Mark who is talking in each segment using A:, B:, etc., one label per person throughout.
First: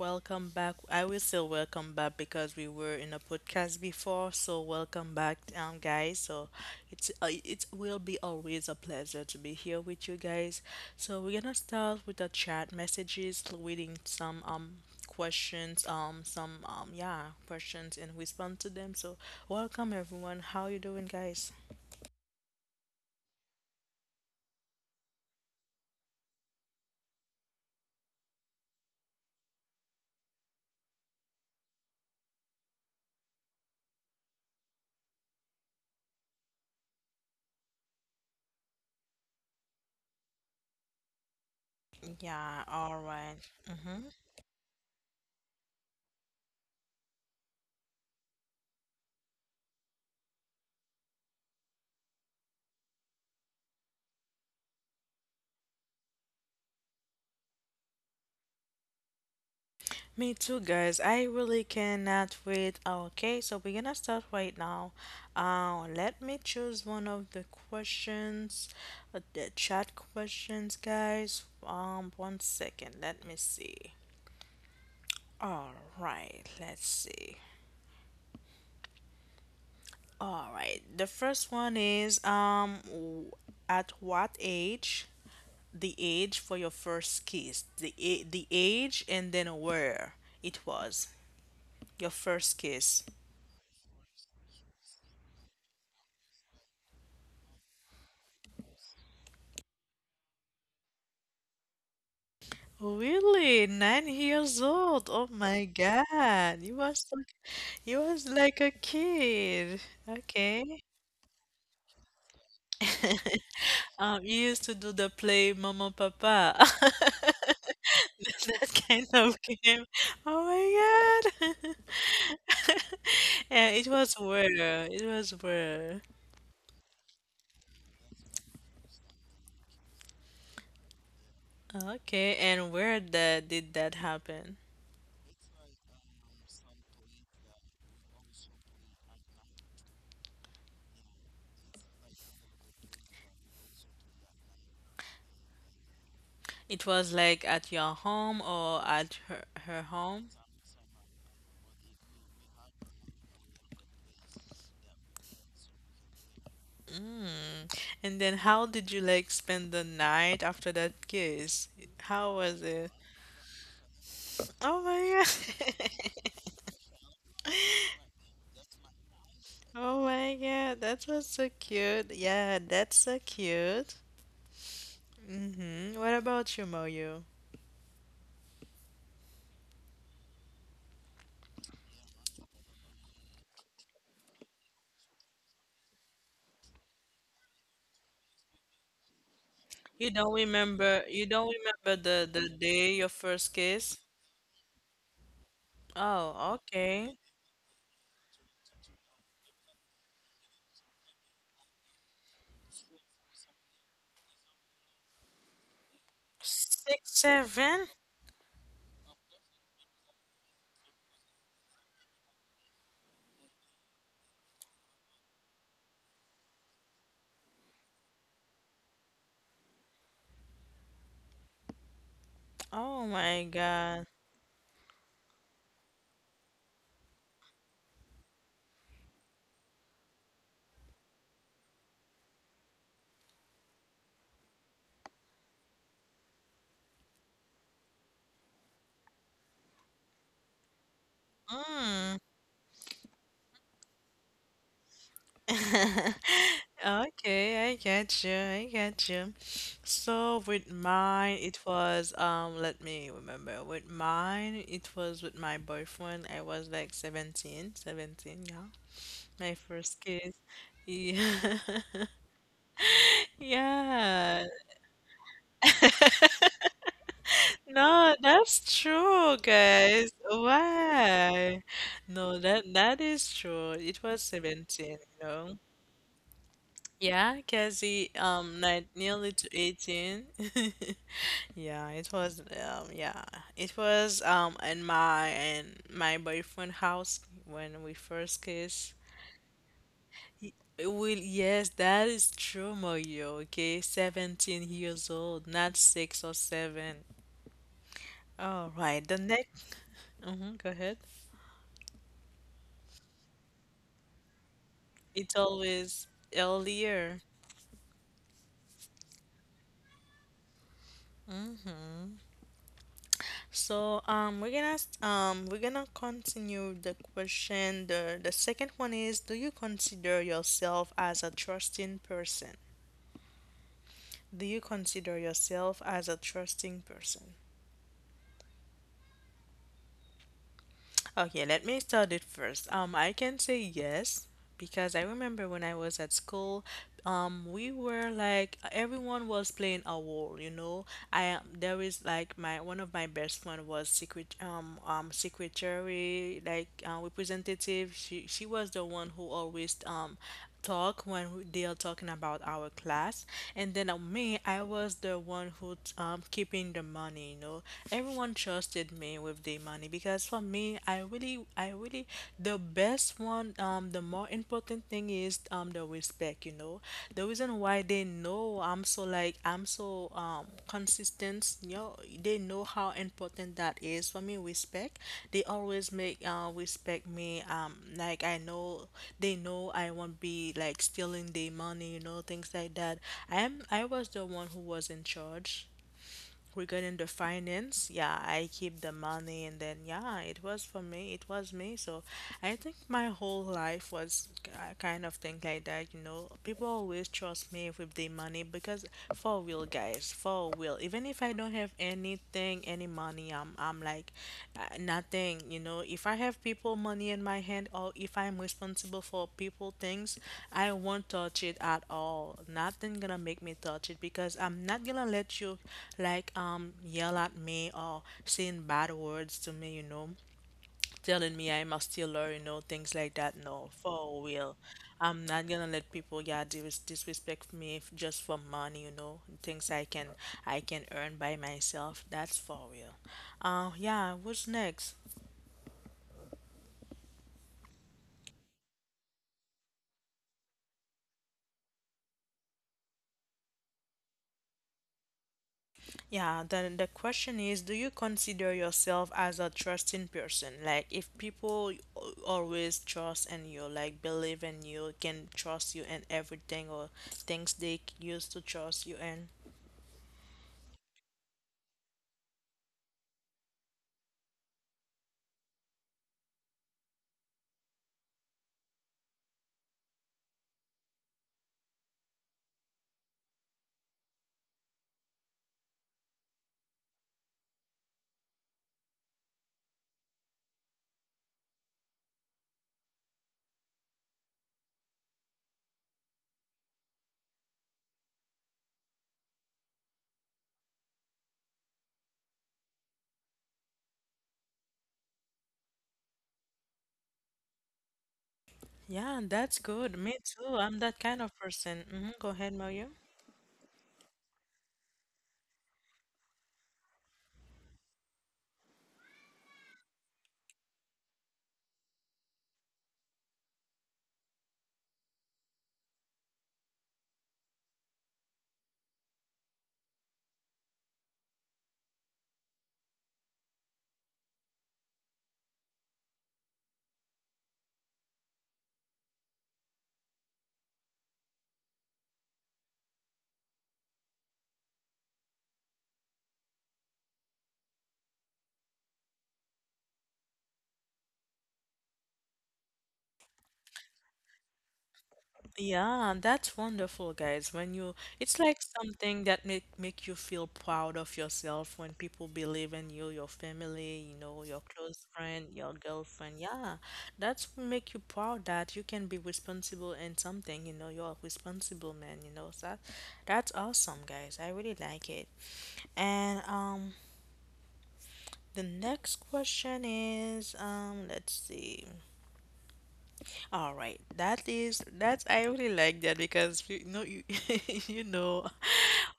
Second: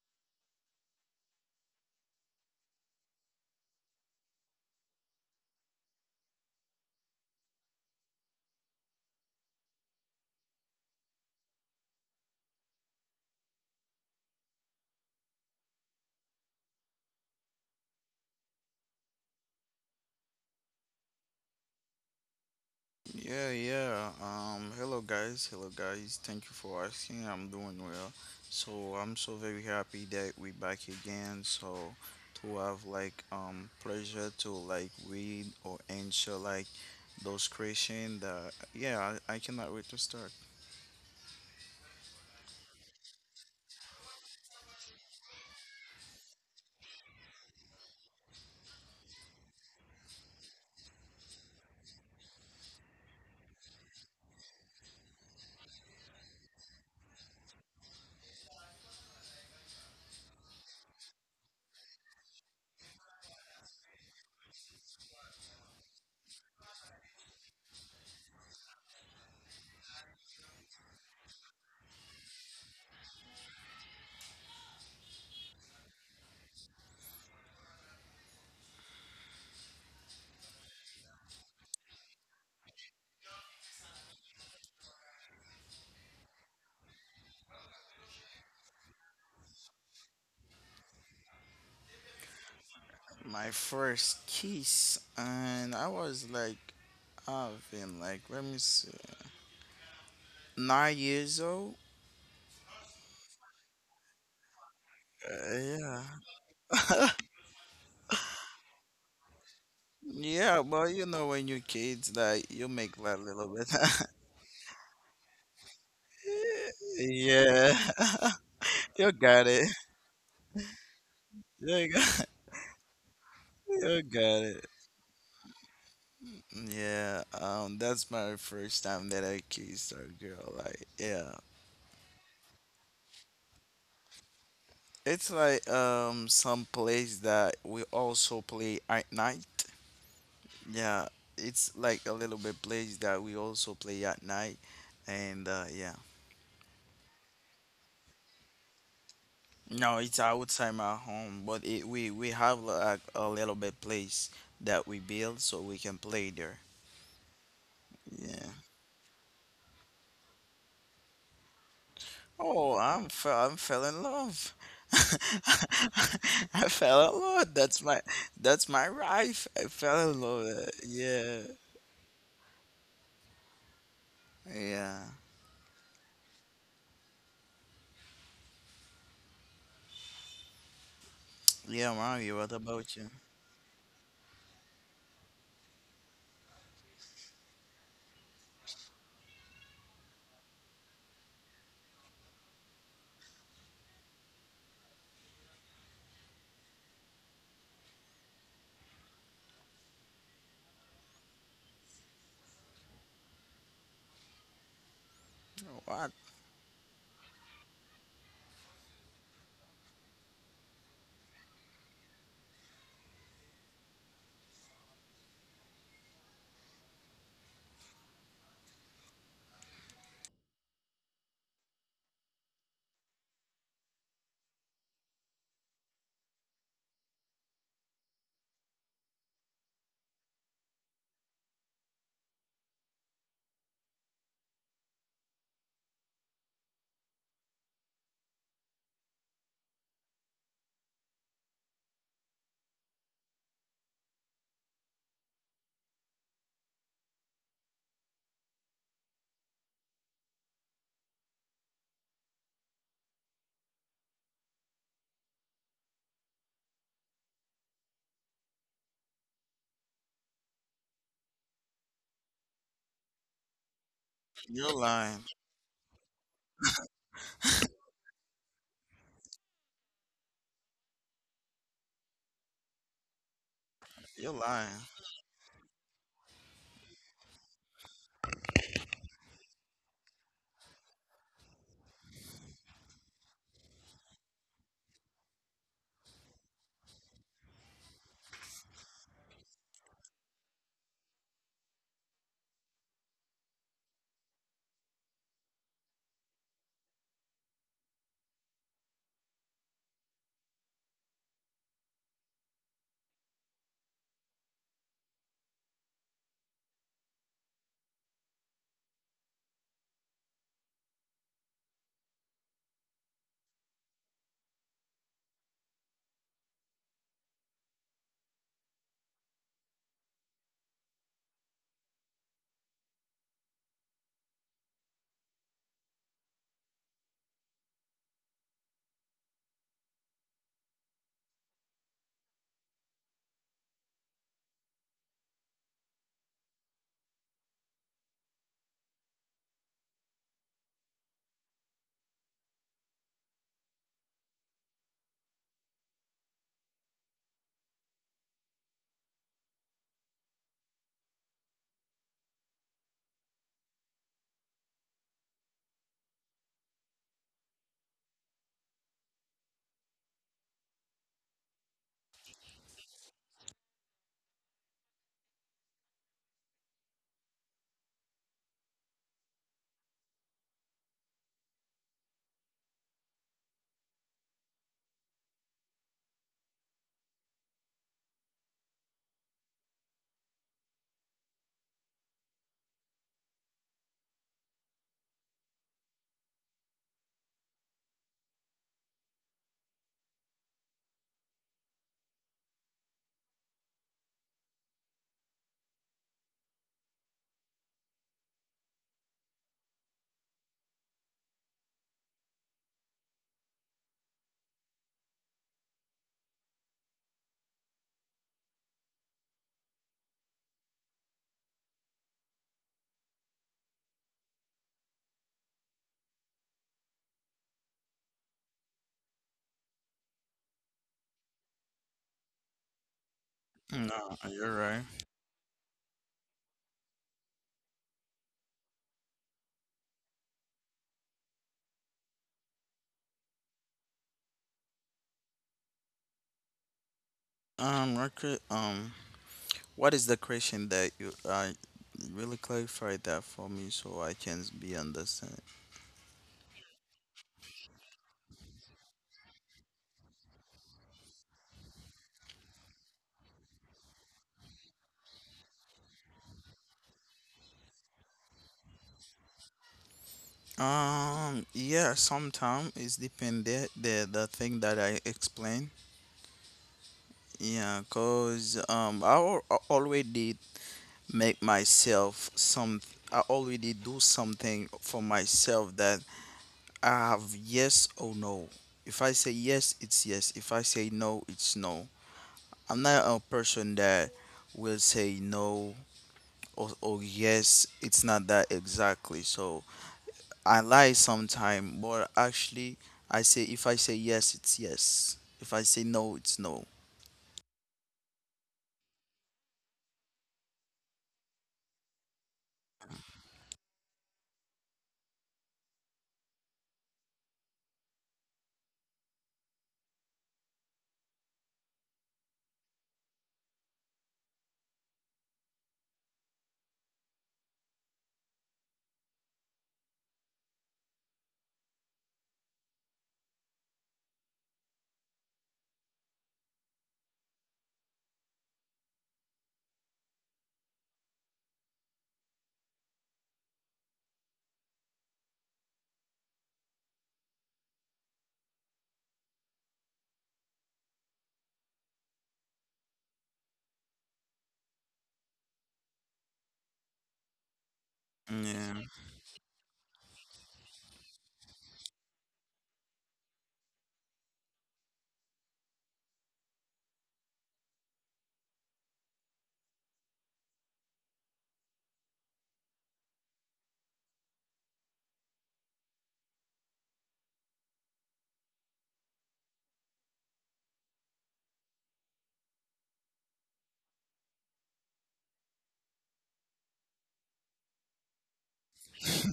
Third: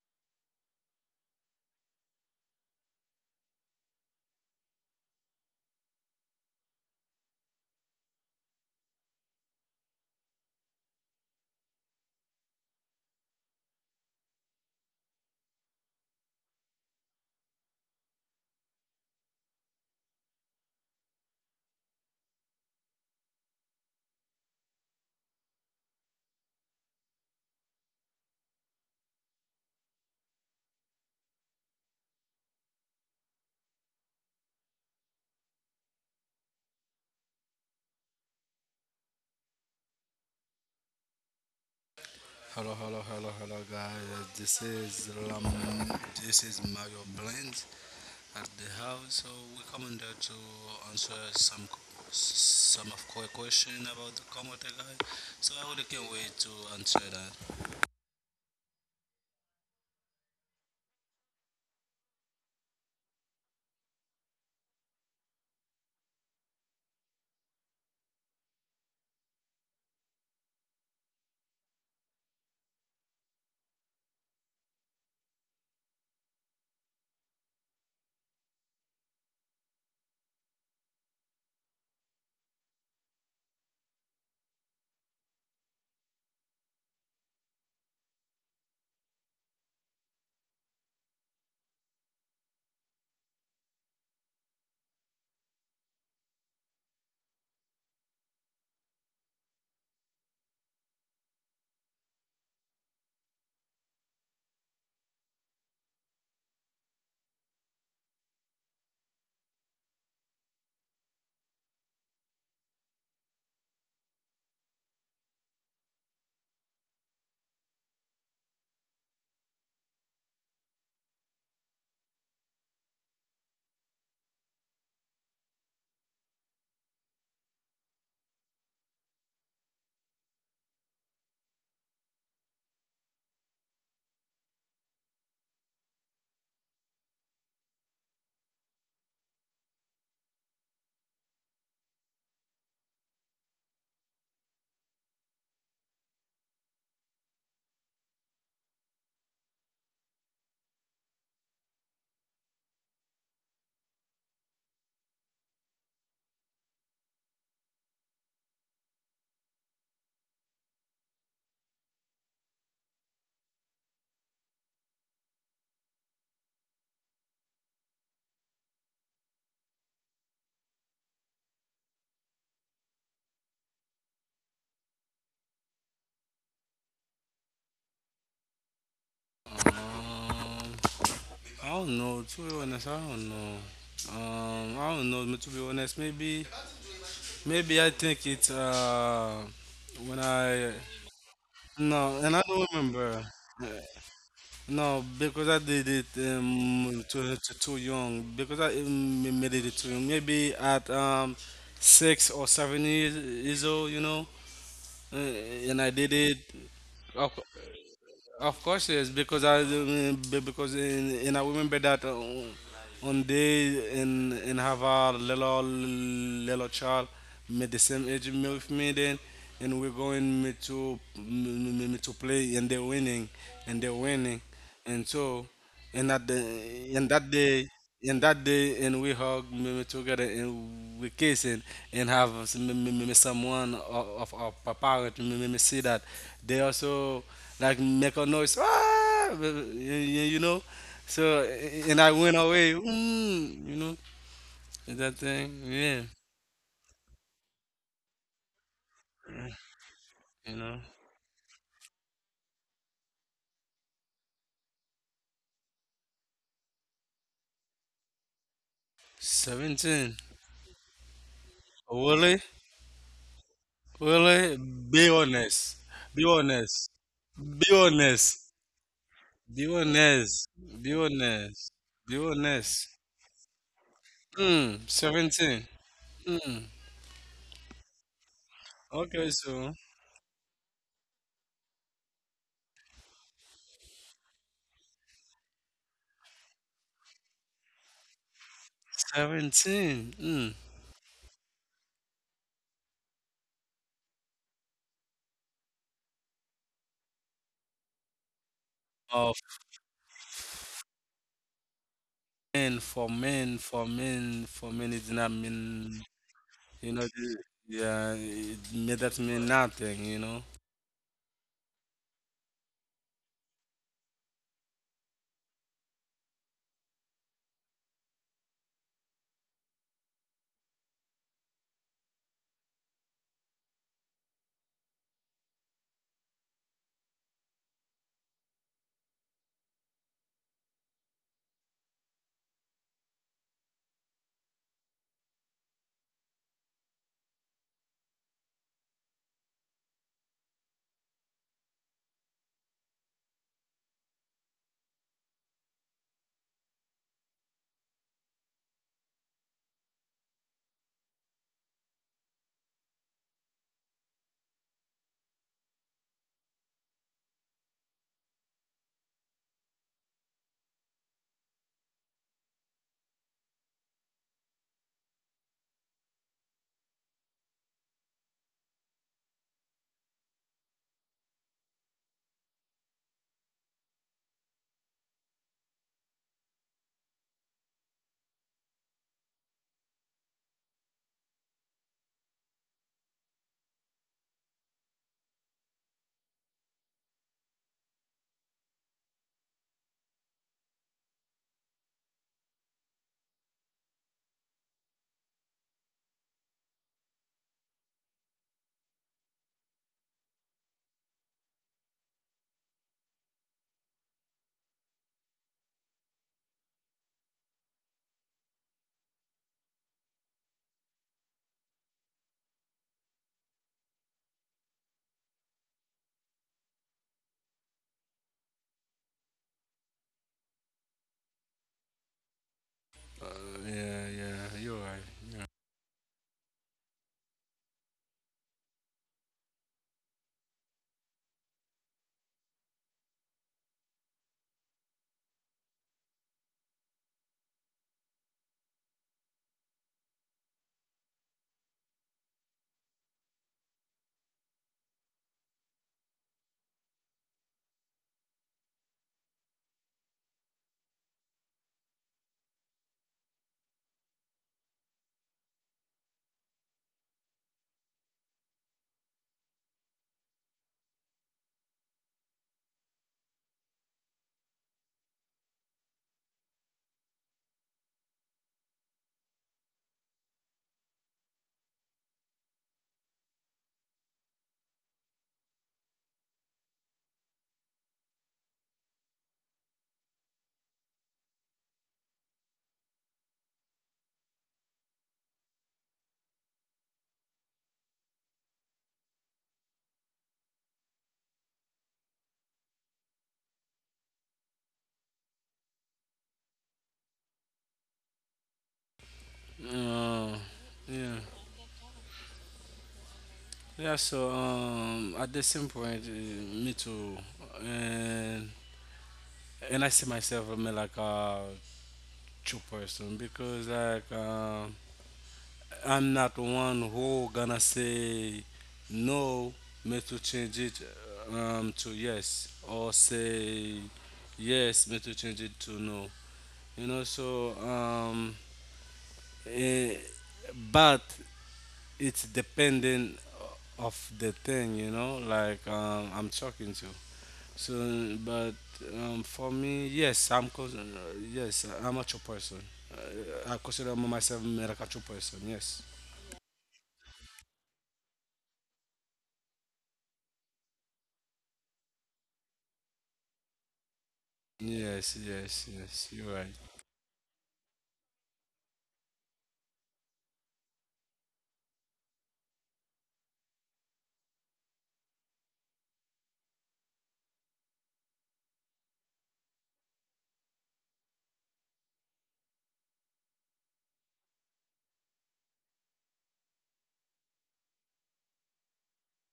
A: Welcome back. I will still welcome back because we were in a podcast before. So welcome back, guys. So it's it will be always a pleasure to be here with you guys. So we're gonna start with the chat messages, reading some questions, some yeah questions and respond to them. So welcome, everyone. How you doing, guys?
B: Yeah, yeah. Hello guys, hello guys. Thank you for asking. I'm doing well. So I'm so very happy that we back again. So to have like pleasure to like read or answer like those questions that yeah, I cannot wait to start.
A: Yeah.
C: Hello,
A: All
C: hello, hello,
A: right.
C: hello, guys.
A: Mm-hmm.
C: This is Lam. This is Mario Blend at the house. So we come in there to answer some of quick question about the Komote guys. So I really can't wait to answer that.
A: Me too, guys. I really cannot wait. Okay, so we're gonna start right now. Let me choose one of the questions, the chat questions, guys. One second. Let me see. All right, let's see. All right, the first one is at what age? The age for your first kiss. The age and then where it was your first kiss.
B: My first kiss and I was like I've been like let me see 9 years old.
A: Really? 9 years old? Oh
B: Uh,
A: my
B: yeah.
A: God. You was like a kid.
B: Yeah, well,
A: Okay.
B: you know, when you're kids, like you make that little bit.
A: You used to do the play Mama Papa.
B: Yeah,
A: That
B: you
A: kind of
B: got it.
A: game. Oh my God.
B: You got,
A: Yeah, it
B: you
A: was
B: got it.
A: where it was where.
B: Yeah, that's my first time that I kissed a girl. Like, yeah,
A: Okay, and where that did that happen?
B: it's like some place that we also play at night. Yeah, it's like a little bit place that we also play at night, and yeah.
A: It was like at your home or at her
B: No, it's
A: home?
B: outside my home, but it, we have like a little bit place that we build so we can play there.
A: Mm. And
B: Yeah.
A: then how did you like spend the night after that kiss? How was
B: Oh,
A: it?
B: I'm fell in love.
A: Oh my God.
B: I fell in love. That's my life. I fell
A: Oh
B: in love.
A: my
B: Uh,
A: God, that was
B: Yeah.
A: so cute. Yeah, that's so cute.
B: Yeah.
A: Mm-hmm. What about you, Moyo?
C: Um, I
B: Yeah,
C: don't
B: mommy,
C: know. To
B: what
C: be
B: about
C: honest, I
B: you?
C: don't know. I don't know. To be honest, maybe I think it's
A: You
C: when
A: don't
C: I
A: remember, you don't remember
C: no,
A: the
C: and I
A: the
C: don't
A: day your
C: remember.
A: first kiss?
C: No, because I did it
A: Oh, okay.
C: too young. Because I made it too young. Maybe at 6 or 7 years, years old, you know. Uh, and I
B: What?
C: did it.
A: Six, seven?
C: Of course, yes, because I because in I remember that on day in have a little little child made the same age me with me then, and we're going me to me to play and they're
A: Oh
C: winning
A: my
C: and they're
A: God.
C: winning, and so and that day and we hug me together and we kiss and have some, me someone of our parent me see that they also like make a noise ah! You know and I went away mm, you know and that thing yeah
A: Okay, I get you. I get you. So
C: you
A: with
C: know
A: mine, it was. Let me remember. With mine, it was with my boyfriend. I was like seventeen. Yeah. My first
C: 17
A: kiss. Yeah.
C: really
A: Yeah.
C: really
B: You're
C: be
B: lying.
C: honest be honest be
A: No,
C: honest
A: that's true, guys.
C: Dionys, Dionys,
A: Why? No, that
C: Dionys.
A: that is true. It
B: You're
A: was
B: lying.
A: 17,
C: Mm,
A: you know.
C: 17. Mm,
A: Yeah, Cassie, nine, nearly to
C: okay, so
A: 18. Yeah, it was, in my, and my boyfriend house when we first kissed.
C: 17.
A: Y-
C: Mm.
A: Well, yes, that is true, Mario, okay? 17 years old, not six or seven. All right, the
C: Of
A: next, mm-hmm, go ahead.
C: men, for men, it did
A: It's
C: not
A: always
C: mean, you know,
A: earlier.
C: yeah, it made that mean nothing, you know.
A: Mm-hmm. So we're gonna continue the question. The second one is, do you consider yourself as a trusting person? Do you consider yourself as a trusting person? Okay, let me start it first. I can say yes because I remember when I was at school, we were like everyone was playing a role, you know. I am there is like my one of my best friend was secretary like representative. She was the one who always talk when they are talking about our class and then me I was the one who keeping the money you know everyone trusted me with the money because for me i really the best one the more important thing is the respect you know the reason why they know I'm so like I'm so consistent you know they know how important that is for me respect they always make respect me like I know they know I won't be like stealing their money, you know, things like that. I was the one who was in charge regarding the finance. Yeah, I keep the money and then yeah, it was for me, it was me. So I think my whole life was kind of thing like that, you know. People always trust me with their money because for real guys, for real. Even if I don't have anything, any money, I'm like nothing you know if I have people money in my hand or if I'm responsible for people things I won't touch it at all nothing gonna make me touch it because I'm not gonna let you like yell at me or saying bad words to me you know telling me I'm a stealer you know things like that no
C: Yeah,
B: No,
A: for
B: you're
C: yeah,
A: real
C: you're
B: right.
C: right.
A: I'm
C: yeah.
A: not gonna let people yeah disrespect me just for money you know things I can earn by myself that's for real yeah what's next
B: Record. What is the question that you really clarify that for me so I can be understand?
A: Yeah, then the question is, do you consider yourself as a trusting person? Like, if people always trust in you, like believe in you, can trust you in everything or things they used to trust you in.
B: Yeah, sometimes it's dependent the thing that I explain. Yeah, cause I already make myself some. I already do something for myself that I have yes or no. If I say yes, it's yes. If I say no, it's no. I'm not a person that will say no. Oh, oh yes, it's not that exactly. So I lie sometime, but actually I say if I say yes, it's yes. If I say no, it's no.
A: Yeah, that's good. Me
C: Uh,
A: too. I'm
C: yeah,
A: that kind of person. Go ahead, Mario.
C: yeah. So at the same point, me too, and I see myself I mean, true person because I'm not one who gonna say no, me to change it to yes or say yes, me to change it to no. You know, so eh, but it's dependent of the thing. You know, I'm talking to. So, but for me, yes, yes, I'm a true person. I consider myself like a true person. Yes,
A: Yeah, that's wonderful, guys. When you, it's like
B: Yeah.
A: something that make you feel proud of yourself when people believe in you, your family, you know, your
C: yes,
A: close friend,
C: yes,
A: your
C: yes. You're right.
A: girlfriend. Yeah, that's make you proud that you can be responsible in something. You know, you're a responsible man. You know, so that's awesome, guys. I really like it. And the next question is let's see. All right, that is that. I really like that because you know you you know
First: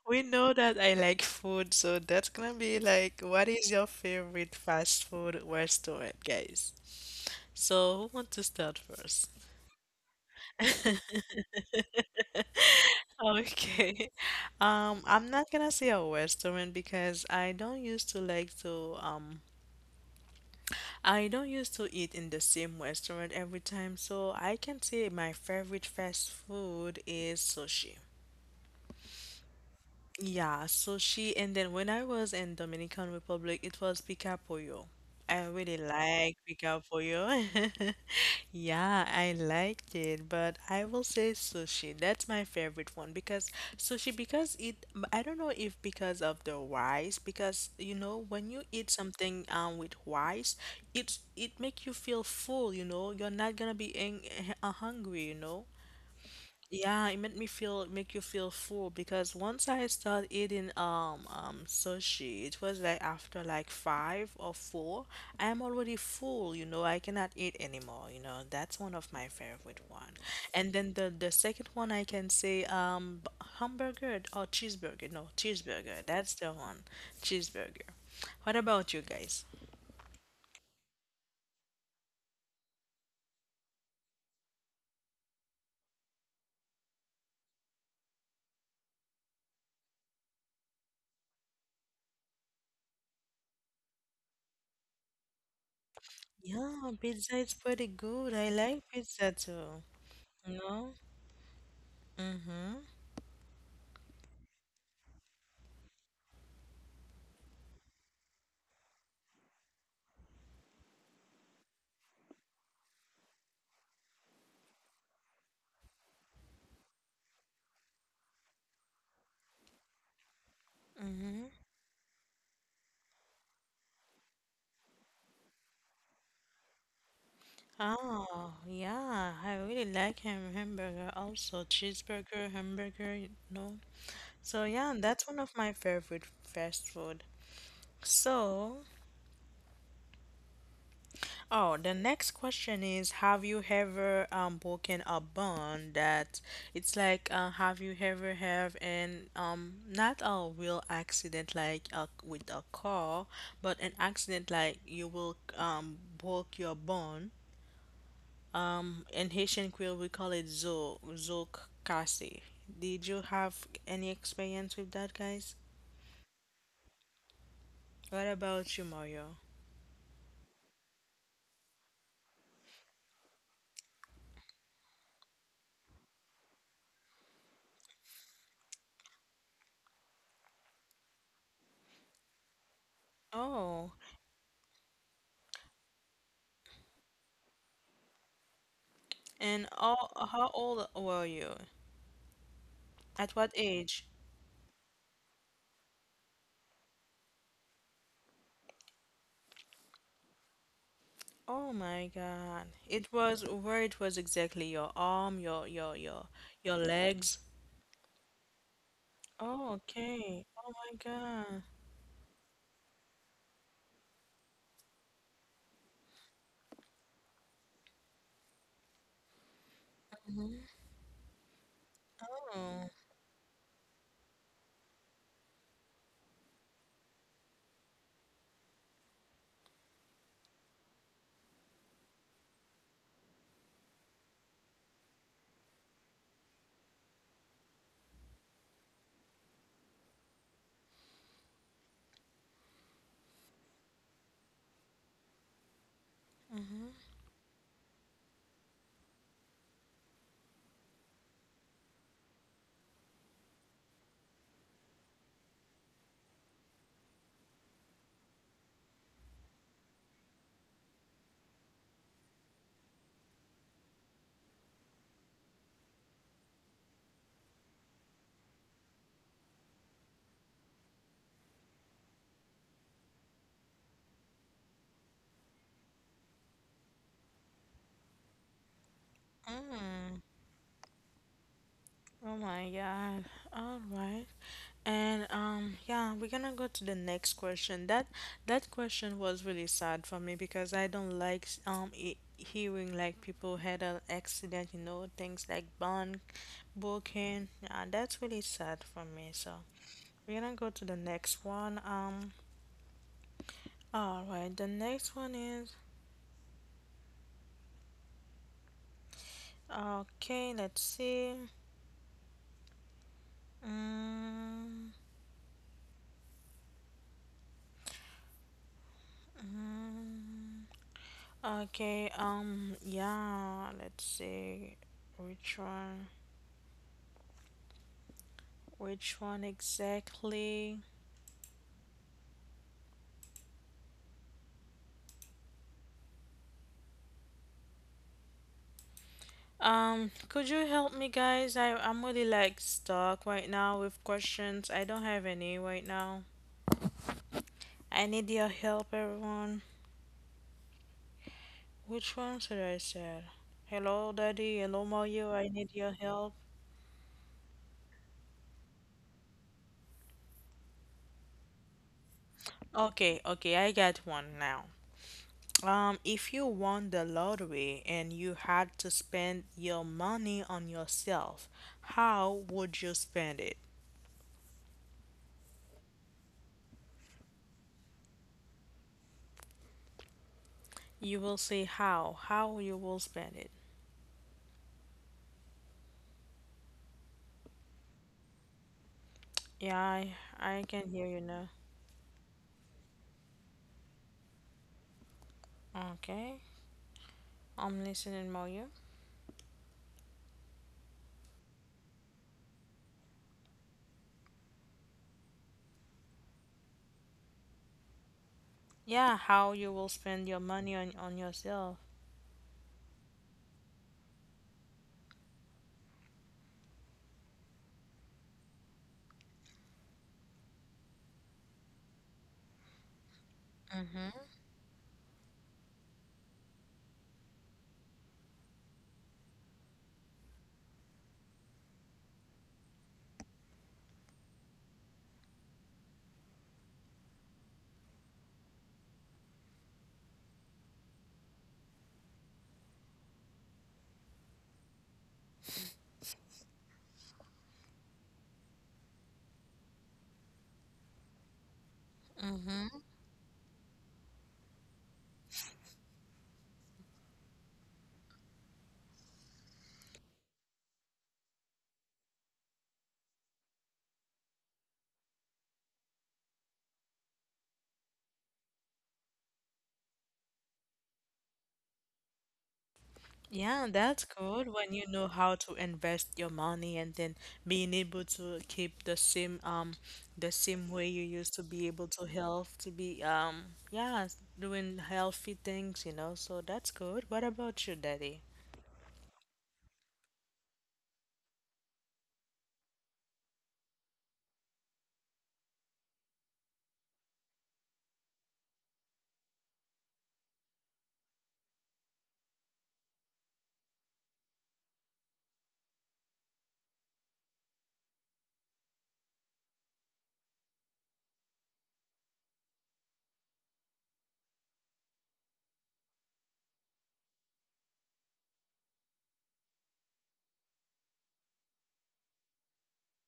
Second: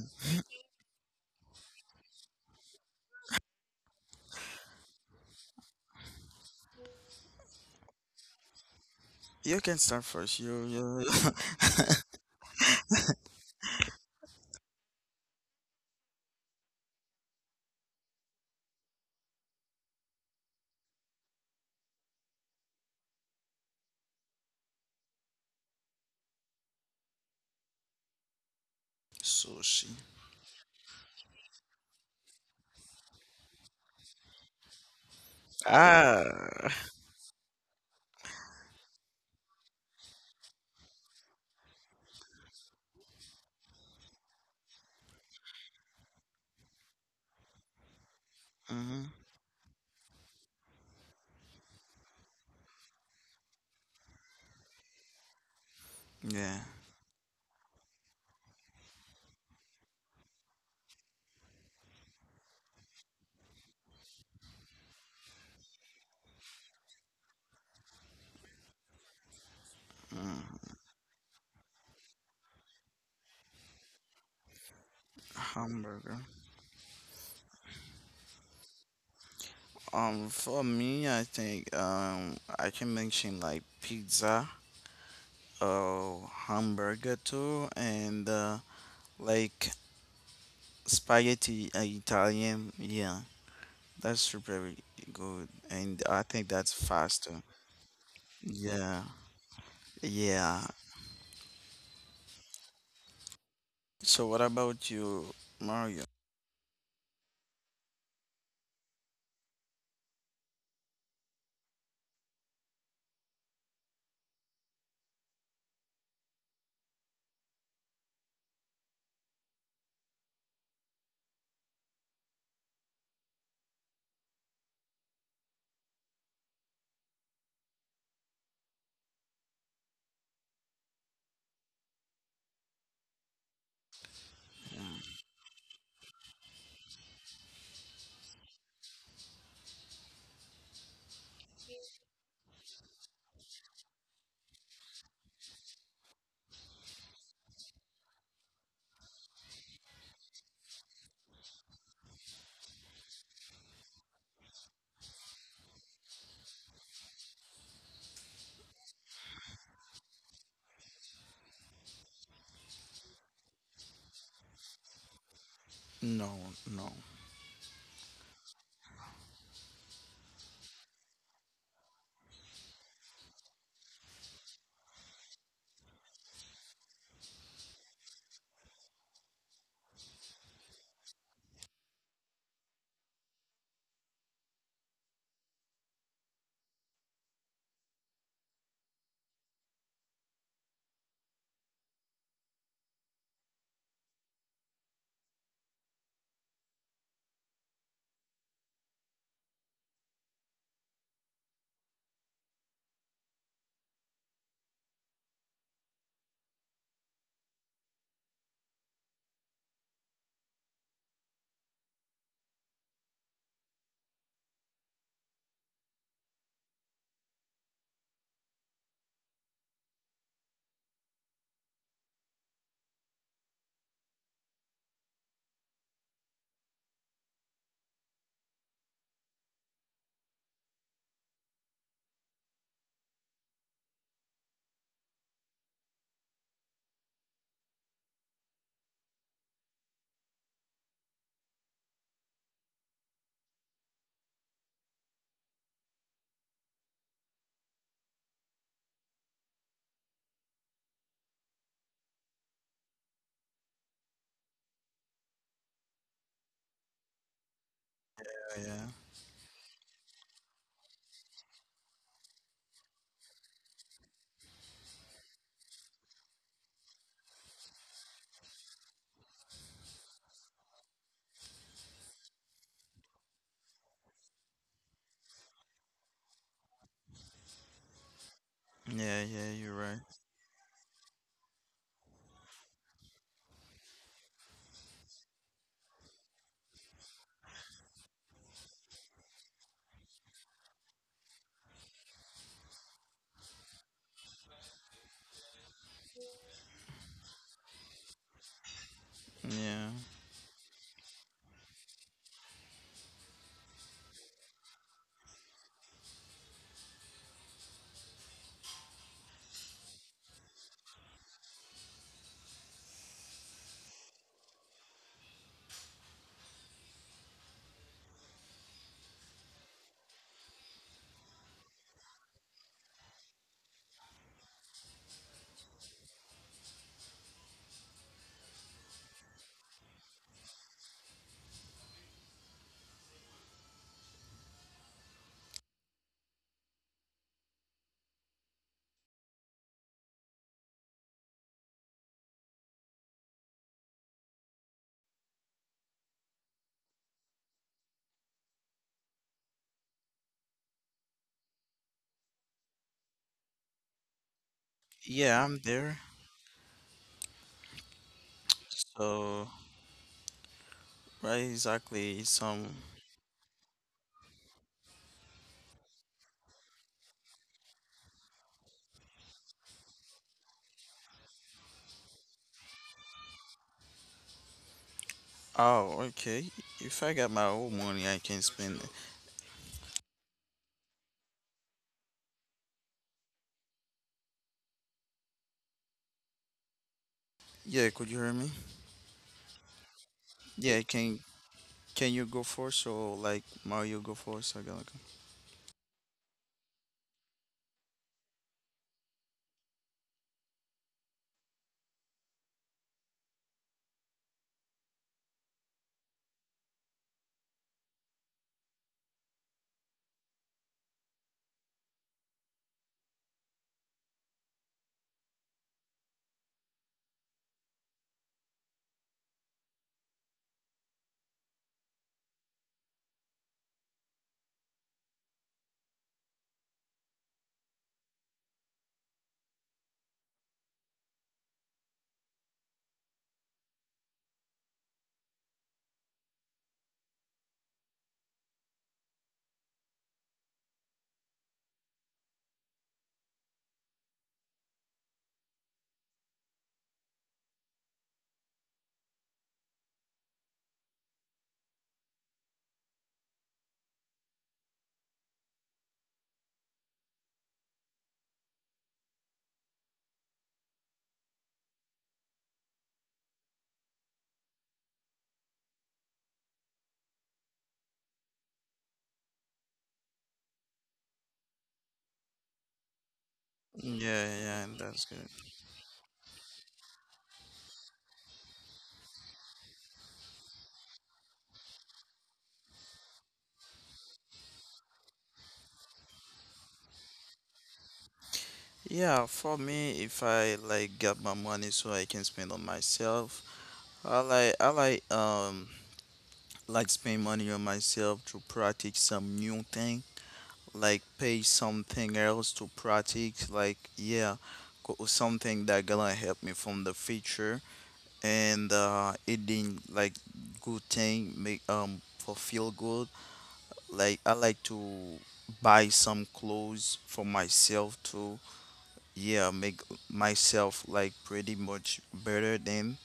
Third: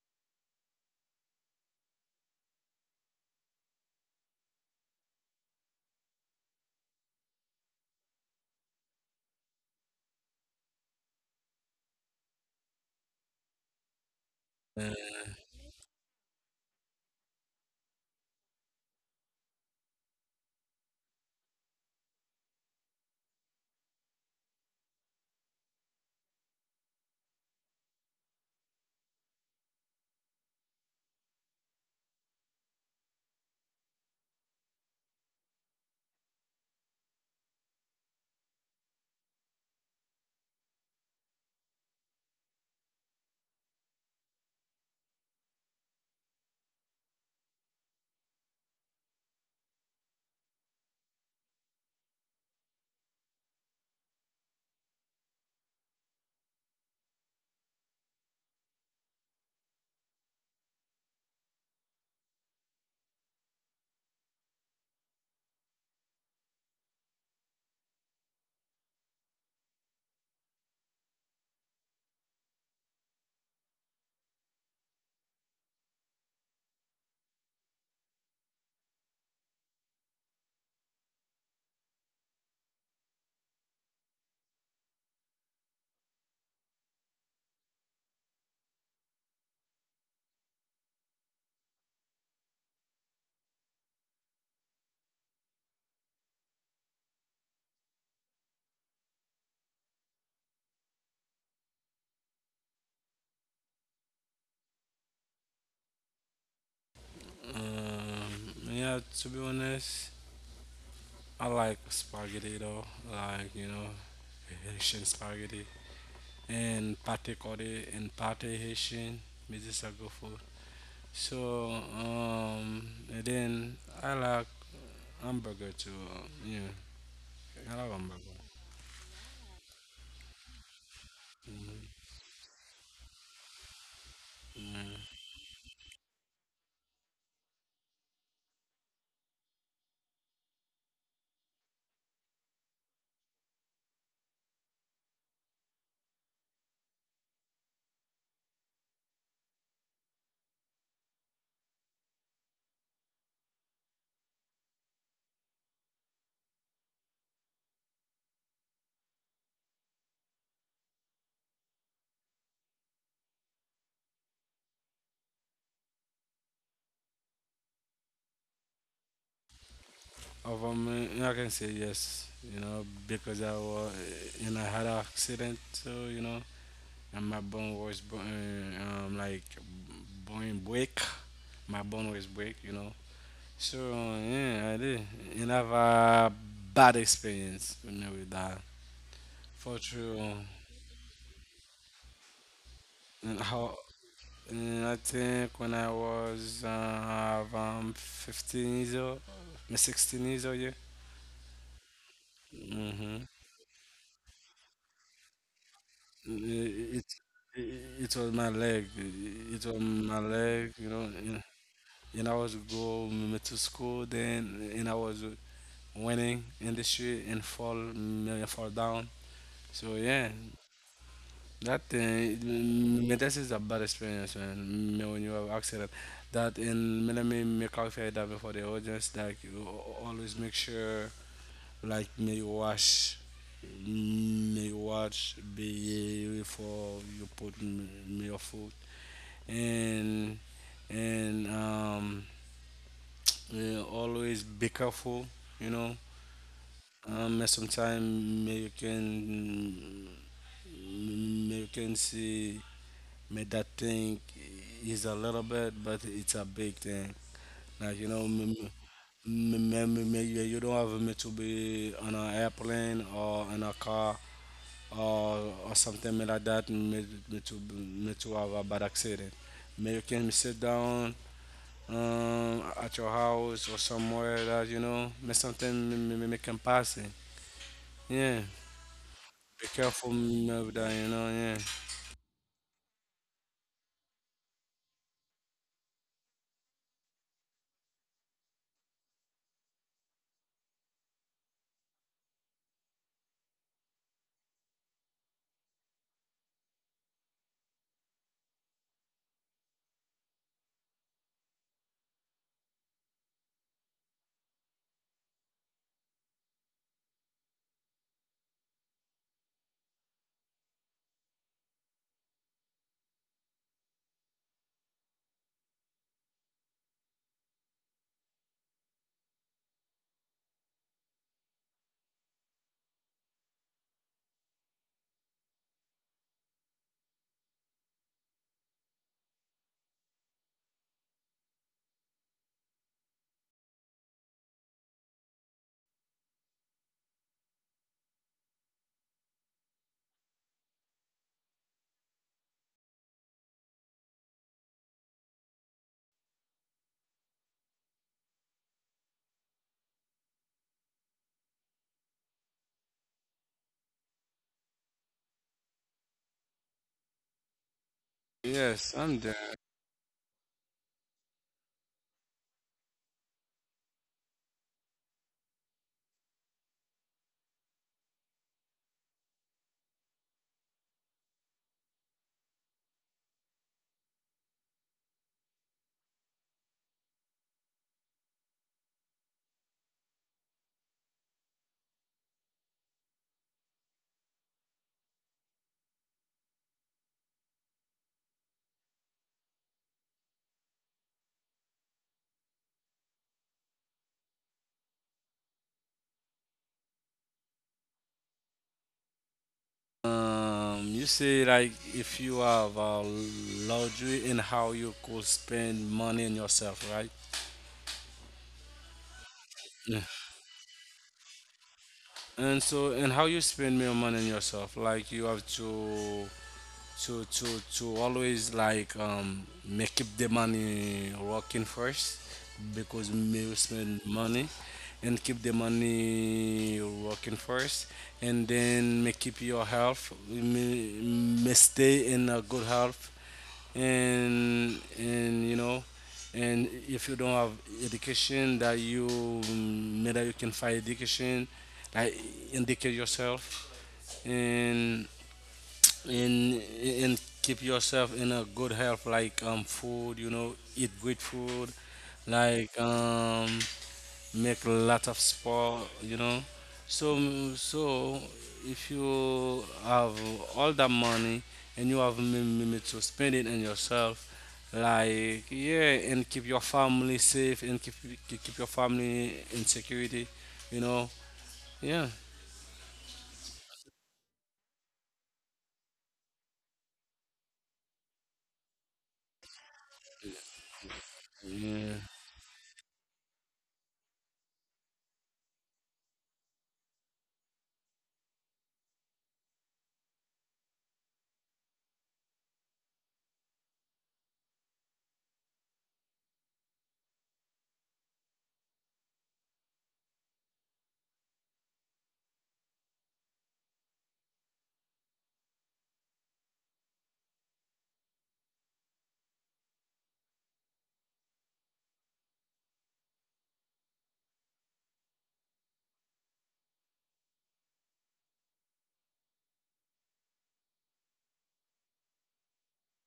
A: we know that I like food, so that's gonna be like what is your favorite fast food restaurant, guys? So who want to start first?
B: You can start first. You
A: Okay.
C: Uh,
A: I'm not gonna say a restaurant because I don't used to like to I don't used to eat in the same restaurant every time, so I can say my favorite fast food is sushi.
B: sushi.
A: Yeah, so she and then when I was in Dominican Republic, it was Pica Pollo. I really like Pica
B: Ah.
A: Pollo. Yeah, I liked it, but I will say sushi. That's my favorite one because sushi because it I don't know if because of the rice because you know when you eat
B: Hmm.
A: something with rice, it make you feel full, you know. You're not gonna be hungry, you know.
B: Yeah.
A: Yeah, it made me feel make you feel full because once I start eating sushi, it was like after like five or four, I am already full, you know, I cannot eat anymore, you know. That's one of my favorite one.
B: Mm.
A: And then the second one I can say hamburger or cheeseburger. No, cheeseburger.
B: Hamburger.
A: That's the one. Cheeseburger. What about you guys?
B: For me, I think I can mention like pizza, uh, hamburger too, and like spaghetti Italian. Yeah, that's super very good, and I think that's
A: Yeah, pizza
B: faster.
A: is pretty good. I like
B: Yeah,
A: pizza too. You
B: yeah.
A: know? Mm-hmm.
B: So what about you, Mario?
C: um, yeah, to be honest, I like spaghetti though, like you know, Haitian spaghetti and pate kore and pate Haitian. Me this a good food.
A: Mm-hmm.
C: So um, and then I like hamburger too. Yeah, I like hamburger.
A: Oh, yeah, I really like hamburger also.
C: Mm-hmm.
A: Cheeseburger, hamburger, you know. So yeah,
B: Yeah.
A: that's one of my favorite fast food. So, oh, the next question is, have you ever broken a bond that it's like have you ever have an not a real accident like a, with a car, but an accident like you will broke your bone in Haitian Creole, we call it zo zokase. Did you have any experience with that, guys?
B: No, no.
A: What about you, Mario?
C: Over me, I can say yes, you know, because I was, you know, I had an accident, so, you know, and my bone was, like, bone break. My bone was break, you know. So,
A: Oh,
C: yeah, I did. And I have a bad experience, you know, with that.
A: and
C: For
A: all,
C: true.
A: how old were you? At
C: And
A: what
C: how,
A: age?
C: and I think when I was, 15 years old, me 16 years old, yeah.
A: Oh my God! It
C: hmm
A: was where it was exactly your arm, your your
C: It
A: legs.
C: was my leg. It
A: Oh,
C: was my
A: okay. Oh
C: leg, you
A: my
C: know.
A: God.
C: And I was go m- to school then, and I was winning in the street and fall mm, fall down. So yeah,
A: Mhm.
C: that thing.
A: Oh.
C: Mm, mm, This is a bad experience, man. Mm, When you have accident, that and let me make out that before the audience. Like you always make sure like may wash may wash. Be before you put your food and and um yeah, always be careful you know
A: Mm-hmm.
C: sometimes may you can see may that thing is a little bit but it's a big thing like you know may,
B: Yeah,
C: may you you don't have me to be on an airplane or in a car or something like that me to have a bad accident. May you can sit down at your house or somewhere that you know me something me can pass it. Yeah,
B: yeah, yeah.
C: be
B: You're right.
C: careful
A: Mm.
C: me of that. You know, yeah.
A: Oh my God. All right. And yeah, we're gonna go to the next question. That that question was really sad for me because I don't like hearing like people had an accident, you know, things like bunk, broken. Yeah, that's really sad for me. So
B: Yeah,
A: we're gonna go to the next one. All right, the next one is okay. Let's see. Mm, mm, okay. Yeah. Let's see. Which one? Which one exactly? Could you help me, guys? I'm really like stuck right now with questions. I don't have any right now. I need your help, everyone. Which one should I say? Hello, Daddy. Hello, Mario.
B: yeah.
A: I
B: I'm
A: need your
B: there.
A: help.
B: So
C: Yes, I'm there.
B: right, exactly. Some.
A: Okay, I got one now. If you won the lottery and you had to spend your money on yourself, how would you spend it?
B: Oh, okay. If I got my own money, I can spend it.
A: You will say how. How you will spend it.
B: Yeah, could you hear me?
A: Yeah, I, I
B: Yeah,
A: can hear you now.
B: can you go first or like Mario go first? I got.
A: Okay, I'm listening, Mario.
C: You see, like if you have a luxury in how you could spend money on yourself, right?
A: Yeah, Yeah, how you will spend your
C: Yeah.
A: money on yourself.
C: And so, and how you spend your money on yourself? Like you have to to to to always make keep the money working first because me will spend
A: Mm-hmm,
C: money and keep the money working first and then make keep your health may stay in a good health and you know and if you don't have education that you mm, maybe you can find education like educate yourself and and keep yourself in a good health like food you know eat good food like
A: mm-hmm.
C: make a lot of sport you know so mm, so if you have all that money and you have limit to spend it on yourself like yeah and keep your family safe and keep your family in security you know yeah
A: Yeah, that's
B: Yeah,
A: good
B: yeah.
A: when you know
B: That's good.
A: how to invest your money and then being able to keep the same way you used to be able
C: yeah
A: to help to be yeah doing healthy things, you know. So that's good. What about you, Daddy?
B: Yeah, for me, if I like get my money so I can spend on myself, I like spend money on myself to practice some new thing, like pay something else to practice, like yeah, something that gonna help me from the future and it didn't like good thing make for feel good. Like I like to buy some clothes for myself too yeah make myself like pretty much better than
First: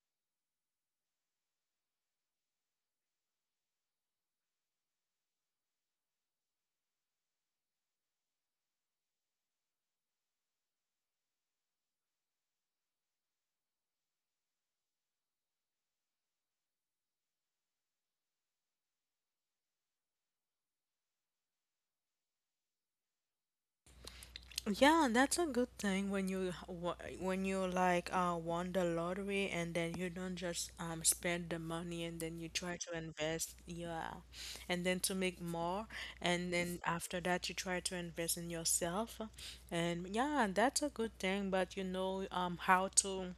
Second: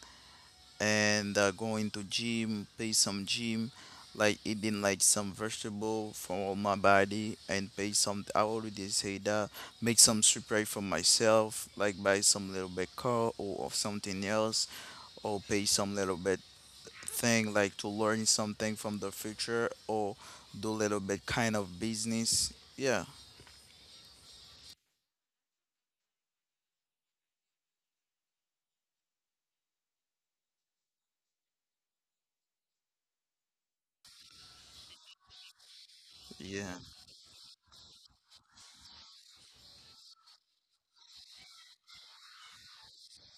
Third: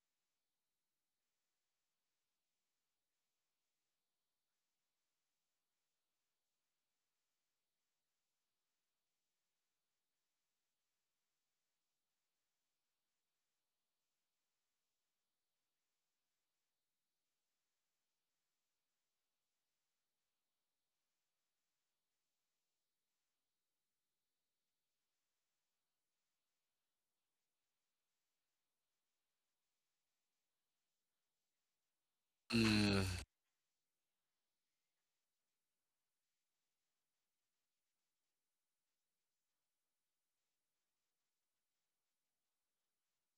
B: and going to gym pay some gym like eating like some vegetable for my body and pay some I already say that make some surprise for myself like buy some little bit car or something else or pay some little bit thing like to learn something from the future or do little bit kind of business yeah
A: Yeah, that's a good thing when you when you like won the lottery and then you don't just spend the money and then you try to
C: yeah
A: invest, yeah, and then to make more and
B: yeah.
A: then after that you try to invest in yourself, and yeah, that's a good thing. But you know how to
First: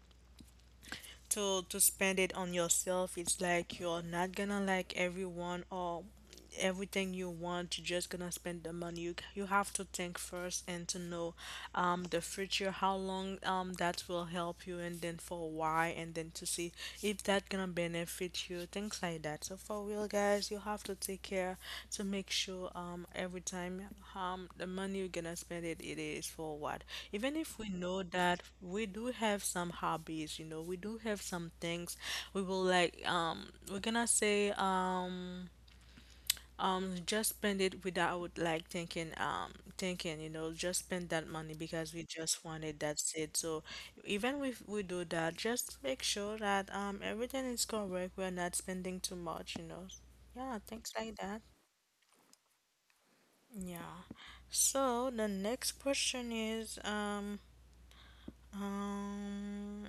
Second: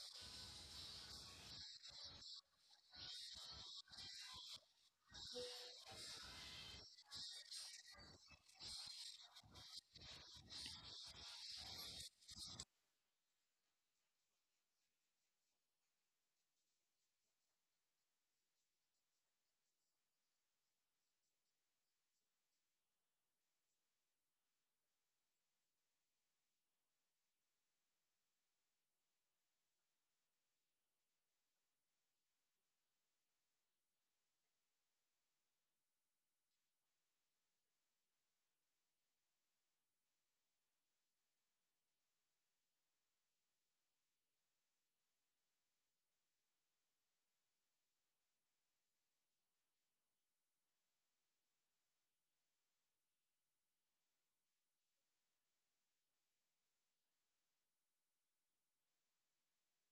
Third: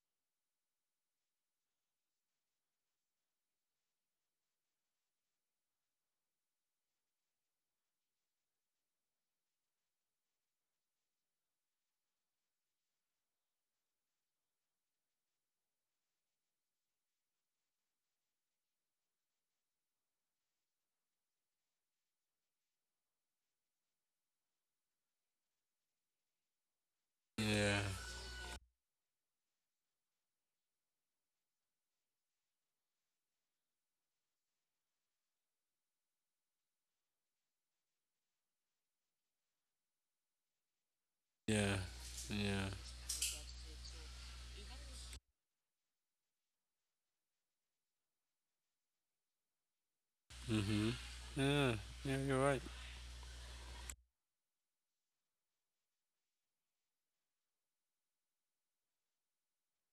A: to spend it on yourself. It's like you're not gonna like everyone or everything you want, you're just gonna spend the money. You have to think first and to know the future, how long that will help you, and then for why, and then to see if that gonna benefit you, things like that. So for real, guys, you have to take care to make sure every time the money you're gonna spend it, it is for what. Even if we
C: yeah
A: know that we do have some hobbies, you know, we do have some things we will like we're gonna say just spend it without like thinking, thinking, you know, just spend that money
C: yeah,
A: because we just want
C: yeah.
A: it, that's it. So even if we do that, just make sure that everything is correct. We're not spending too much, you know. Yeah,
C: Mm-hmm.
A: things like that.
C: Yeah, yeah, you're right.
A: Yeah. So the next question is, um,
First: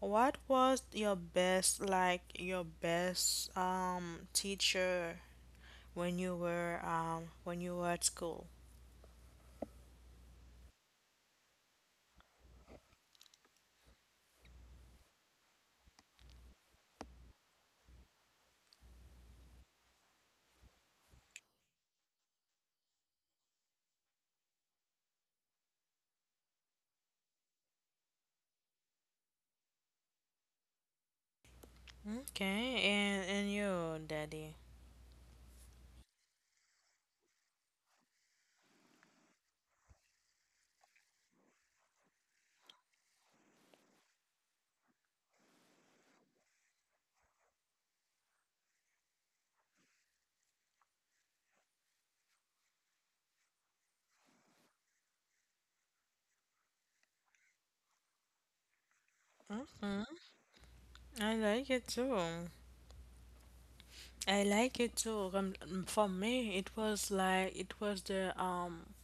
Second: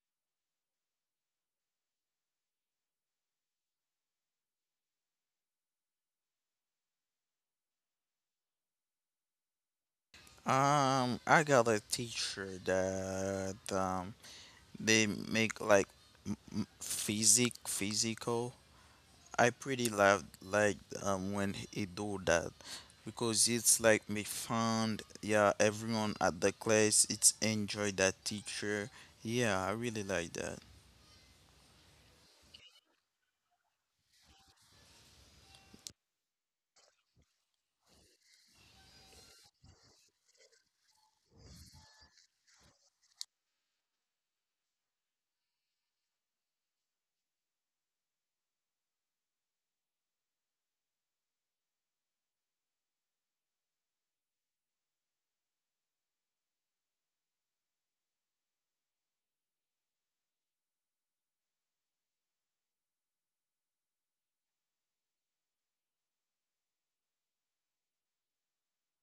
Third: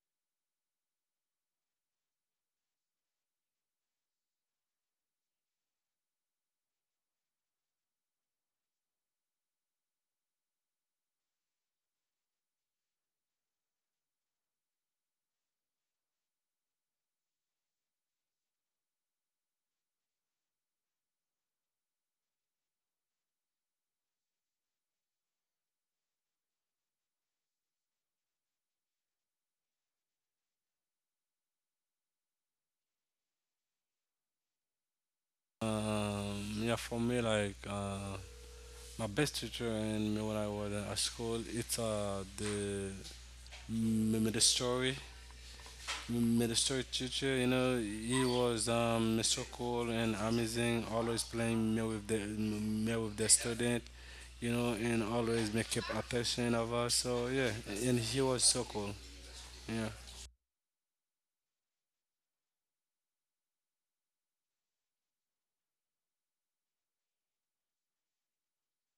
A: what was your best, like your best teacher when you were at school?
B: I got a teacher that they make like physic physical. I pretty love like when he do that because it's like me found yeah everyone at the class it's enjoy that teacher. Yeah, I really like that.
A: Okay, and you, Daddy.
C: Yeah, for me, my best teacher in me when I was at school, it's the m- ministry, ministry teacher. You know, he was so cool and amazing, always playing me with the student. You know, and always make keep attention of us. So yeah, and he was so cool. yeah.
A: Hmm. I like it too. I like it too. For me, it was like it was the um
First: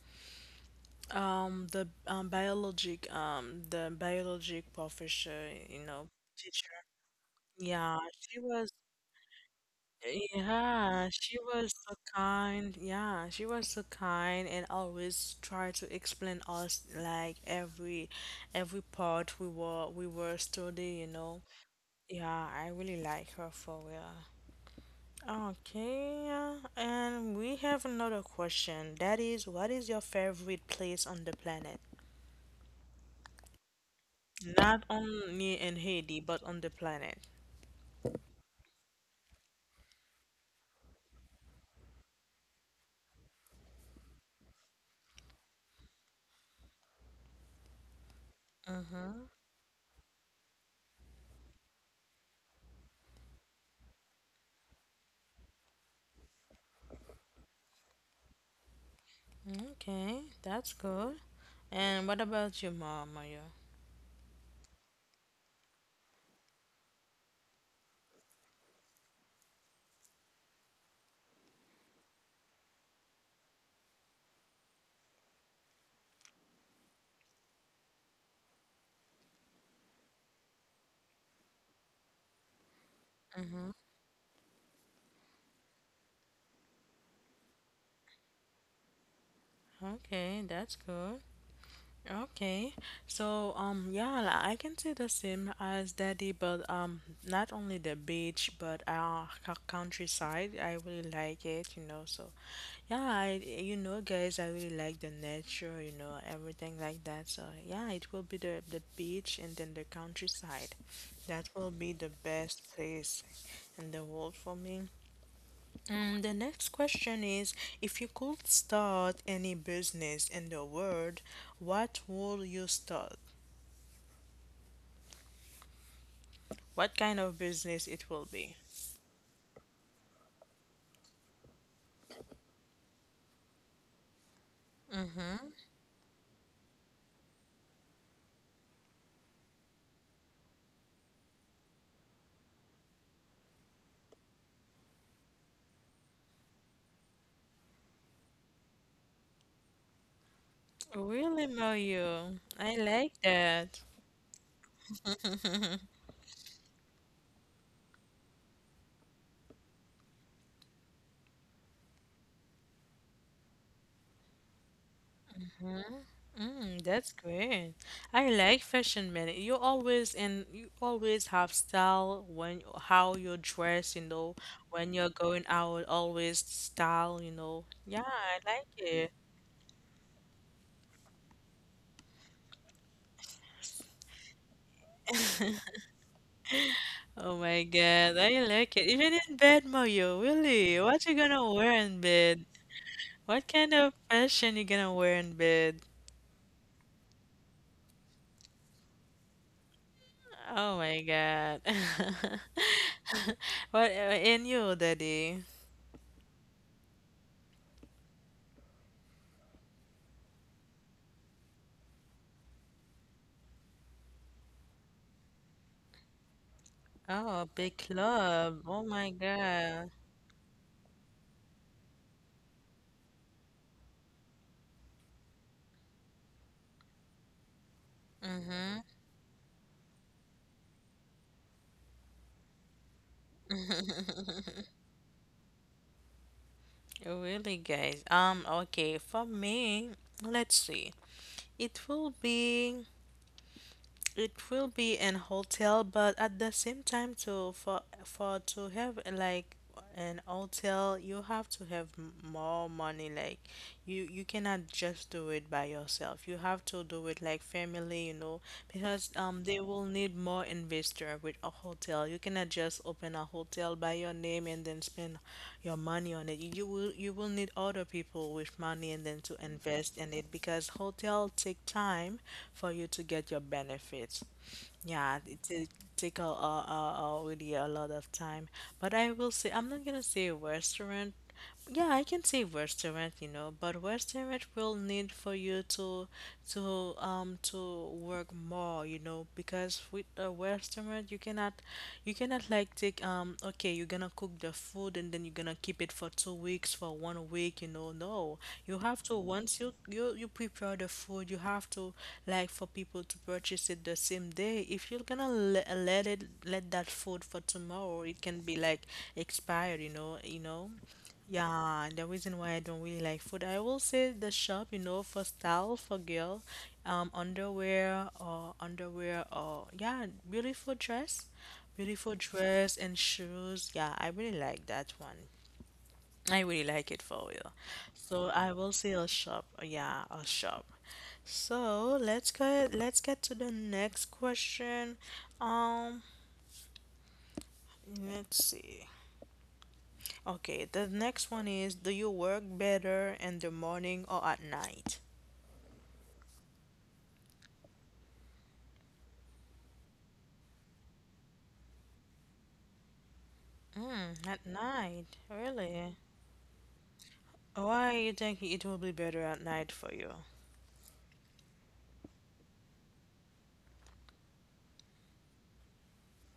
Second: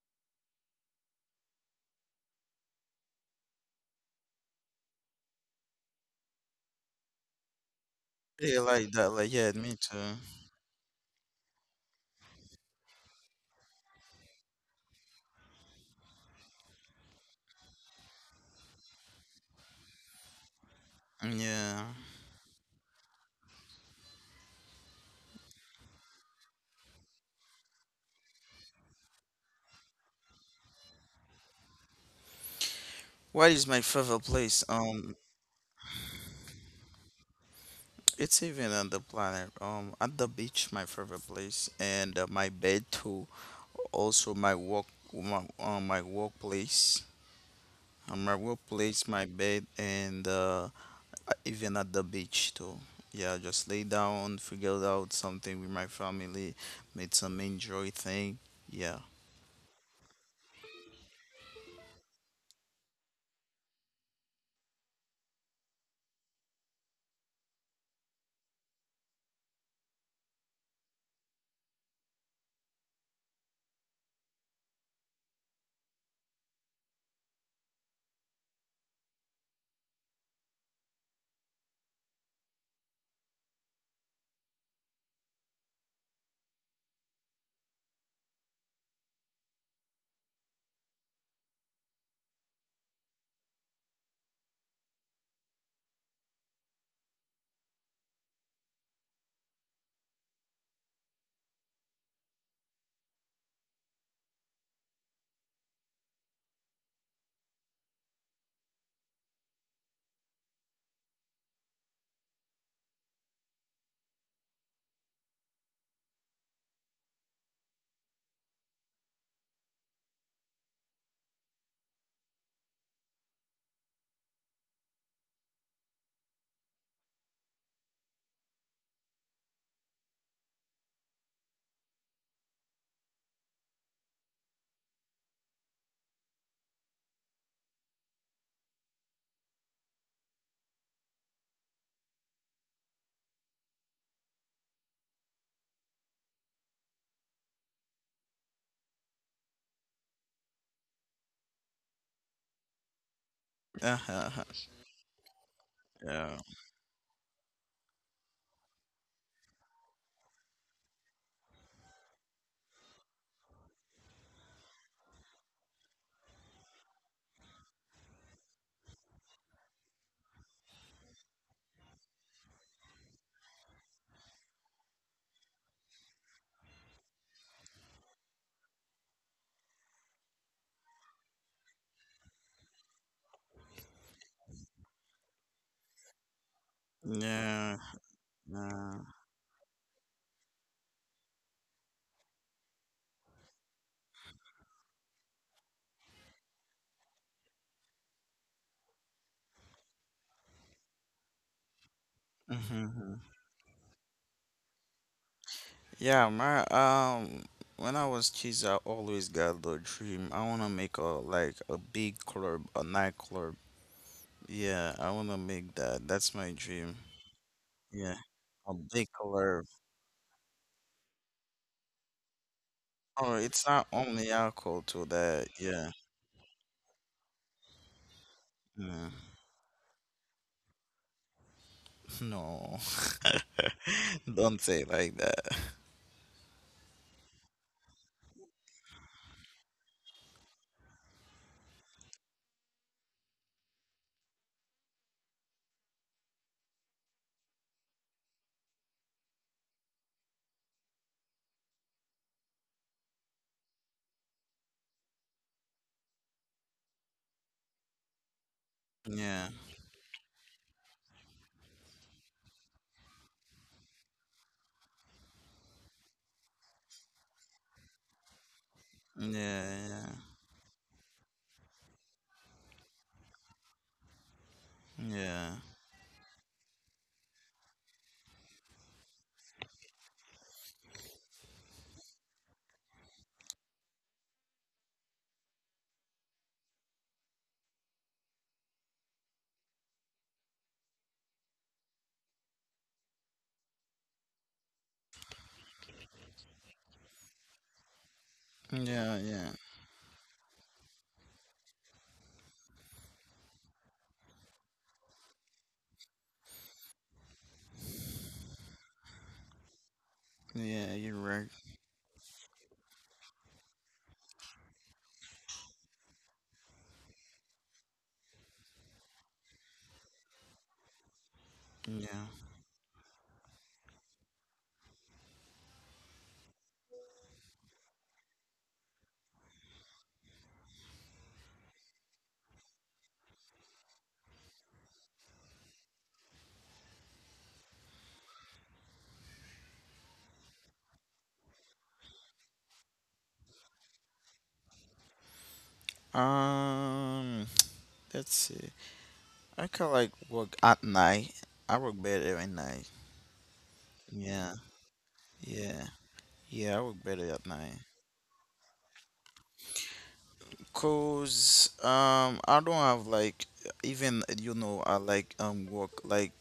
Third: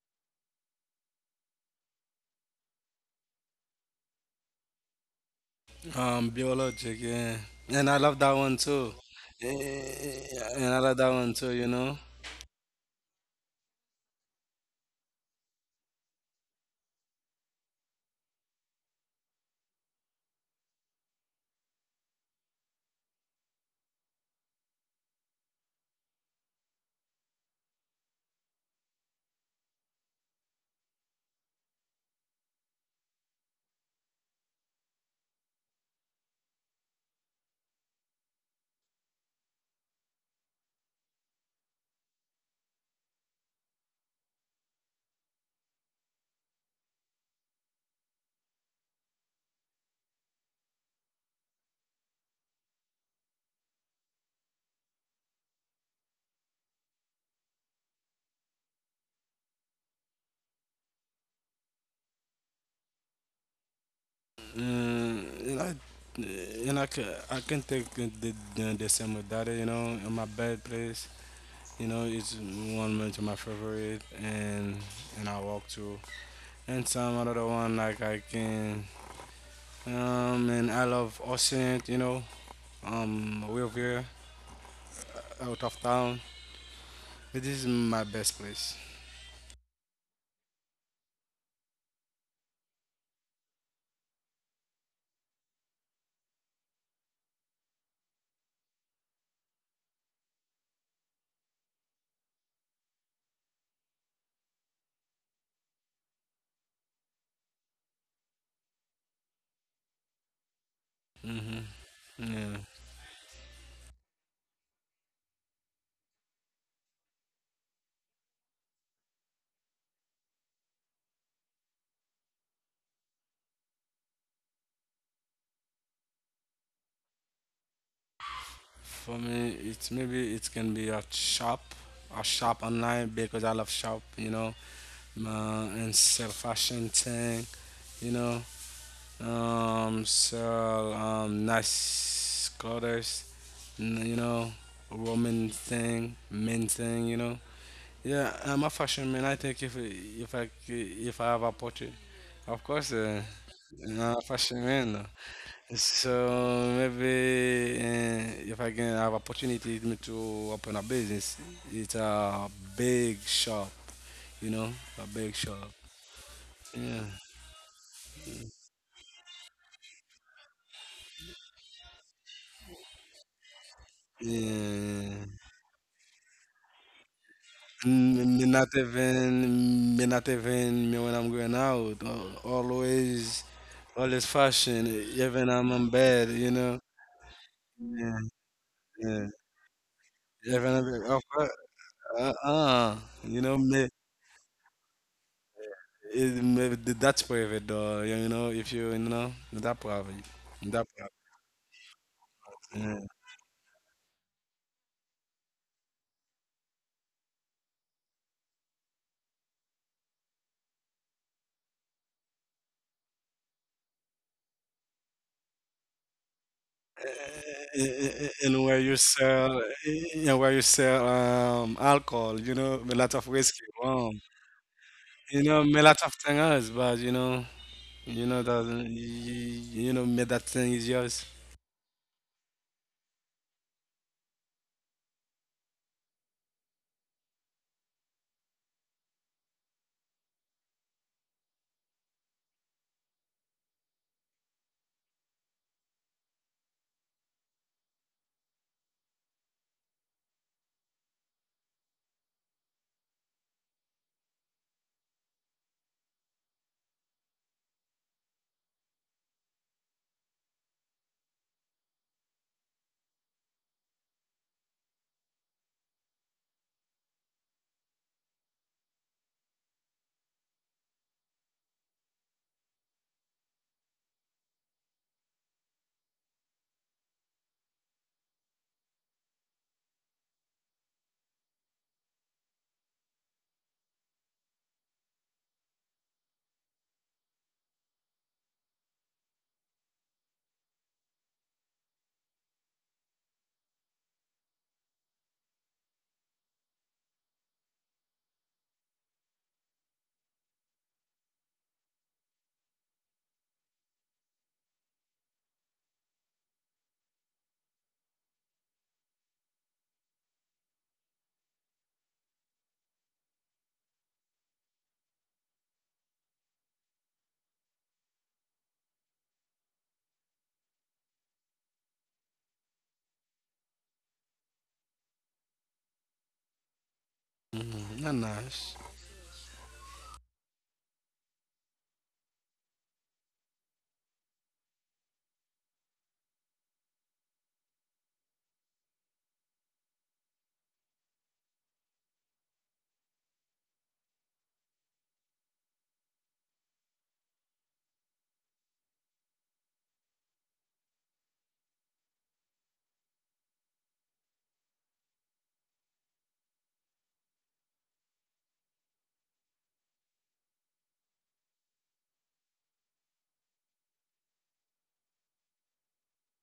A: um the um biologic the biologic professor, you know, teacher.
C: Biologic, yeah. And I
A: Yeah,
C: love that
A: she
C: one
B: Yeah,
A: was.
B: like
C: too.
B: that. Like yeah, me too.
C: Eh, And I love
A: Yeah,
C: that one
A: she
C: too, you
A: was so
C: know.
A: kind. Yeah, she was so kind and always tried to explain us like every part we were studying, you know.
B: Yeah.
A: Yeah, I really like her for real. Okay, and we have another question. That is, what is your favorite place on the planet?
B: What is my favorite place?
A: Not
B: Um,
A: only in Haiti, but on the planet.
B: it's even on the planet. At the beach, my favorite place, and my bed too. Also my work my, my workplace on my workplace
A: Mm-hmm.
B: my bed and even at the beach too yeah just lay down figured out something with my family made some enjoy thing yeah.
A: Okay, that's good. And what about your mom, Mario?
C: Mm, and I can take the same with that, you know, in my bed place. You know, it's one much of my favorite and I walk to. And some other one like I can and I love Ocean, you know, we're
A: Mhm.
C: here out of town. This is my best place.
A: Okay, that's good. Okay, so yeah, li- I can say the same as Daddy, but not only the beach but our c- countryside. I really like it, you know. So yeah, I you know guys, I really like the nature, you know, everything like that. So yeah, it will be the beach and then the countryside. That
C: Mm-hmm.
A: will be the
C: Yeah.
A: best place in the world for me. And the next question is, if you could start any business in the world, what would you start? What kind of business it will be?
C: For me, it's maybe it can be a shop online because I love shop, you know, and sell fashion thing, you know, sell nice clothes, you know, woman thing, men thing, you know. Yeah, I'm a fashion man. I think if if I have
A: Really,
C: a portrait,
A: Mario,
C: of
A: I
C: course,
A: like that.
C: I'm
B: Yeah
C: a fashion man. So
B: yeah
C: maybe if I can have opportunity to open a business, it's a big shop, you know, a big shop.
A: Mm-mm,
C: Yeah,
A: that's great. I like fashion, man. You always and you always have style when how you dress, you know, when you're
C: yeah.
A: going out, always style, you know. Yeah, I
C: Me
A: like
C: not
A: it.
C: even, me when I'm going out. Always, always fashion. Even I'm in bed, you know.
A: Oh my
C: Yeah,
A: God, I like it.
B: yeah
A: Even
C: yeah.
A: in bed, Mario,
C: Even
A: really? What
C: I'm-
A: you
C: of course,
A: gonna wear in
C: uh,
A: bed?
C: uh, you
A: What
C: know,
A: kind
C: me
A: of fashion you gonna wear in bed?
C: Eh, maybe that's private though, you know, if you, you know, that private,
A: Oh
C: that
A: my
C: private.
A: God.
C: Yeah.
B: hmm
A: What in you, Daddy?
B: yeah my when I was kids I always got the dream I wanna make a like a big club a nightclub yeah I wanna make that that's my dream.
A: Oh, big
B: Yeah,
A: club.
C: And
B: a
C: where
A: Oh
C: you
B: big
A: my
C: sell,
B: curve.
A: God.
C: and where you sell alcohol, you know, a lot of
B: Oh,
C: whiskey,
B: it's not
C: wow.
B: only alcohol to
C: You
B: that.
C: know, a
B: Yeah.
C: lot of things else, but you know, you know that,
A: Mm-hmm.
B: Yeah.
C: you, you know, me that thing is yours.
B: No. Don't say it like that.
A: Really, guys. Okay, for me, let's see. It will be. It will be an hotel, but at the same time too, for to have like an hotel, you have to have m- more money. Like you cannot just do it by yourself. You have to do it like family, you know, because
B: Yeah.
A: they will need more investor with a hotel. You cannot just open a hotel by your name and then spend your money on it. You will need other people with money and then to invest in
B: Yeah.
A: it because hotel take time for you to get your benefits.
B: Yeah.
A: Yeah, it
B: Yeah.
A: take take a really a lot of time. But I will say I'm not gonna say a restaurant, yeah, I can say restaurant, you know, but restaurant will need for you to to work more, you know, because with a restaurant you cannot like take okay, you're gonna cook the food and then you're gonna keep it for 2 weeks, for 1 week, you know. No. You have to
B: Yeah. Yeah.
A: once you prepare the food, you have to like for people to purchase it the same day. If you're gonna le- let it let that food for tomorrow, it can be like expired, you know, you know.
B: Yeah. You're right.
A: Yeah, and the reason why I don't really like food, I will say the shop, you know, for style for girl, underwear or underwear or yeah, beautiful
B: Yeah.
A: dress and shoes. Yeah, I really like that one. I really like it for real.
C: Mhm, not
A: So I will
C: nice.
A: say a shop. Yeah, a shop. So let's go. Let's get to the next question. Um, let's see. Okay, the next one is, do you work better in the morning or at night?
B: Um. Let's see. I can like work at night. I work better at night.
A: Mm, at
B: Yeah.
A: night,
B: Yeah.
A: really?
B: Yeah. I work better at night.
A: Why you think it will be better at night for you?
B: Cause I don't have like even you know I like work like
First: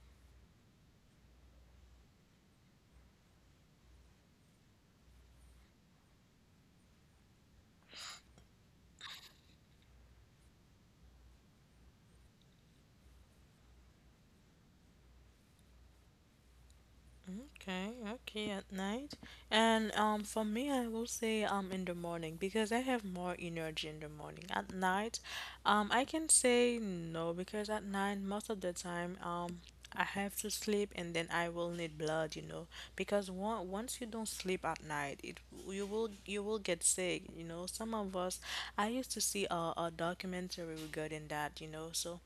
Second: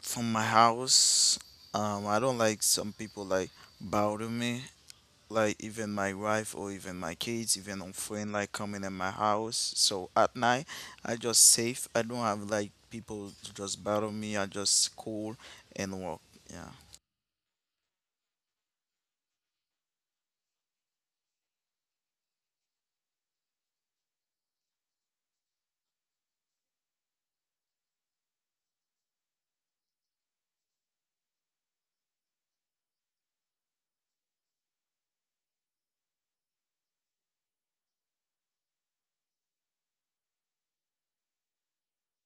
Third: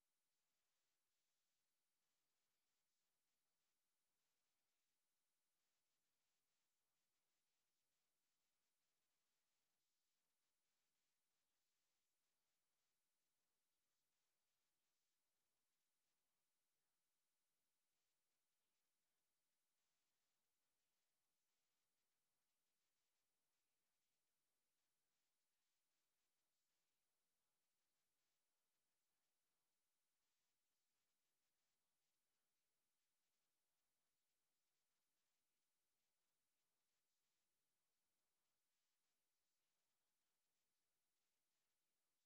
B: from my house. I don't like some people like bother me, like even my wife or even my kids, even on friend like coming in my house. So at night, I just safe. I don't have like people to just bother me. I just cool and walk. Yeah.
A: Okay, okay, at night. And for me I will say in the morning because I have more energy in the morning. At night, I can say no because at night most of the time I have to sleep and then I will need blood, you know, because one, once you don't sleep at night, it you will get sick, you know. Some of us I used to see a documentary regarding that, you know. So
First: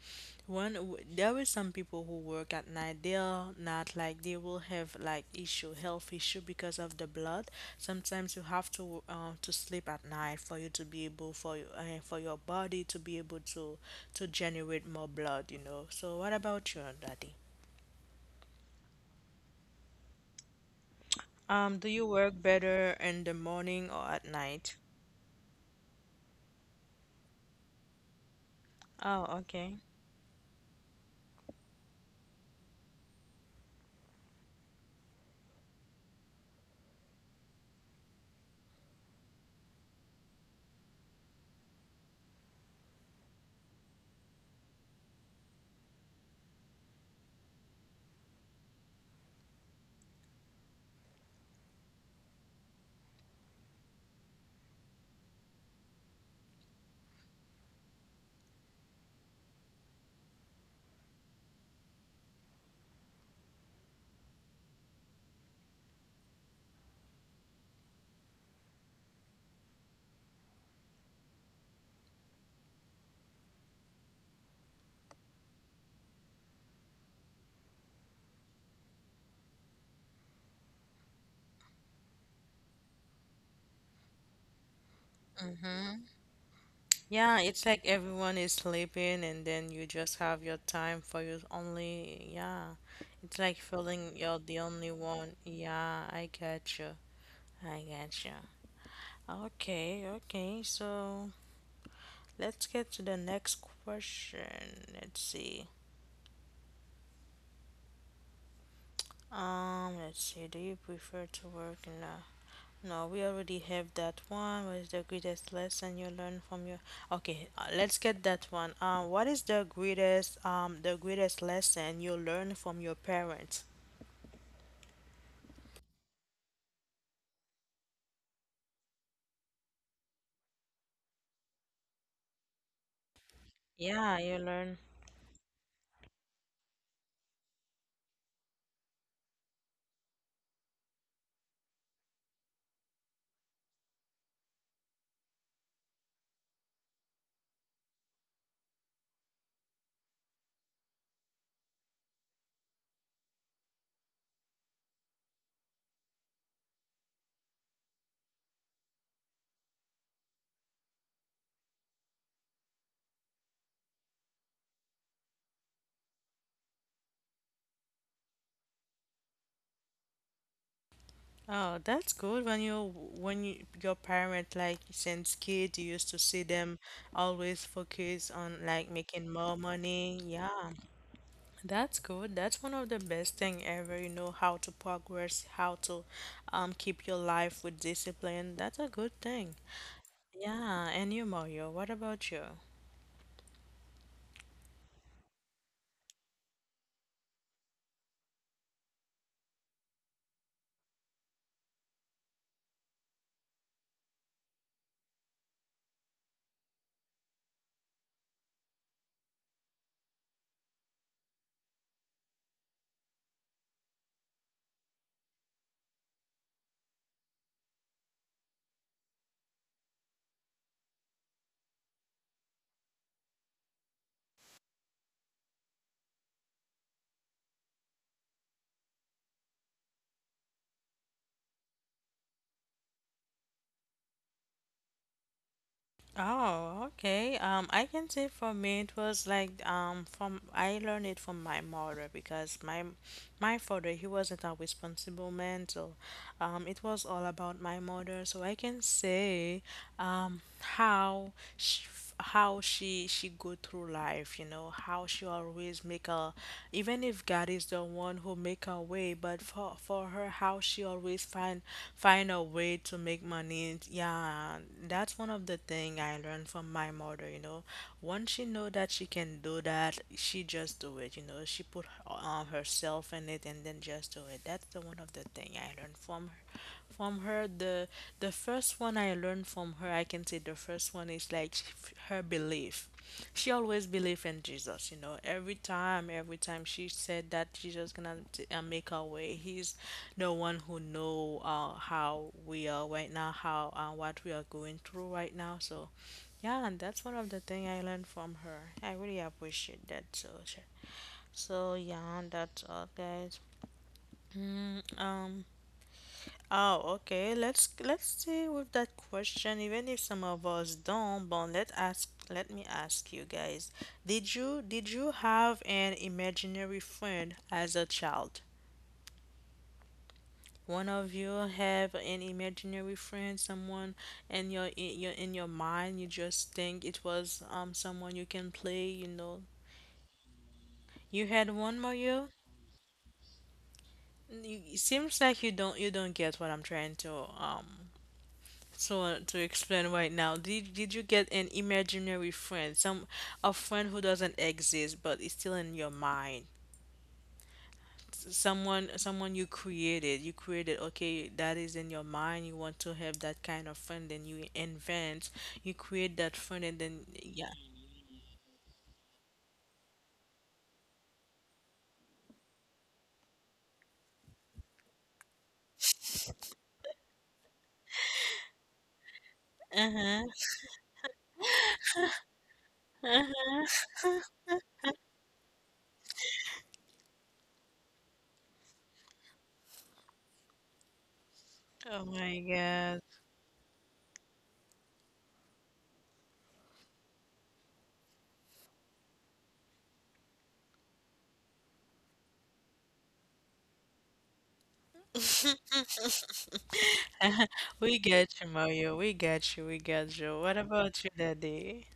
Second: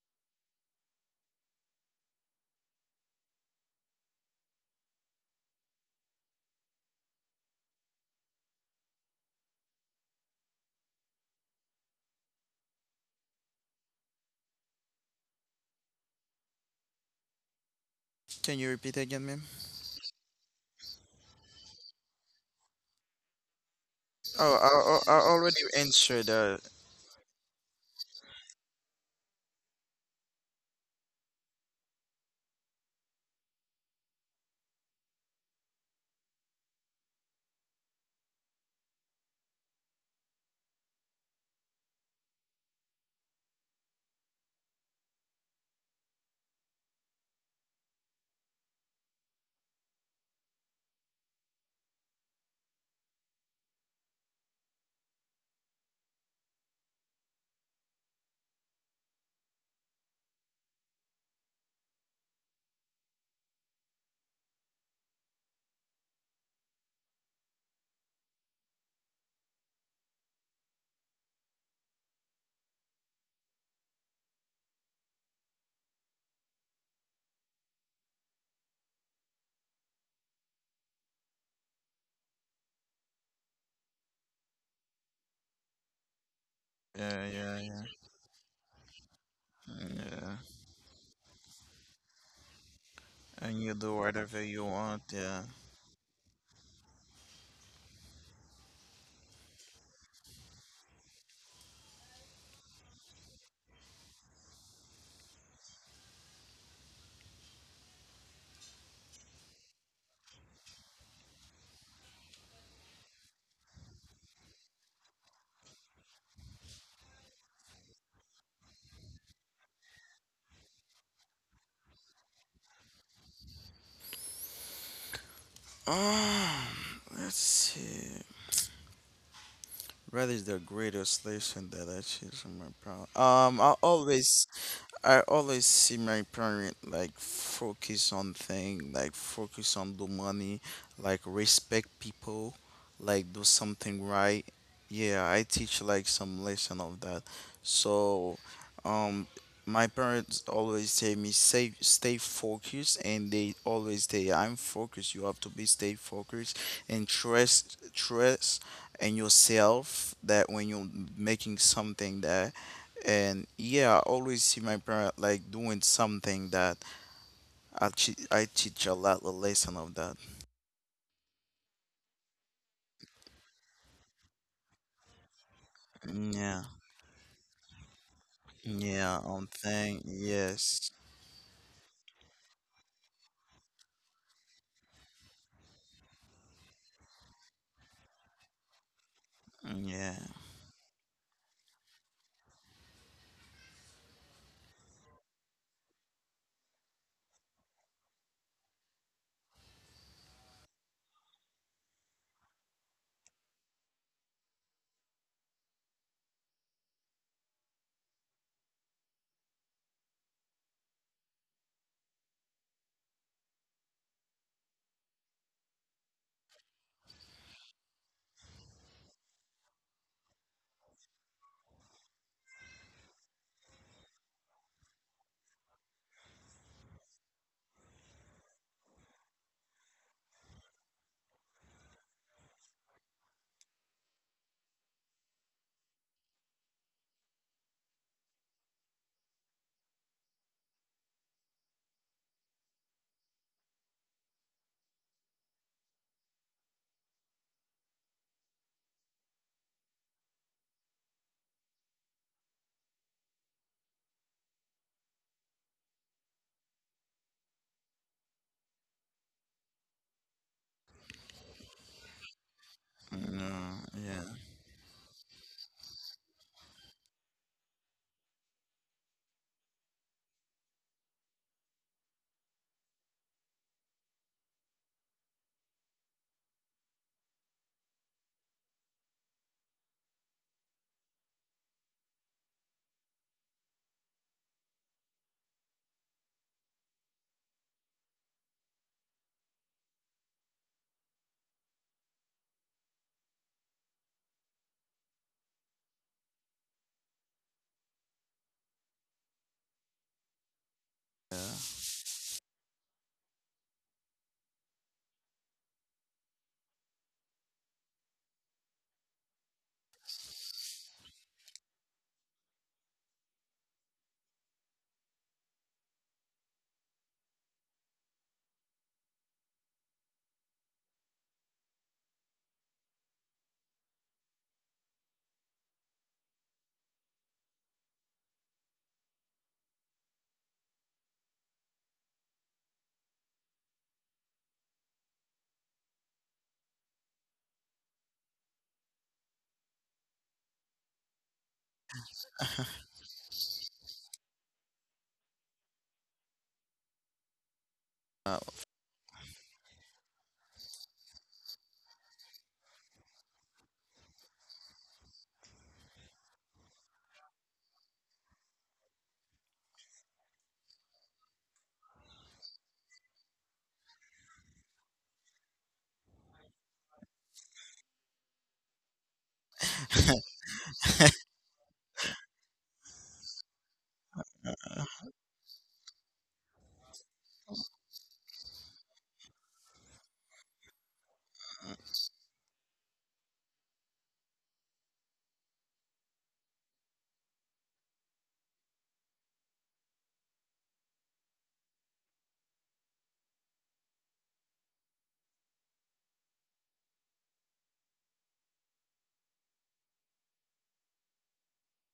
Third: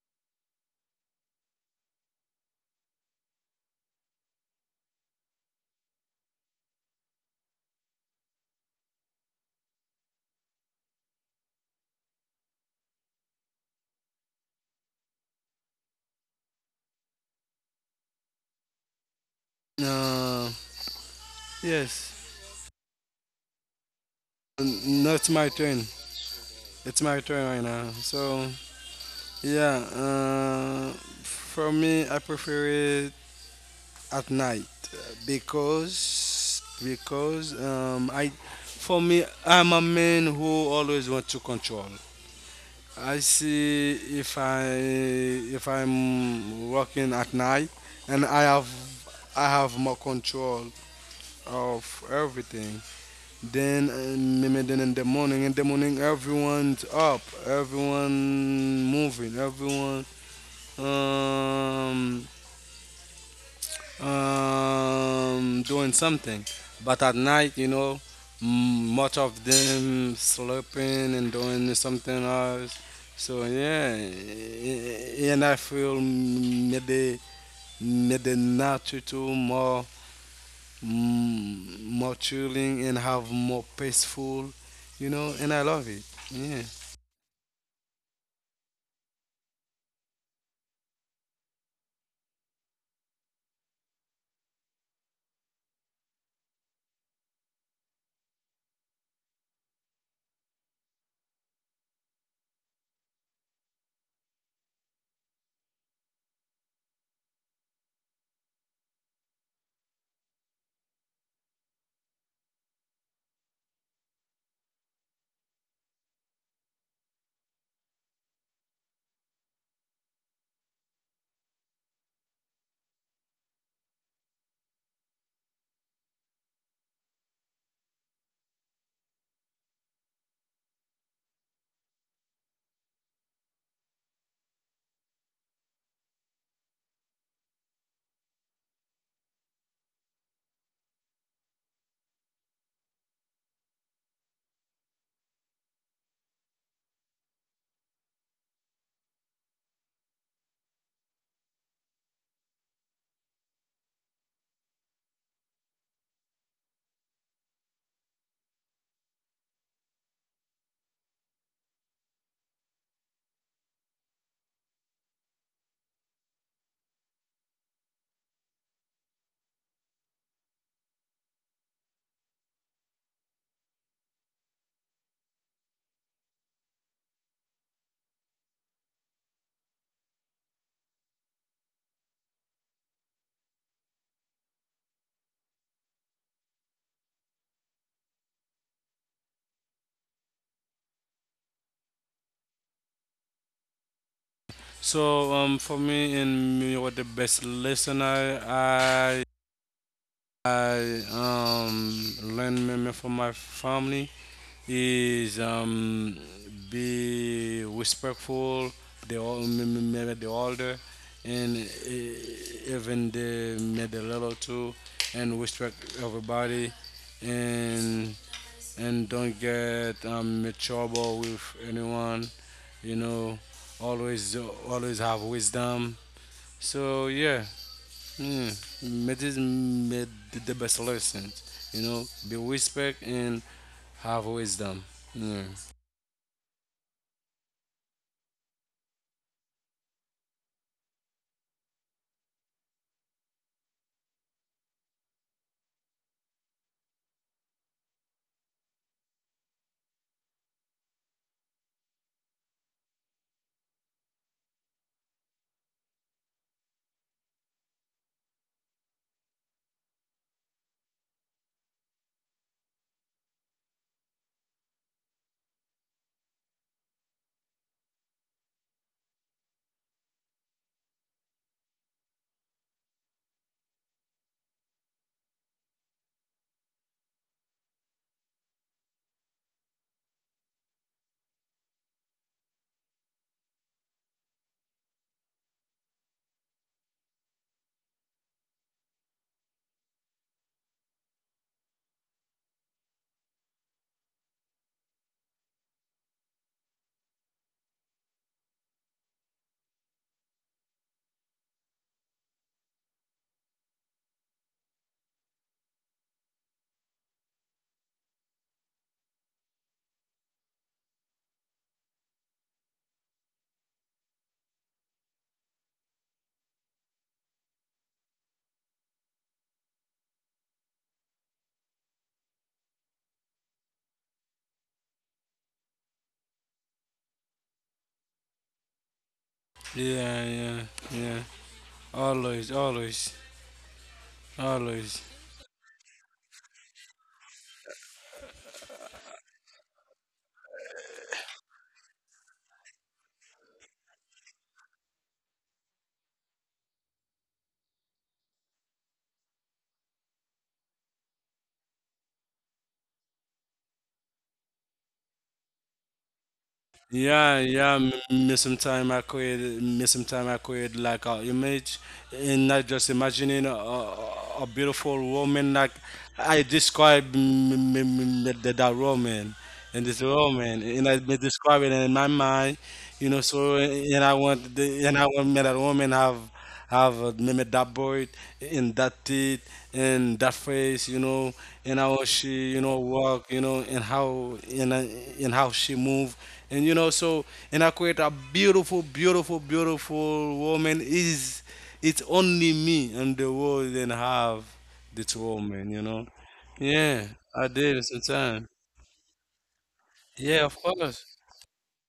A: one, w- there is some people who work at night. They are not like they will have like issue, health issue because of the blood. Sometimes you have to sleep at night for you to be able for you for your body to be able to generate more blood. You know. So what about you, Daddy?
B: Can you repeat again, ma'am?
C: Uh,
A: Do you work
C: yes.
A: better in the morning or at night?
B: Oh,
C: N-
B: I,
C: No,
B: I, I
C: it's my
B: already
C: turn.
B: answered that.
C: It's my turn right now. So
A: Oh, okay.
C: yeah, for me, I prefer it. At night because I for me I'm a man who always want to control. I see if I if I'm working at night and I have more control of everything. Then maybe then in the morning everyone's up, everyone moving, everyone um doing something. But at night, you know, much of them sleeping and doing something else. So yeah, and I feel maybe nature too more mm, more chilling and have more peaceful, you know. And I love it. Yeah.
B: Yeah,
A: Yeah,
B: yeah,
A: it's like
B: yeah,
A: everyone is sleeping and then you just
B: yeah.
A: have your time for your only, yeah. It's like
B: And you do
A: feeling you're
B: whatever
A: the
B: you
A: only
B: want.
A: one.
B: Yeah.
A: Yeah, I get you. I get you. Okay, okay. So let's get to the next question. Let's see. Let's see. Do you prefer to work in a— No, we already have that one. What is the greatest lesson you learned from your— Okay, let's get that one. What is the greatest lesson you learned from your parents?
B: Let's see. What is the greatest lesson that I achieved from my problem.
A: Yeah, you learn.
B: I always see my parent like focus on thing, like focus on the money, like respect people, like do something right. Yeah, I teach like some lesson of that. So, um, my parents always tell me stay focused, and they always say I'm focused. You have to be stay focused and trust in yourself that when you're making something that and yeah, I always see my parent like doing something that I teach a lot the lesson of that.
A: Oh, that's good. When you your parent like since kid, you used to see
B: Yeah,
A: them always focus on like
B: yeah,
A: making
B: on
A: more
B: thing,
A: money. Yeah,
B: yes,
A: that's good. That's one of the best thing ever. You know how to progress, how to keep your life with discipline. That's a good thing.
B: yeah,
A: Yeah, and you, Mario, what about you?
C: So for me and me, what the best listener I learn meme from my family is be respectful. The old, the older, and eh, even the me the little too, and respect everybody, and don't get in trouble with anyone. You know, always always have wisdom. So yeah. Yeah, medicine made the best lesson. You know, be respect and have wisdom. Yeah,
A: Oh, okay. I can say for me it was like from I learned it from my mother because my father he wasn't a responsible man, so it was all about my mother. So I can say how she, how she go through life, you know, how she always make a, even if God is the one who make a way, but for her, how she always find find a way to make
B: no,
A: money.
B: yeah.
A: Yeah, that's one of the thing I learned from my mother. You know, once she know that she can do that, she just do it. You know, she put herself in it and then just do it. That's the one of the thing I learned from her from her the the first one I learned from her, I can say the first one is like sh- her belief. She always believed in Jesus, you know. Every time she said that Jesus gonna t- make our way. He's the one who know how we are right now, how what we are going through right now. So, yeah, and that's one of the thing I learned from her. I really appreciate that. So, sh- so yeah, that's all, guys. Mm, um, Oh, okay. Let's see with that question, even if some of us don't, but let ask, let me ask you guys. Did you have an imaginary friend as a child? One of you have an imaginary friend, someone in your in your mind you just think it was someone you can play, you know.
C: yeah, yeah, yeah.
A: You had one, Mario?
C: Always, always,
A: You, it
C: always.
A: seems like you don't get what I'm trying to So to explain right now, did you get an imaginary friend, some a friend who doesn't exist but is still in your mind? S-
B: Uh,
A: Someone you created, okay, that is in your mind, you want to have that kind of friend, then you invent, you create that friend and then
C: Yeah,
A: yeah.
C: yeah. Me sometime I create, me sometime I create like a image, and not just imagining a beautiful woman. Like I describe the, that woman and this
A: Uh-huh.
C: woman, and I be describing it in my mind, you know. So and I
A: Uh-huh.
C: want the, and I want me that woman have meme that boy in that teeth and that face, you know, and
A: Oh
C: how
A: my
C: she, you know,
A: God.
C: walk, you know, and how she move, and you know, so and I create a beautiful woman. Is it's only me in the world and have this woman, you know? Yeah, I did
A: We get you,
C: sometimes.
A: Mario. We get you. We get you.
C: Yeah,
A: What
C: of
A: about you,
C: course.
A: Daddy?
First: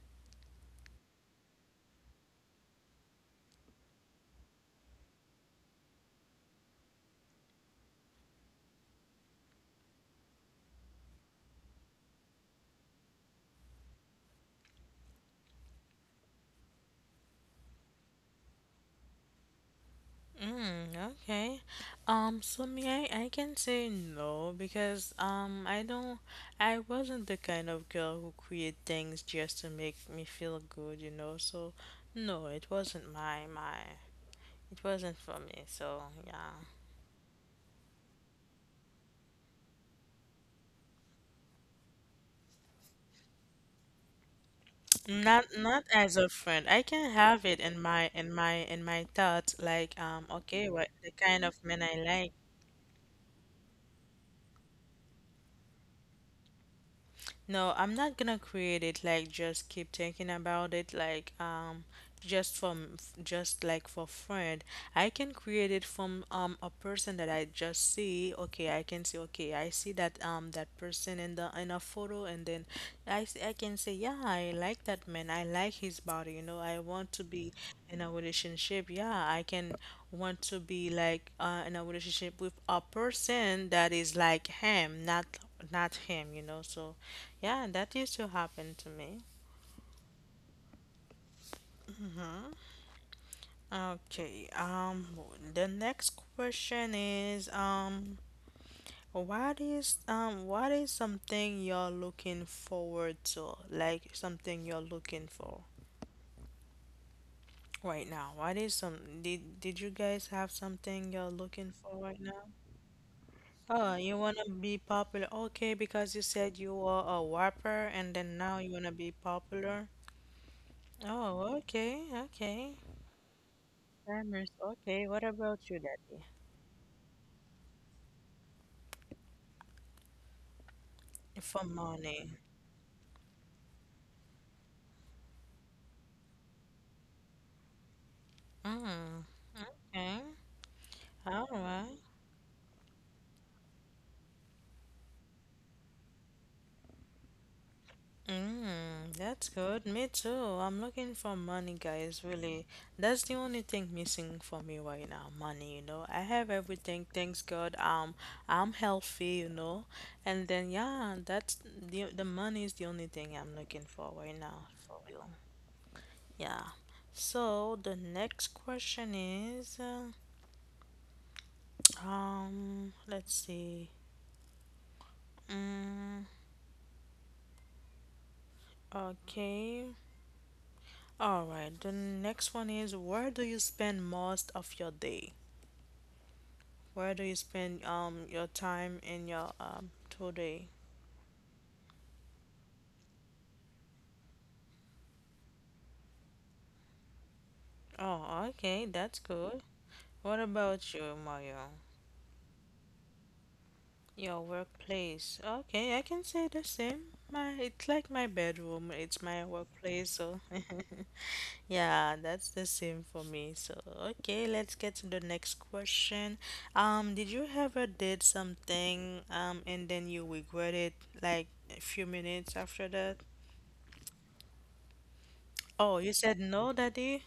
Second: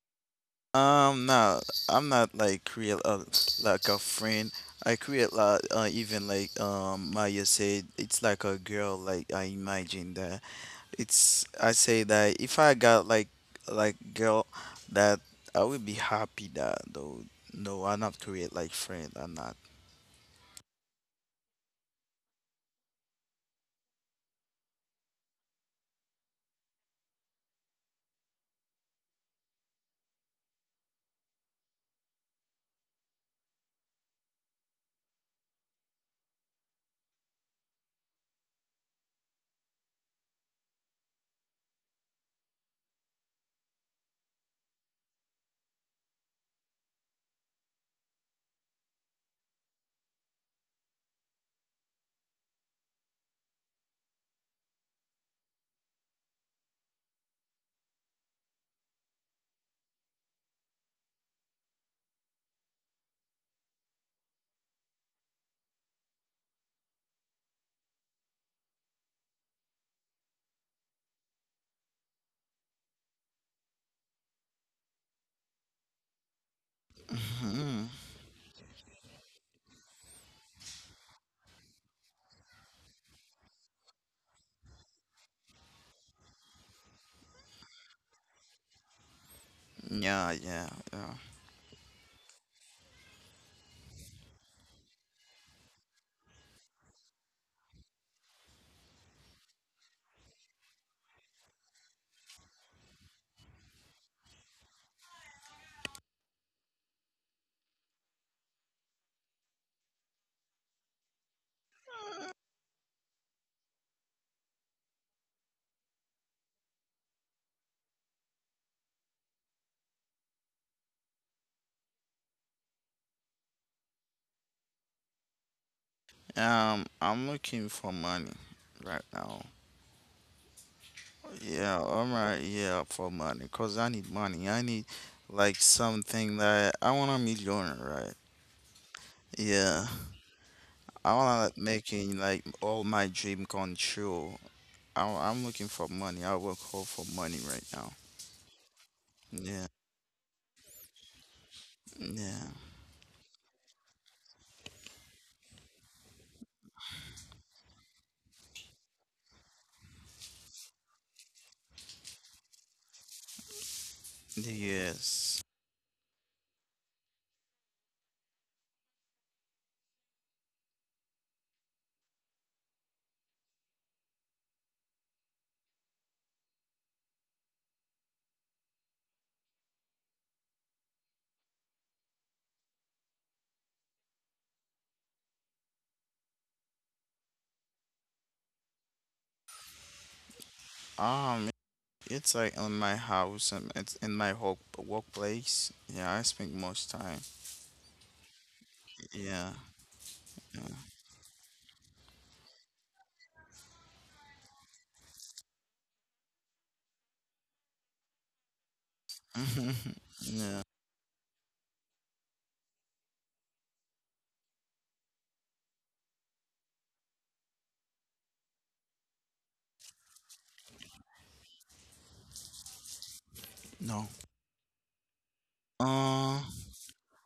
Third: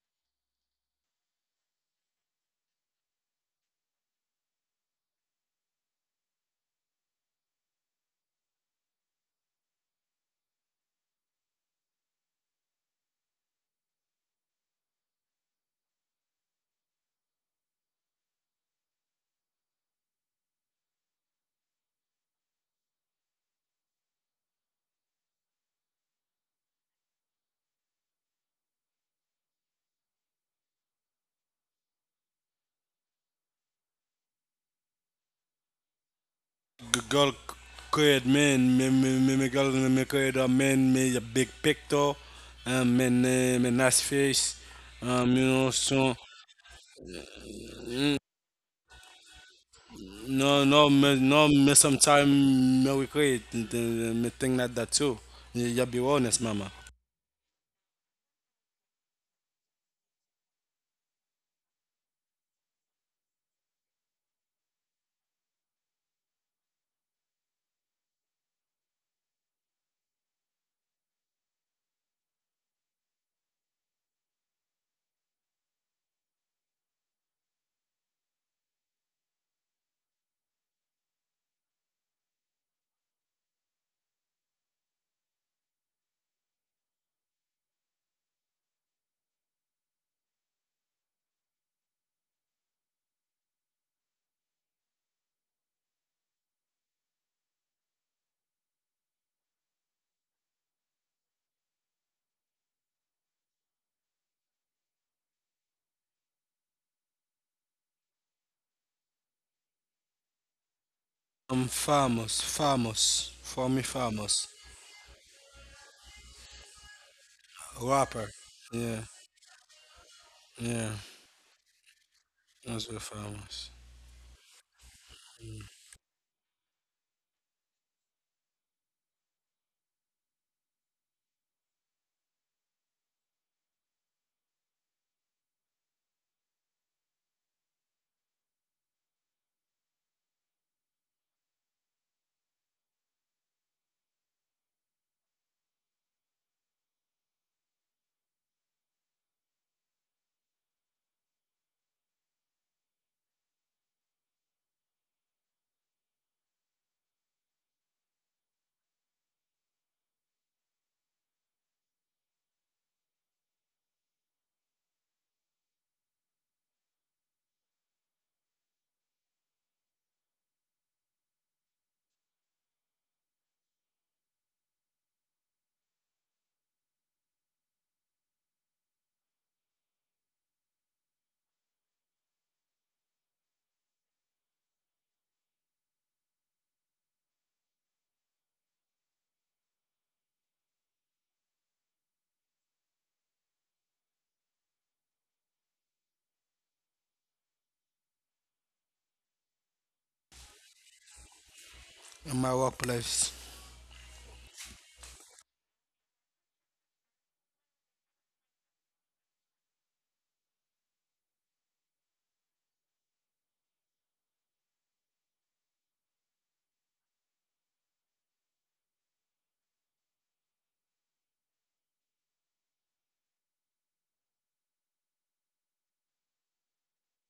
B: No, I'm not like create a like a friend. I create like even like Maya said, it's like a girl. Like I imagine that. It's I say that if I got like girl that I would be happy that though no I'm not create like friend I'm not.
A: Mm, okay. So me, I can say no because I don't, I wasn't the kind of girl who create things just to make me feel good, you know. So, no, it wasn't it wasn't for me. So yeah,
C: Girl create men, me me me me girl me create a man me a big picture, me nice face,
A: not
C: you know so
A: as a friend. I can have it in my
C: mm,
A: in my thoughts, like
C: no
A: okay, what
C: no
A: the
C: me
A: kind
C: no
A: of
C: me
A: men I
C: sometime
A: like—
C: me we create me think like that too. You be honest, mama.
A: No, I'm not gonna create it like just keep thinking about it like just from f- just like for friend. I can create it from a person that I just see. Okay, I can say okay, I see that that person in the in a photo and then I can say yeah, I like that man. I like his body, I want to be
B: Hmm.
A: in a relationship. Yeah, I can want to be like in a relationship with a person that is like him, not him, So yeah, that used to happen to me.
B: Yeah, yeah, yeah.
A: Hmm. Okay. The next question is what is what is something you're looking forward to? Like something you're looking for right now. What is some? Did you guys have something you're
C: I'm
A: looking for right
C: famous,
A: now?
C: for me
A: Oh, you wanna
C: famous
A: be popular? Okay, because you said you were a whopper, and
C: rapper.
A: then now you wanna
C: Yeah,
A: be popular.
C: yeah,
A: Oh, okay, okay.
C: that's very famous.
A: Farmers. Okay, what about you, Daddy?
B: I'm looking for money right now.
A: For
B: Yeah, all
A: money.
B: right, yeah, for money, cause I need money. I need like something that I want a millionaire, right?
A: Mm.
B: Yeah,
A: Okay.
B: I
A: All
B: want like
A: right.
B: making like all my dream come true. I'm looking for money. I work hard for money right now.
A: Mm, that's
B: Yeah.
A: good. Me too. I'm looking for money, guys.
B: Yeah.
A: Really, that's the only thing missing for me right now. Money, you know. I have everything. Thanks God. I'm healthy, you know. And then yeah, that's the money is the only thing I'm looking for right now. For real.
B: Yes.
A: Yeah. So the next question is, let's see. Mm, okay. All right, the next one is, where do you spend most of your day? Where do you spend your time in your today?
B: Um, it's like in my house and it's in my whole workplace. Yeah, I spend most time.
A: Oh, okay, that's
B: Yeah.
A: good. What about you, Mario?
C: In my workplace.
A: Your workplace. Okay, I can say the same. My, it's like my bedroom, it's my workplace, so
B: Yeah.
A: yeah, that's the same for me. So, okay, let's get to the next question. Did you ever did something and then you regret it like a few minutes after that?
B: No.
A: Oh, you said
B: Uh,
A: no, Daddy?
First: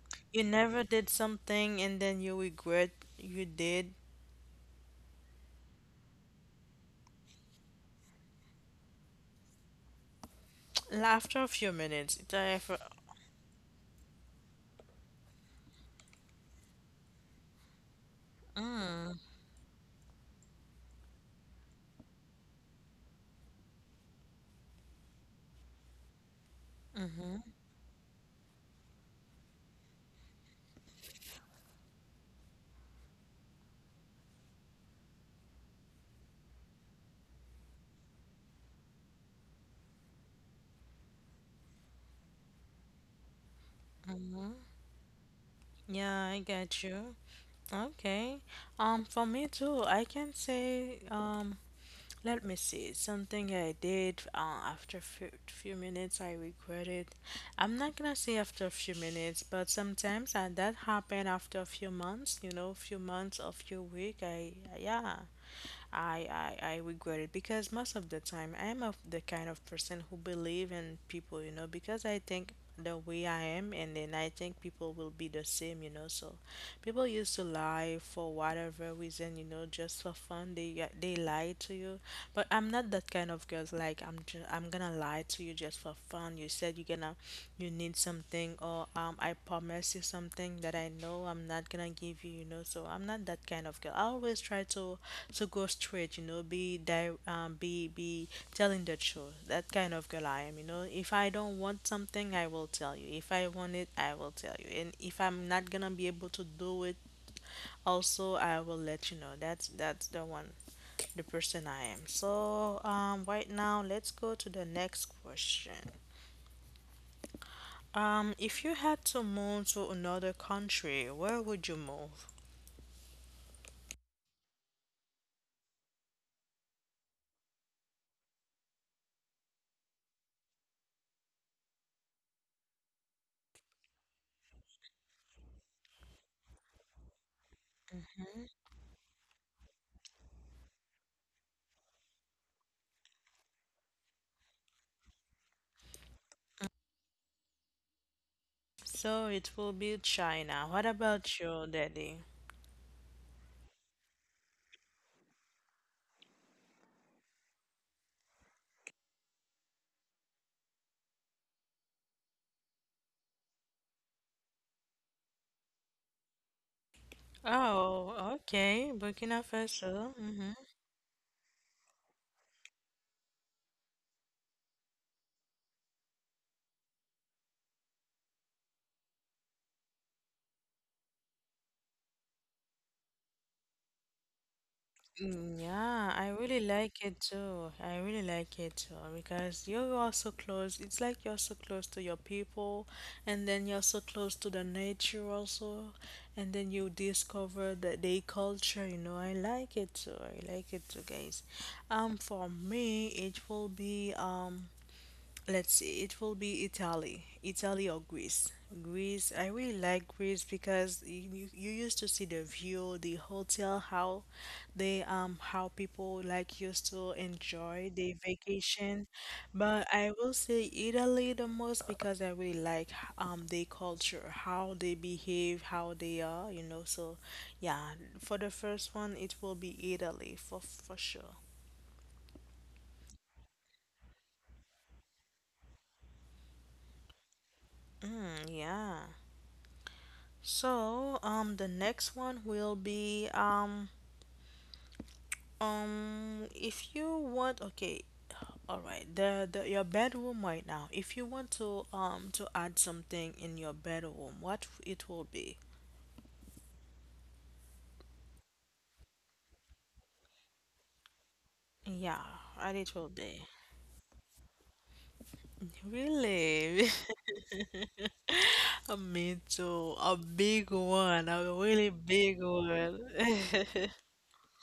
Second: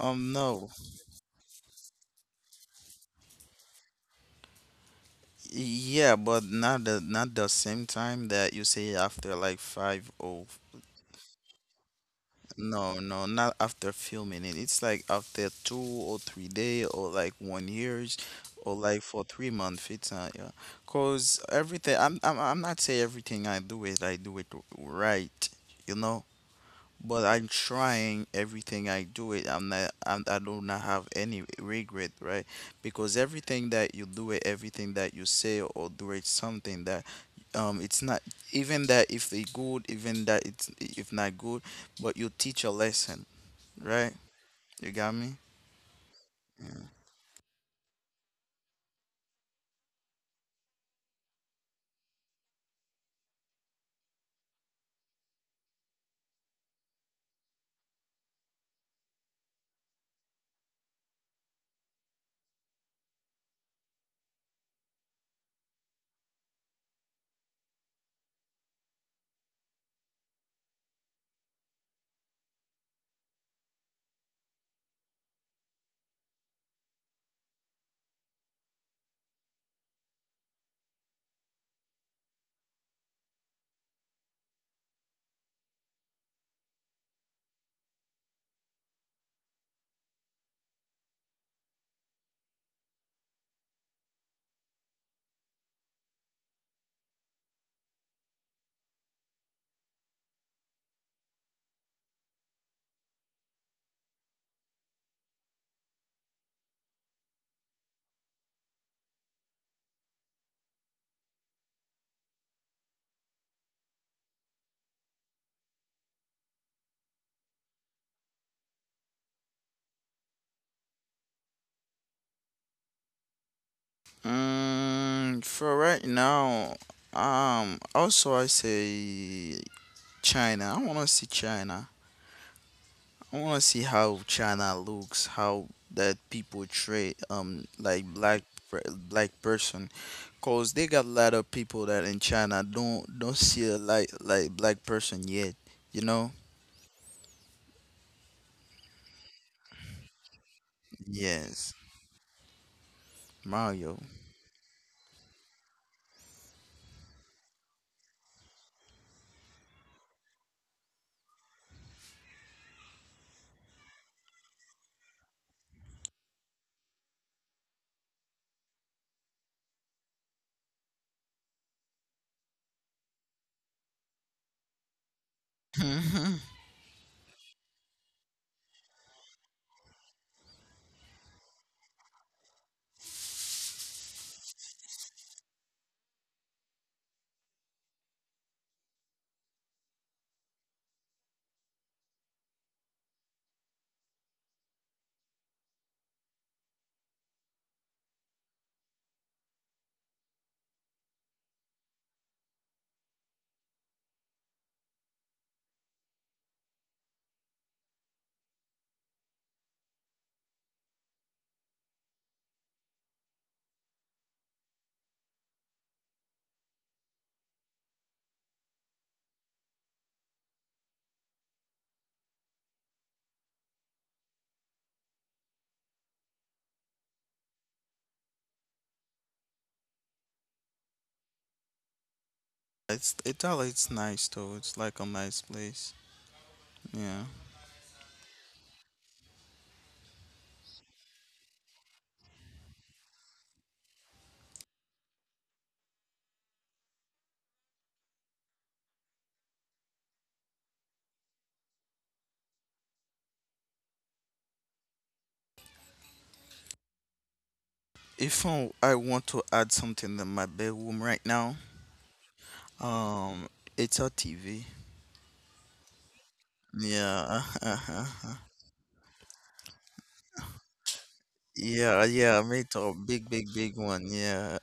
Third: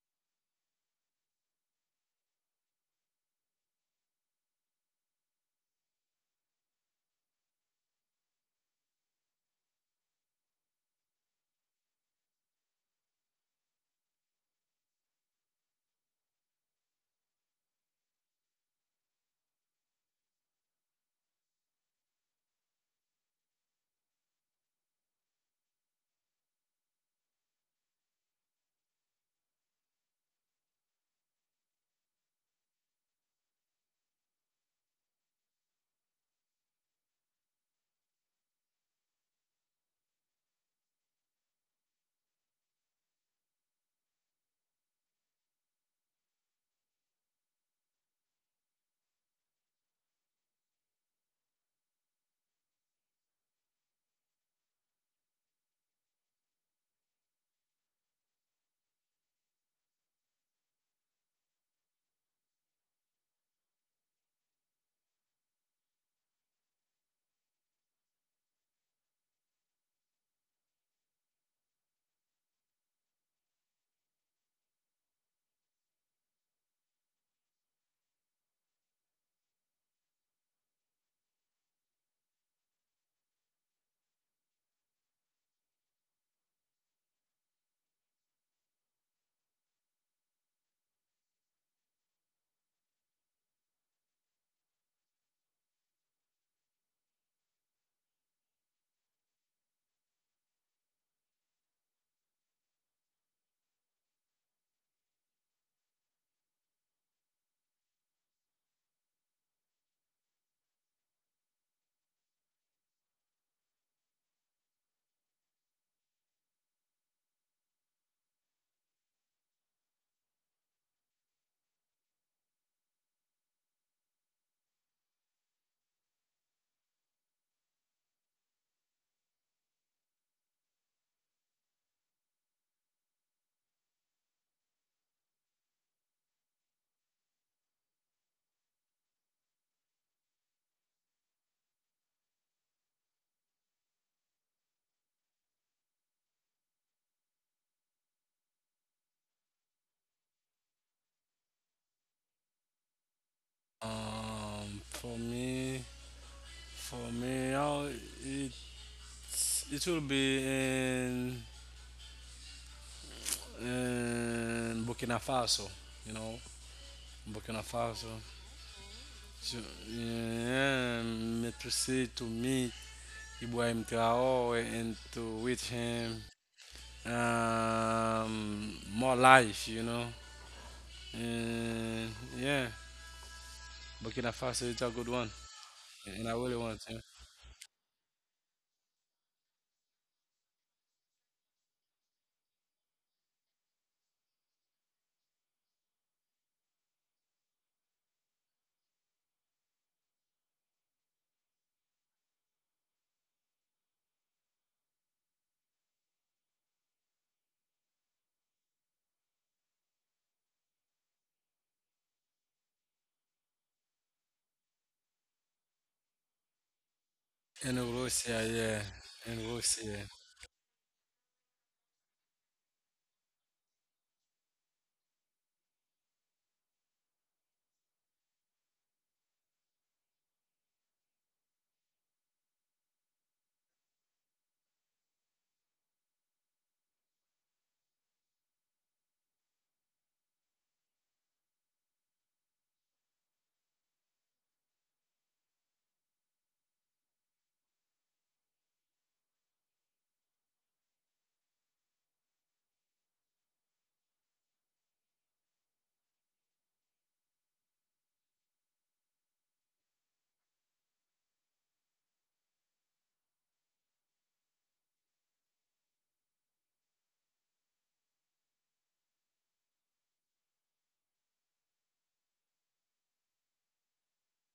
A: You
B: no.
A: never did something and then you regret you did
B: Yeah, but not the not the same time that you say after like five or
A: after a few minutes. It's like for
B: no, no, not after filming it. It's like after 2 or 3 day or like one years or like
A: mm,
B: for 3 months. It's not, yeah. Cause everything, I'm not say everything I do it right. You know, but
A: mm-hmm,
B: I'm trying everything I do it. I'm not. I'm, I do not have any regret, right? Because everything that you do it, everything that you say or do it, something that, it's not even that if it good, even that it's if not good, but you teach a lesson, right?
A: mm-hmm.
B: You got me.
A: Yeah, I get you. Okay. For me too, I can say um. Let me see. Something I did after few, few minutes, I regret it. I'm not gonna say after a few minutes, but sometimes that happened after a few months. You know, few months or few week. I yeah. I, I regret it because most of the time I am of the kind of person who believe in people, you know, because I think the way I am and then I think people will be the same, you know. So people used to lie for whatever reason, you know, just for fun. They yeah, they lie to you. But I'm not that kind of girl like I'm gonna lie to you just for fun. You said you're gonna you need something or I promise you something that I know I'm not gonna give you, you know. So I'm not that kind of girl. I always try to go straight, you know, be telling the truth. That kind of girl I am, you know. If I don't want something, I will tell you. If I want it, I will tell you. And if I'm not gonna be able to do it, also I will let you know. That's the one, the person I am. So right now let's go to the next question. If you had to move to another country, where would you move?
B: Mm, for right now, also I say China. I wanna see China. I want to see how China looks, how that people treat like black person, cause they got a lot of people that in China don't see a like black person yet, you know?
A: So it will be China. What about you,
B: Yes,
A: Daddy?
B: Mario.
C: Um, for me, for me, I, it it will be in Burkina Faso, you know, Burkina Faso.
A: Oh, okay. Burkina
C: So,
A: Faso. Mm-hmm.
C: yeah, me to see to meet Ibrahim Traore and to with him
B: Mhm.
C: more life, you know. And yeah, Burkina Faso is a good one,
A: Yeah, I
C: and I really
A: really
C: want
A: like
C: to.
A: it too. I really like it too because you're also close. It's like you're so close to your people, and then you're so close to the nature also, and then you discover that they culture. You know, I like it too. I like it too, guys. For me, it will be. Let's see, it will be Italy or Greece. Greece, I really like Greece because you used to see the view, the hotel, how they how people like used to enjoy
C: And
A: their
C: Russia, yeah,
A: vacation.
C: and
A: But I
C: Russia.
A: will say Italy the most because I really like their culture, how they behave, how they are, you know. So yeah, for the first one, it will be Italy for sure.
B: It's Italy. It's nice though. It's like a nice place. Yeah.
A: Mm, yeah. So, the next one will be if you want, okay, all right, the your bedroom right now. If you want to add something in your bedroom, what it will be?
B: If I, I want to add something in my bedroom right now,
A: Yeah, and it will be.
B: um, it's a TV.
A: Really?
B: Yeah.
A: I mean, too, a big one, a really
B: Yeah, yeah,
A: big
B: me too.
A: one.
B: Big, big, big one. Yeah,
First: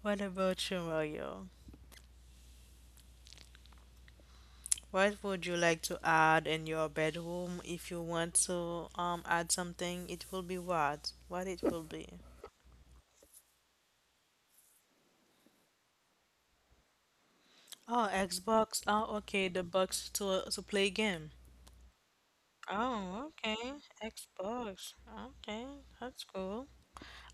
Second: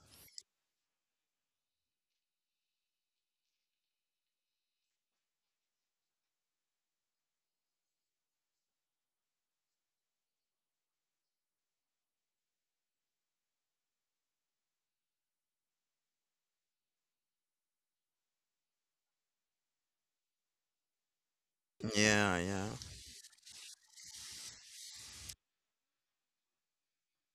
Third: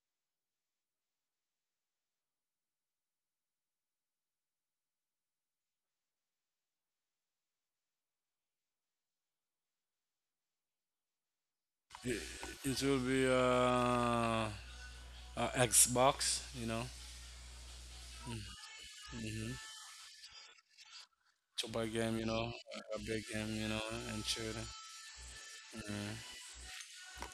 A: What about you, Mario? What would you like to add in your bedroom if you want to add something? It will be what? What it will be?
C: It, it will be Xbox, you know.
A: Oh, Xbox. Oh, okay,
C: Mhm.
A: the box to play game.
C: To buy game, you
B: yeah,
C: know,
B: yeah,
C: a big
A: Oh,
C: game, you
A: okay.
C: know, and chill.
A: Xbox. Okay,
C: Yeah.
A: that's cool.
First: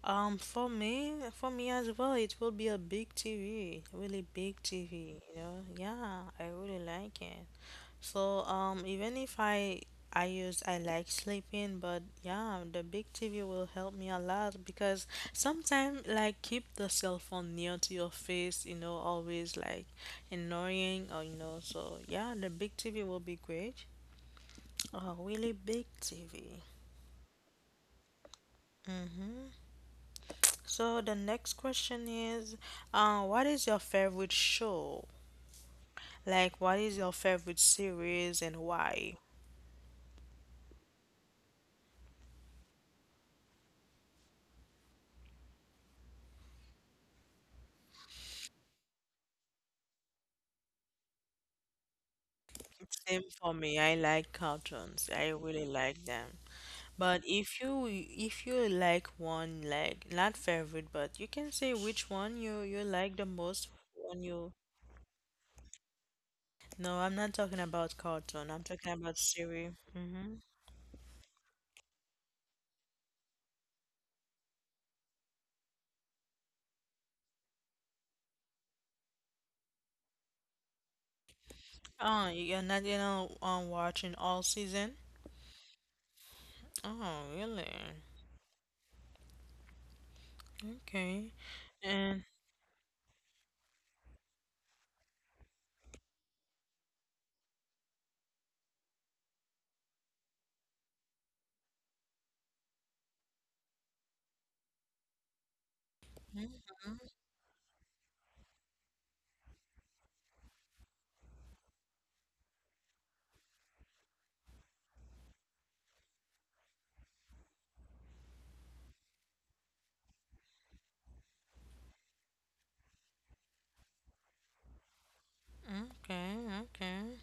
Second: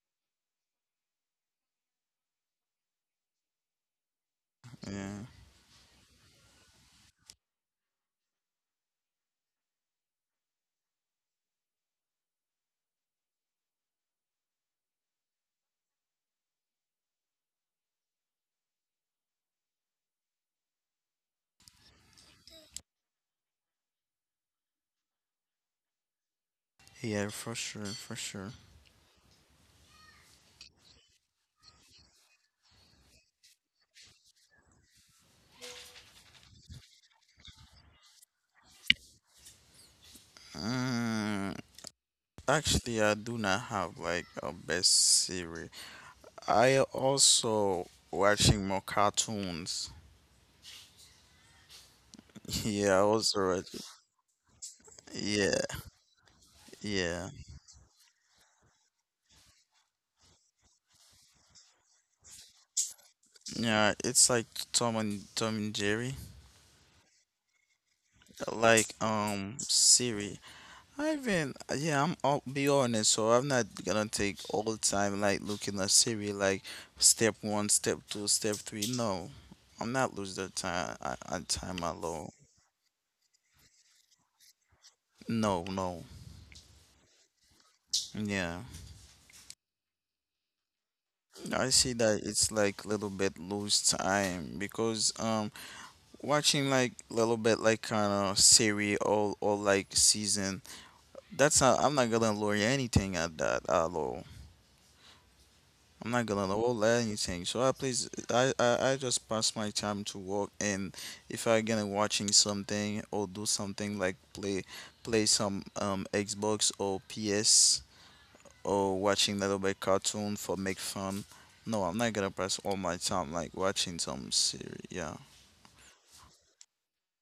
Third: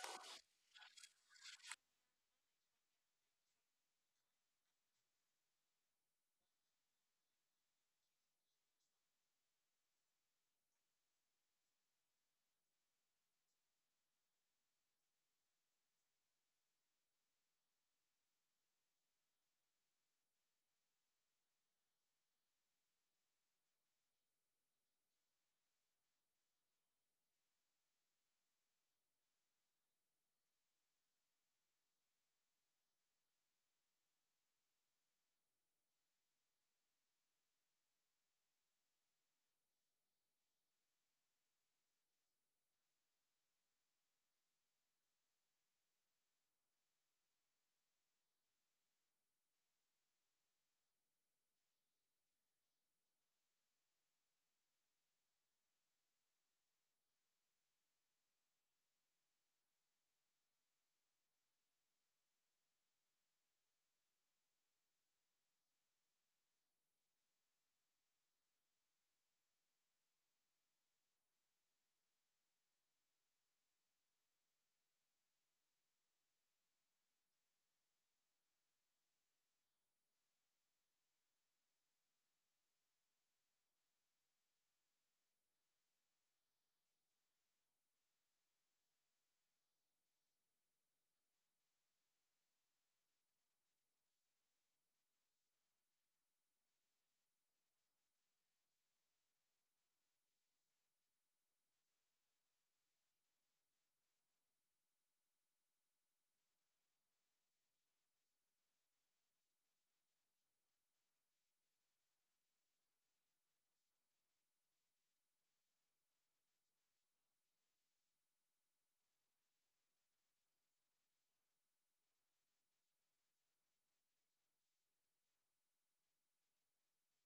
A: For me, as well, it will be a big TV, really big TV,
B: yeah,
A: you know. Yeah, I really like it. So, even if I like sleeping, but yeah, the big TV will help me a lot because sometimes like keep the cell phone near to your face, you know, always like annoying or you know. So yeah, the big TV will be great. A really big TV.
B: yeah, for sure, for sure.
A: So the next question is, what is your favorite show? Like, what is your favorite series, and why?
B: Mm, actually, I do not have like a best series. I also watching more cartoons. Yeah, I
A: Same for
B: also watch.
A: me. I like cartoons. I
B: Yeah,
A: really like them. But
B: yeah,
A: if you like one, like not favorite, but you can say which one you like the most.
B: yeah.
A: When
B: It's like
A: you
B: Tom and Jerry,
A: no, I'm not talking about cartoon. I'm
B: like
A: talking about series. Mm-hmm.
B: Siri. I haven't. Yeah, I'm. I'll be honest. So I'm not gonna take all the time like looking at Siri like step one, step two, step three. No, I'm not losing the time. I time
A: Oh,
B: alone.
A: you're not watching all season.
B: No, no.
A: Oh, really?
B: Yeah,
A: Okay.
B: I see that
A: And
B: it's like little bit lose time because watching like little bit like kind of Siri or like season. That's not. I'm not gonna learn anything at that at all. I'm not gonna
A: mhm.
B: hold anything. So I please, I just pass my time to work, and if I gonna watching something or do something like play some Xbox or PS or watching little bit cartoon for make fun. No, I'm not gonna pass all my time like watching some series. Yeah.
A: Okay, okay.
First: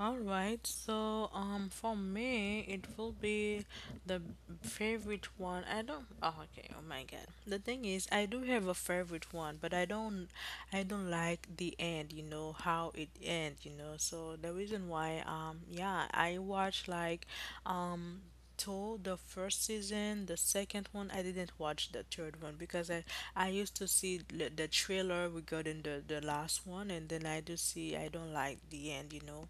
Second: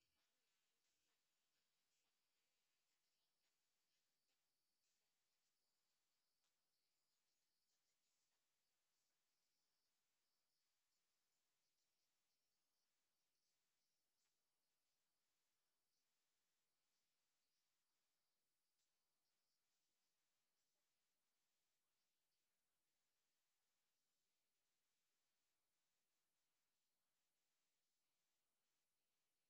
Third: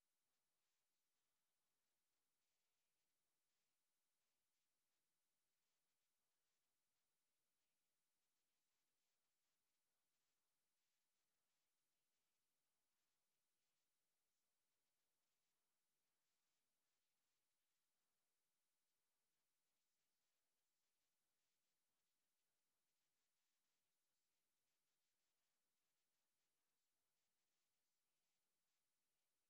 A: All right, so for me, it will be the favorite one. I don't. Oh, okay. Oh my God. The thing is, I do have a favorite one, but I don't. I don't like the end. You know how it ends. You know. So the reason why, yeah, I watch like, um, two the first season, the second one, I didn't watch the third one because I used to see the trailer regarding the last one, and then I do see I don't like the end, you know,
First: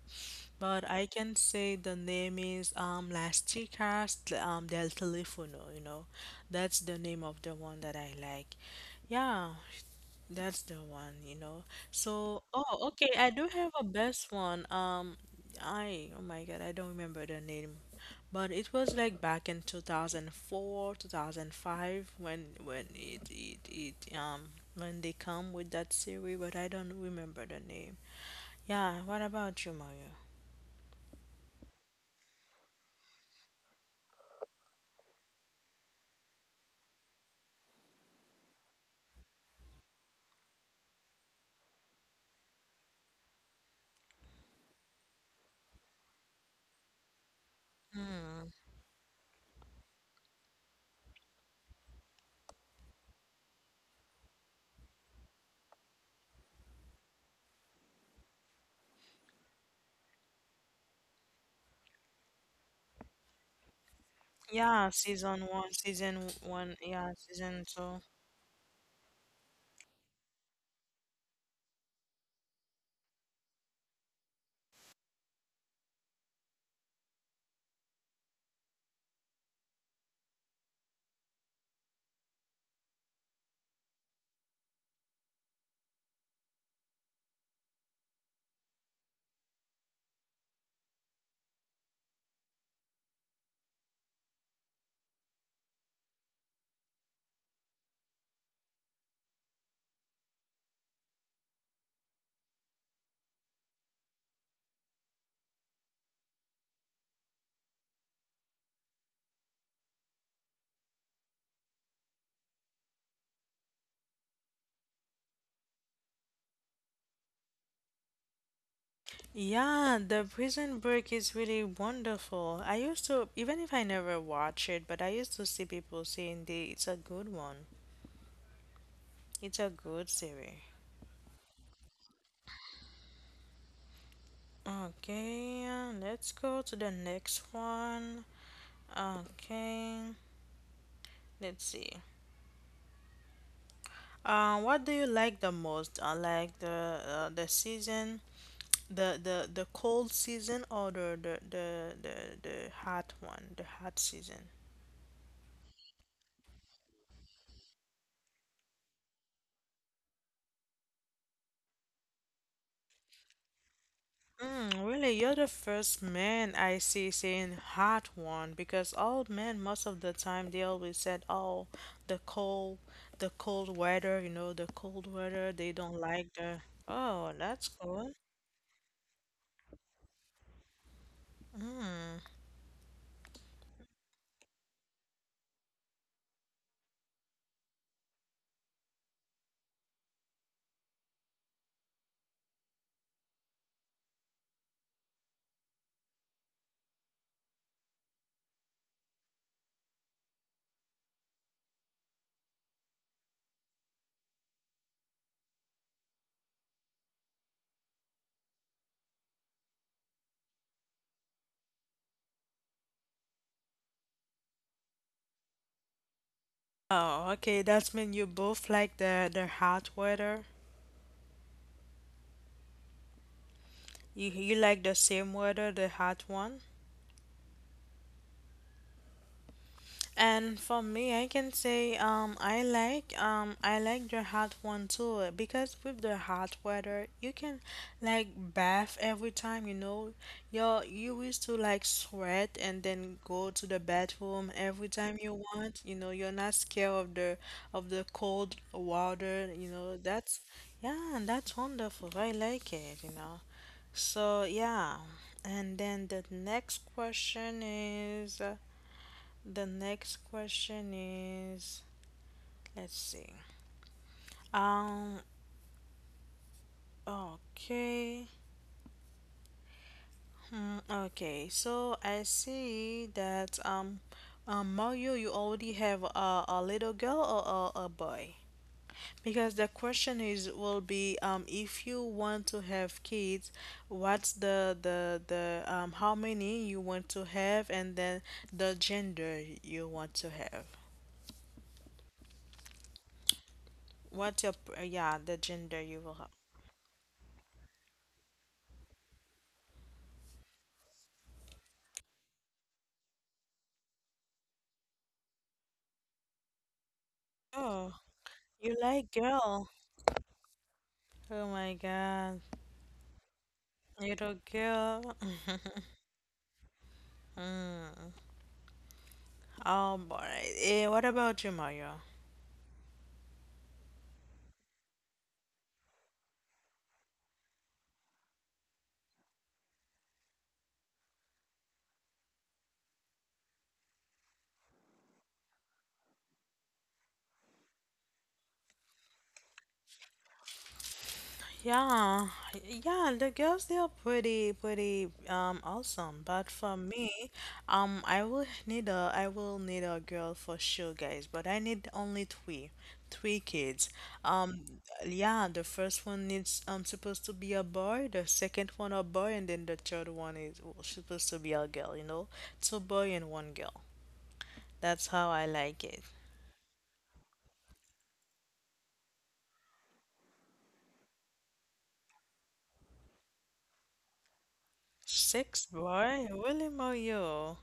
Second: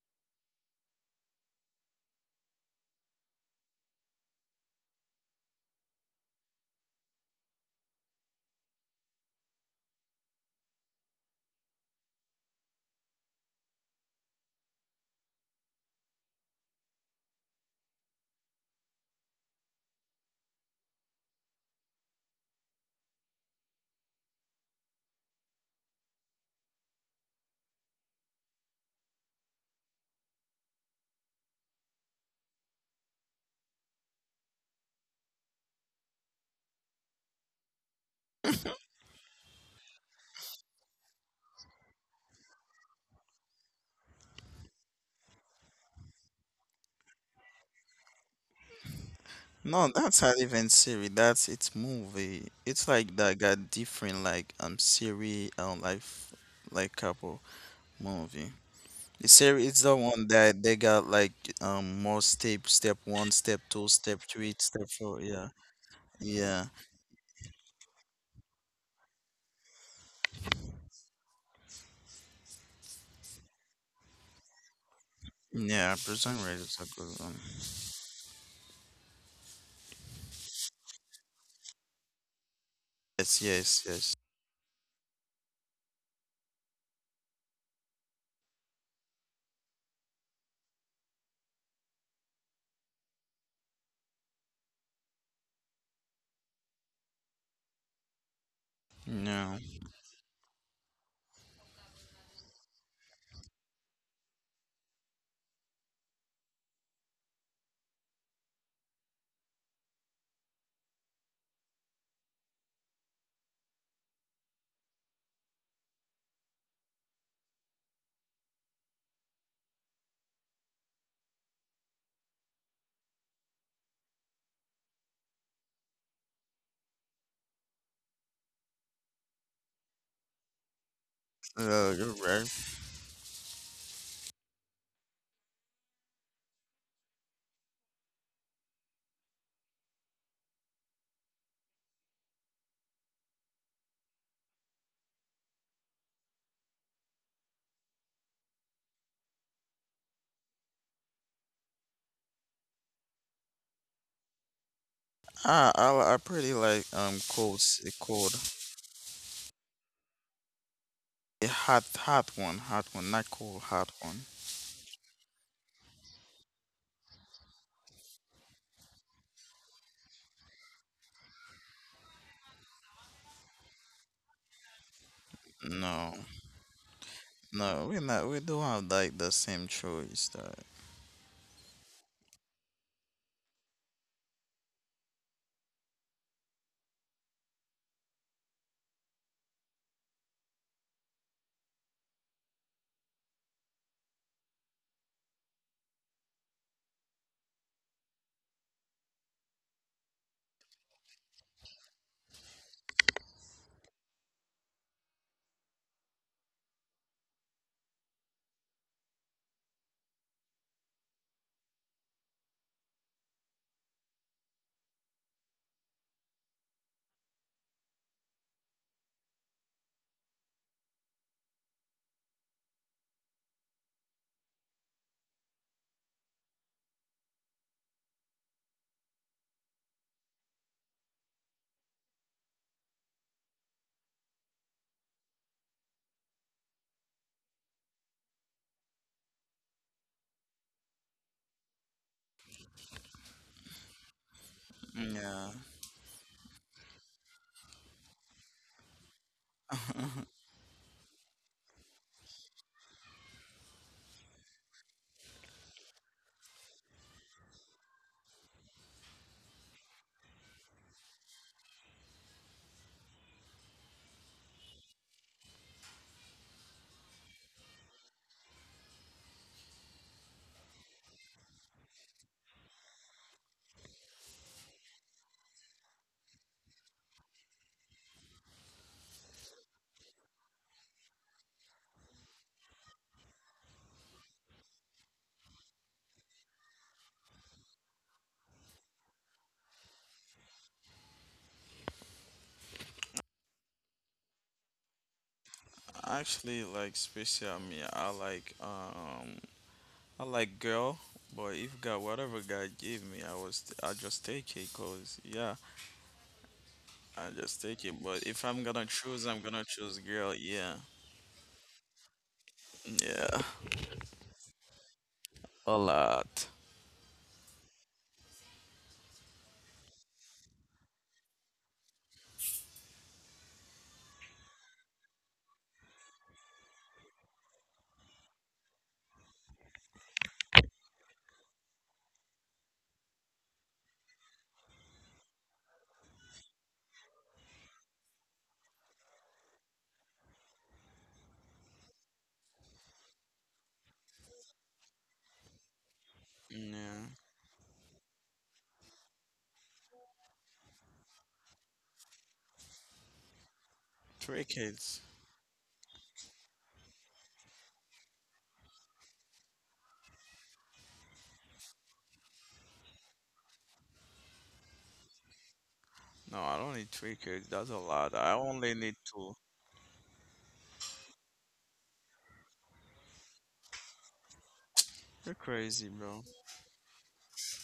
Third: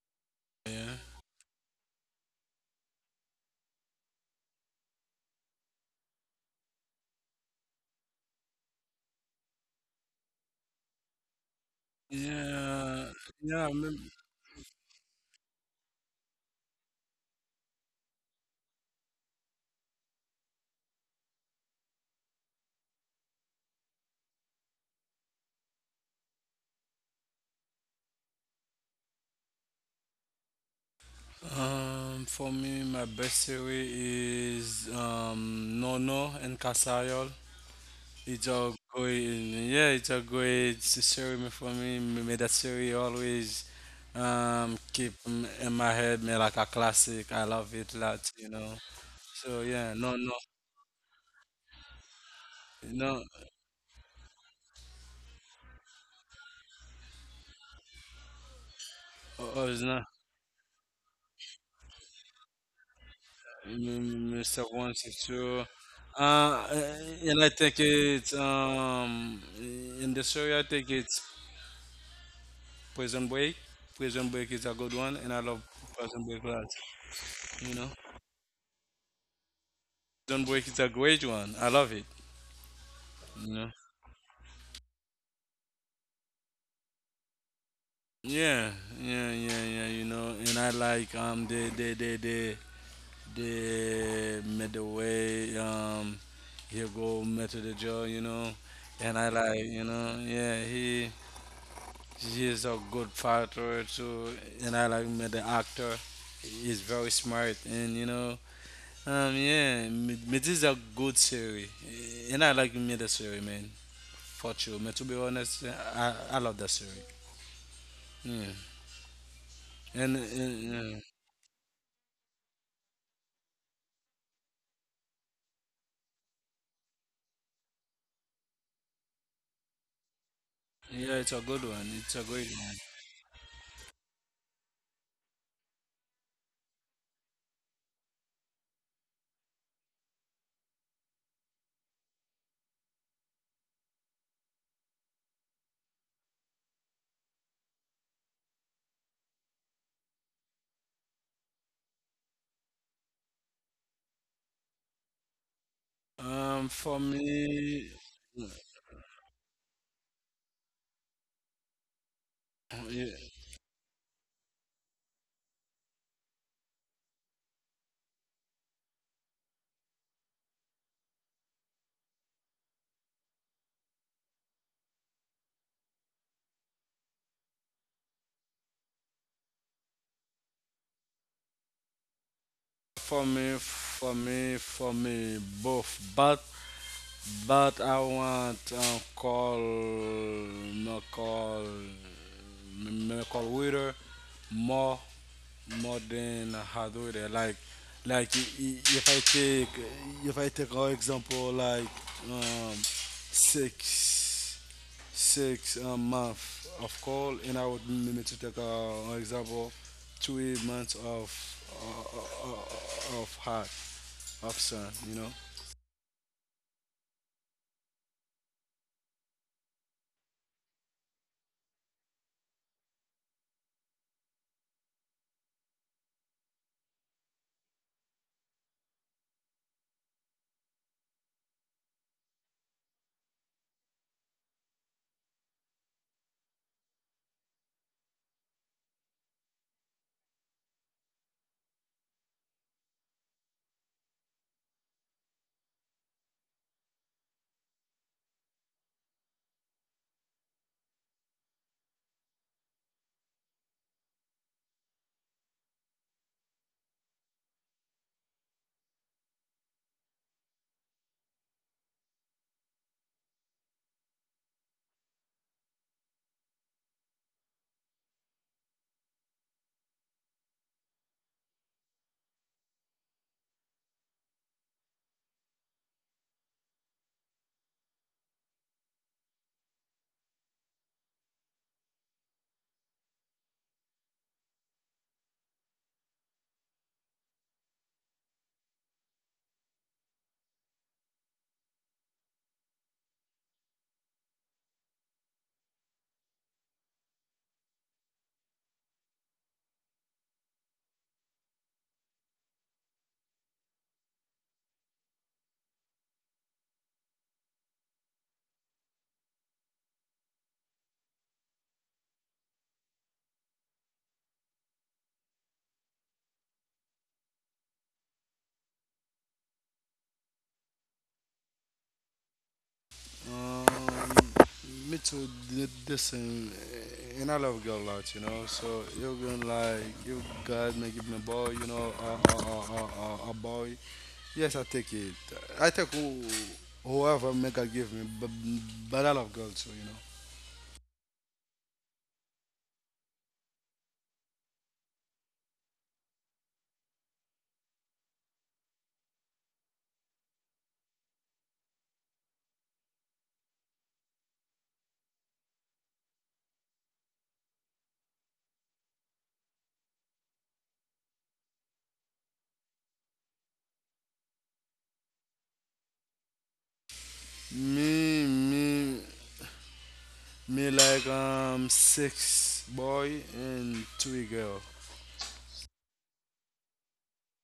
A: but
C: Yeah.
A: I can say the name is Las Chicas del Telefono, you know. That's the name of the one that I like. Yeah, that's the one, you know. So, oh, okay,
C: Yeah.
A: I do
C: yeah.
A: have a
C: mem-
A: best one. Oh my God, I don't remember the name. But it was like back in 2004, 2005 when it, it when they come with that series, but I don't remember the name. Yeah, what about you, Mario?
C: For me, my best series is Nono and Casayol. It's a great, yeah, it's a great series for me. That series always keep in my head, me like a classic. I love it lot, you know.
B: No,
C: So
B: that's not
C: yeah,
B: even
C: no, no,
B: series. That's it's movie. It's like that got
C: no,
B: different like series like couple movie. The series it's the
C: oh,
B: one that they got like more step one, step two, step three, step
A: Yeah,
C: Mr.
B: four. Yeah,
C: One
A: season one,
C: Six Two.
B: yeah,
A: yeah,
C: Uh,
A: season
C: and I
A: two.
C: think it's in the story. I think it's Prison Break. Prison Break is a good one, and I love
B: yeah. Prison
C: Prison
B: Break
C: Break a
B: is a
C: lot.
B: good one.
C: You know, Prison Break is a great one. I love it.
B: Yes,
C: You know.
B: yes, yes.
C: Yeah, yeah, yeah, yeah. You know, and I like the midway here go Metro the Joe. You know, and I
B: No,
C: like you know yeah he. He is a good fighter too, and I like him as the actor. He's very smart, and you know, yeah, this is a good series, and I like him as the series, man. For sure, man. To be honest, I love that series. Yeah,
A: Yeah, the
C: and,
A: Prison Break is
C: and
A: really wonderful. I used to, even if I never watch it, but I used to see people saying they it's a good one. It's a good series.
C: yeah, yeah, it's a good
B: you're
C: one. It's a
B: right.
C: great
A: Okay, let's go to the next one. Okay, let's see. What do you like the most? I like the season. The cold season or the hot one, the hot season?
B: Ah, I pretty
C: one.
B: like
C: For
B: cold
C: me,
B: a hot one, hot one, not
C: yeah,
B: cold, hot one.
A: Mm, really, you're the first man I see saying hot one because old men most of the time they always said, "Oh, the cold, the cold weather, you know, the cold weather, they don't
B: No,
A: like the." Oh, that's
B: no, we're
A: cool.
B: not. We don't have like the same choice. That
A: Mm.
C: for me, both. But I want Carl McCall call Witter more more than Hardwitter. Like if I take our example like um, six six month of call, and I would maybe to take an example 3 months uh, of hot of sun, you know.
A: Oh, okay, that's mean you both like the hot weather. You like the same weather, the hot one? And for me, I can say I like the hot one too because with the hot weather you can like bath every time, you know, you used to like sweat and then go to the bathroom every time you
B: yeah.
A: want, you know, you're not scared of the cold water, you know, that's yeah, and that's wonderful. I like it, you know. So yeah, and then the next question is. The next question is, let's see. Um, okay. Hmm, okay. So I see that Mario, you already have a little girl or a boy? Because the question is will be if you want to have kids, what's the how many you want to have, and then the gender you want to have. What's your p- yeah The gender you will have?
B: Actually, like special me, I like girl, but if God, whatever God gave me, I was I just take it, cause yeah, I just take
A: Oh.
B: it. But if I'm
A: You
B: gonna
A: like
B: choose, I'm gonna
A: girl.
B: choose girl. Yeah,
A: Oh my God.
B: yeah,
A: Little girl.
B: a lot.
A: Oh boy. Eh, what about you, Mario?
C: Um, Me too did this and I love girl a lot, you know. So you gonna like you God may give me a boy, you know, a boy. Yes, I take it. I take who, Whoever may God give me, but I love girls too, you
A: Yeah. Yeah, the girls they are pretty awesome. But for
B: Yeah,
A: me, I will need a I will need a girl for sure, guys, but I need only three. Three kids.
B: three
A: Um
B: kids.
A: yeah, the first one needs supposed to be a boy, the second one a boy, and then the third one is supposed to be a girl, you know? Two boy and one girl. That's how I like it.
B: No, I don't need three kids. That's a
C: know.
B: lot. I
C: Me,
B: only need
C: me,
B: two.
C: me like six boy and three girl.
B: You're
A: Six
B: crazy, bro.
A: boy? Willie Moyo.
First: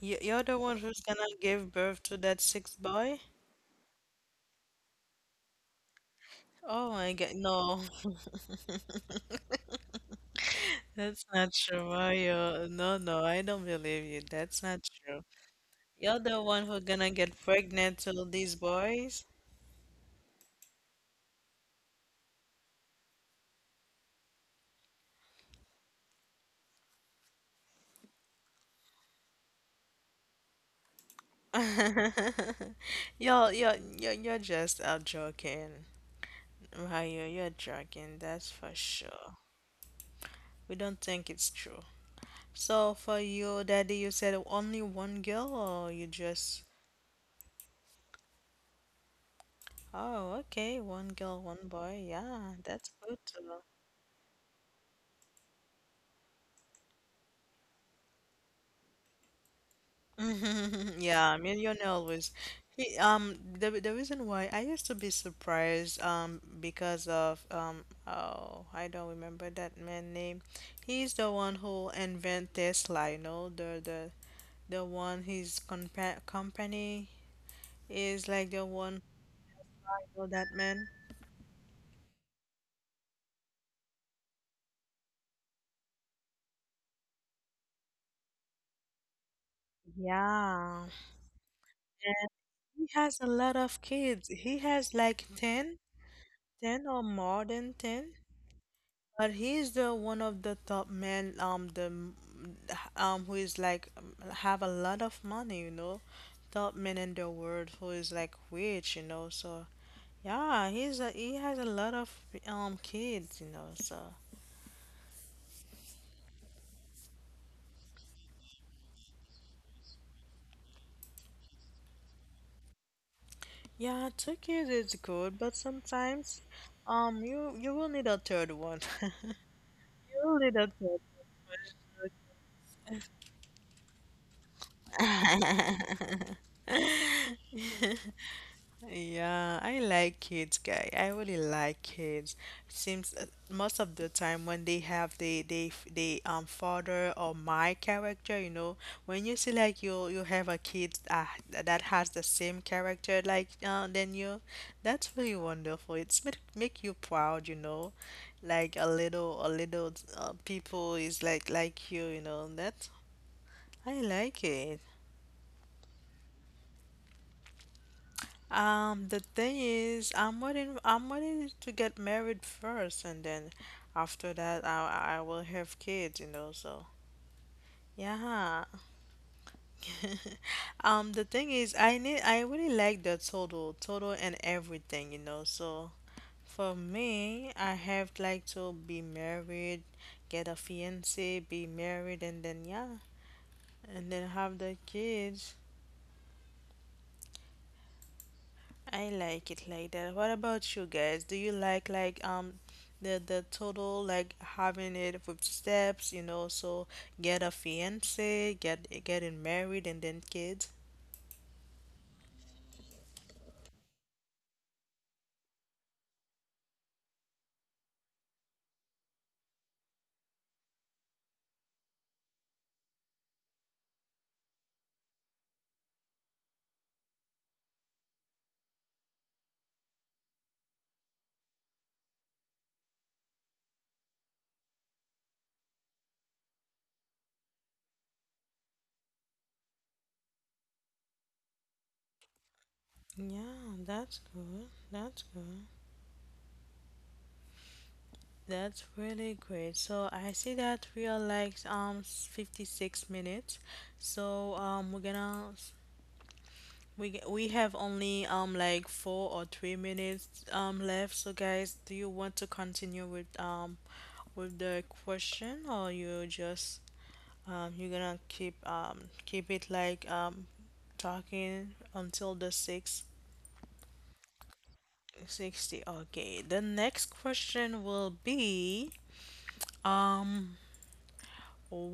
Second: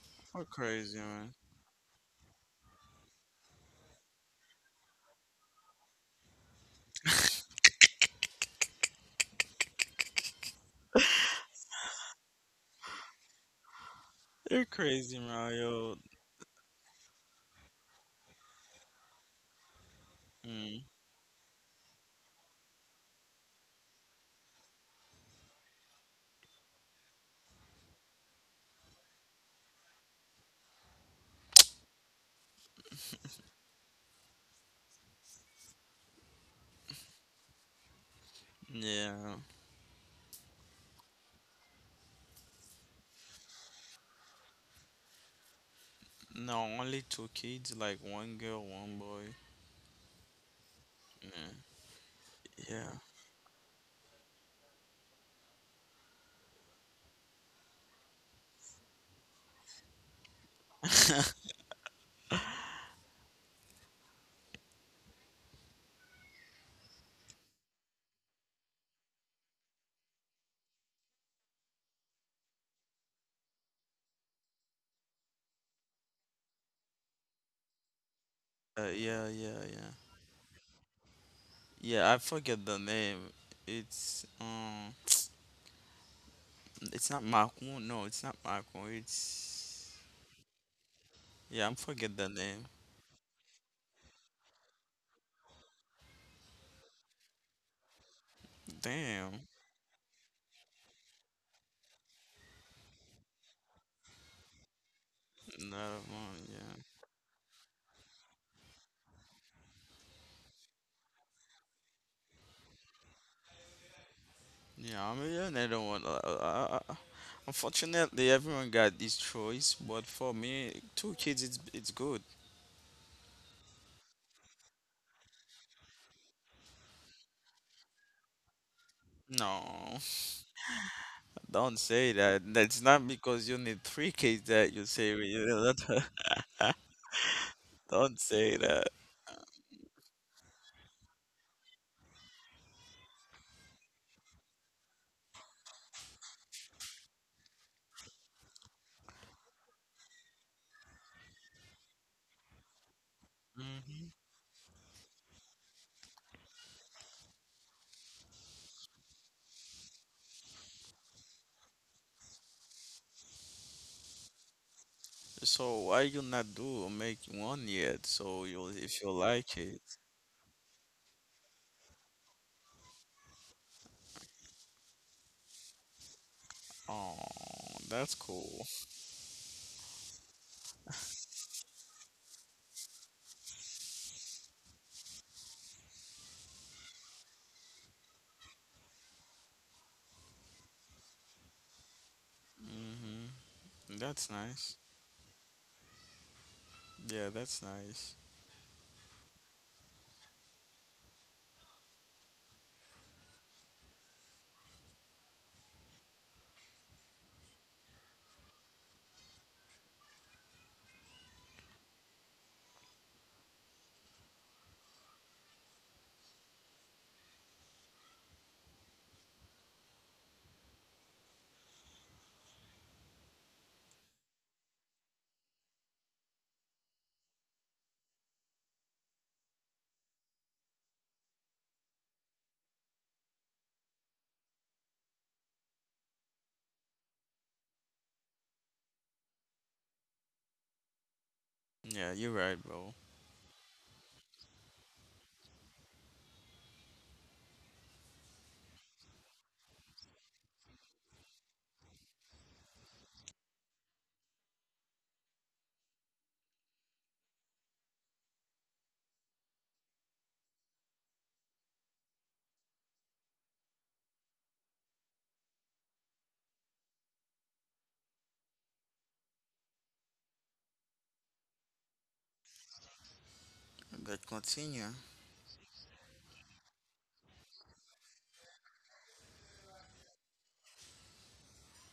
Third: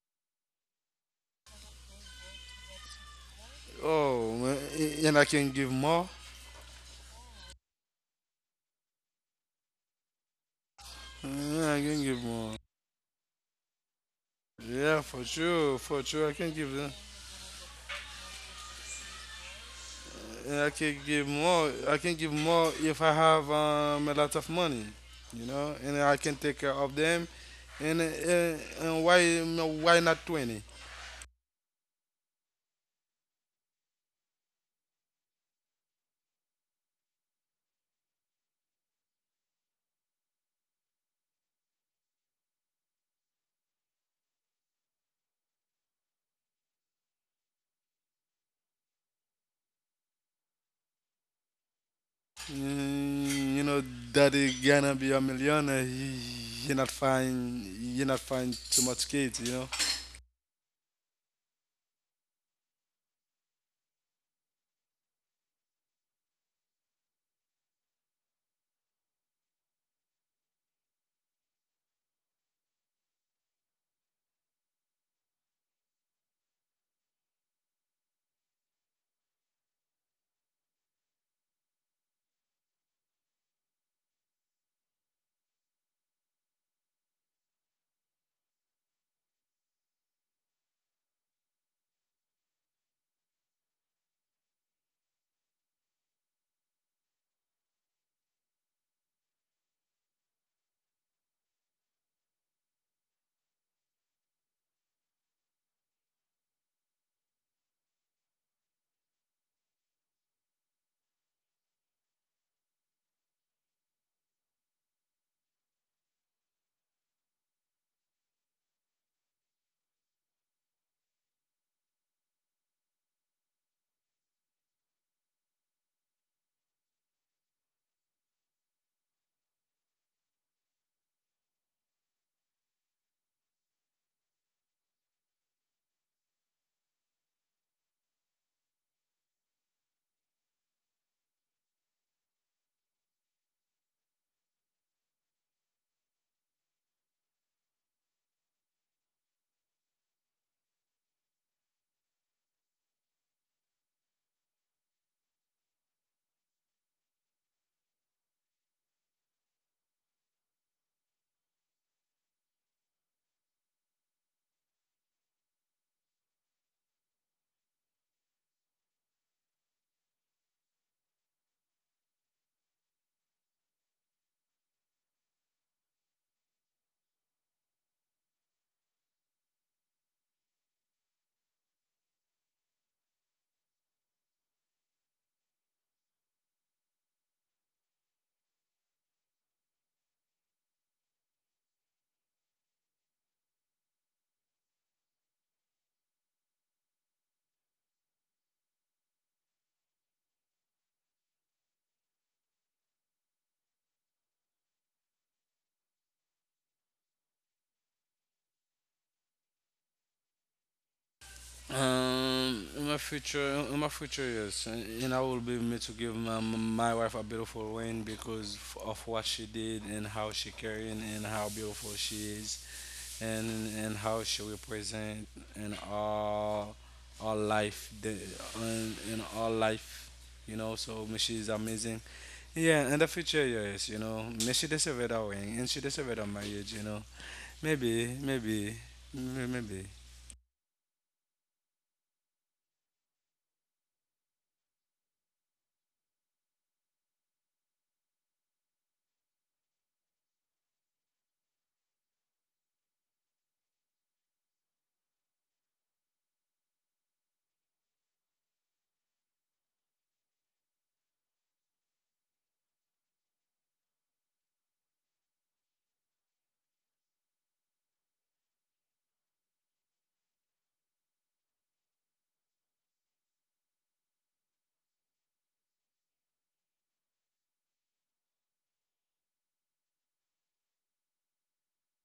A: You're
B: You're
A: the one
B: crazy,
A: who's gonna
B: man.
A: give birth to that six boy?
C: Oh, and I can give more.
A: Oh my God, no, that's not
C: Yeah, I
A: true,
C: can give more.
A: Mario. No, no, I don't believe you. That's
B: You're
A: not
C: Yeah,
B: crazy,
A: true.
C: for
B: Mario.
A: You're
C: sure, I
A: the
C: can give
A: one who's
C: them.
A: gonna get pregnant to these boys?
C: I can
B: Mm,
C: give more. I can give more if I have a lot of money, you know, and I can take care of them. And why not 20?
A: You're just out joking, Mario. You're joking, that's for
B: yeah.
A: sure. We don't think it's true. So for your daddy, you said only one girl, or you
B: No,
A: just,
B: only two kids, like one girl, one boy.
A: oh, okay, one girl,
B: Yeah.
A: one boy. Yeah, that's
B: Yeah.
A: good
C: Mm,
A: to
C: you
A: know.
C: know, daddy gonna be a millionaire. He not find too much kids, you know.
A: Yeah, I always. He, the reason why I used to be surprised, because of oh, I don't remember that man name. He's the one who invented Tesla, you know, the one his company is like the one,
B: Yeah. Yeah. Yeah.
A: you that man.
B: Yeah, I forget the name. It's um, it's not Macron. No, it's not Macron. It's
A: Yeah.
B: yeah, I'm forget the name.
A: He has a lot of kids. He has like 10, 10 or more than 10. But
B: Damn,
A: he's the one of the top men, who is like have a lot of money, you
B: another
A: know,
B: one.
A: top
B: Yeah,
A: men in the world who is like rich, you know. So yeah, he has a lot of kids, you know. So
B: yeah. I mean, yeah, another one. Unfortunately, everyone got this choice, but for me, two kids, it's good.
A: yeah, two kids is good, but sometimes you will need a third one.
B: No,
A: You will need a third one.
B: don't say that. That's not because you need three kids that you say we- Don't say that.
A: Yeah, I like kids, guy. I really like kids. Seems most of the time when they have the they f- they father or my character, you know, when you see like you have a kid that has the same character like
B: Mm-hmm.
A: than you, that's really wonderful. It's make you proud, you know, like a little people is like you know. That I like it.
B: So why you not do make one yet? So you'll if you
A: The
B: like
A: thing
B: it.
A: is, I'm waiting. I'm waiting to get married first, and then after that, I will have kids, you know. So
B: Oh, that's cool.
A: yeah. The thing is, I need. I really like the total, total, and everything, you know. So for me, I have like to be married, get a fiance, be married, and then yeah,
B: Mm-hmm.
A: and
B: That's
A: then have
B: nice.
A: the kids.
B: Yeah, that's nice.
A: I like it like that. What about you guys? Do you like the total like having it with steps, you know, so get a fiance, getting married and then kids?
C: In my future years, and I will be me to give my wife a beautiful ring because of what she did and how she carrying and how beautiful she is. and and how she represent in all life the in all life, you know, so Michi is amazing, yeah, in the future, yes, you know, Michi deserve that ring and she deserve that marriage, you know. Maybe, maybe.
B: Yeah, you're right, bro.
A: Yeah, that's good. That's good. That's really great. So I see that we are like 56 minutes. So we're gonna we g- we have only like four or three minutes left. So guys, do you want to continue with the question, or you just you're gonna keep it like talking until the six
B: But continue.
A: sixty? Okay. The next question will be um,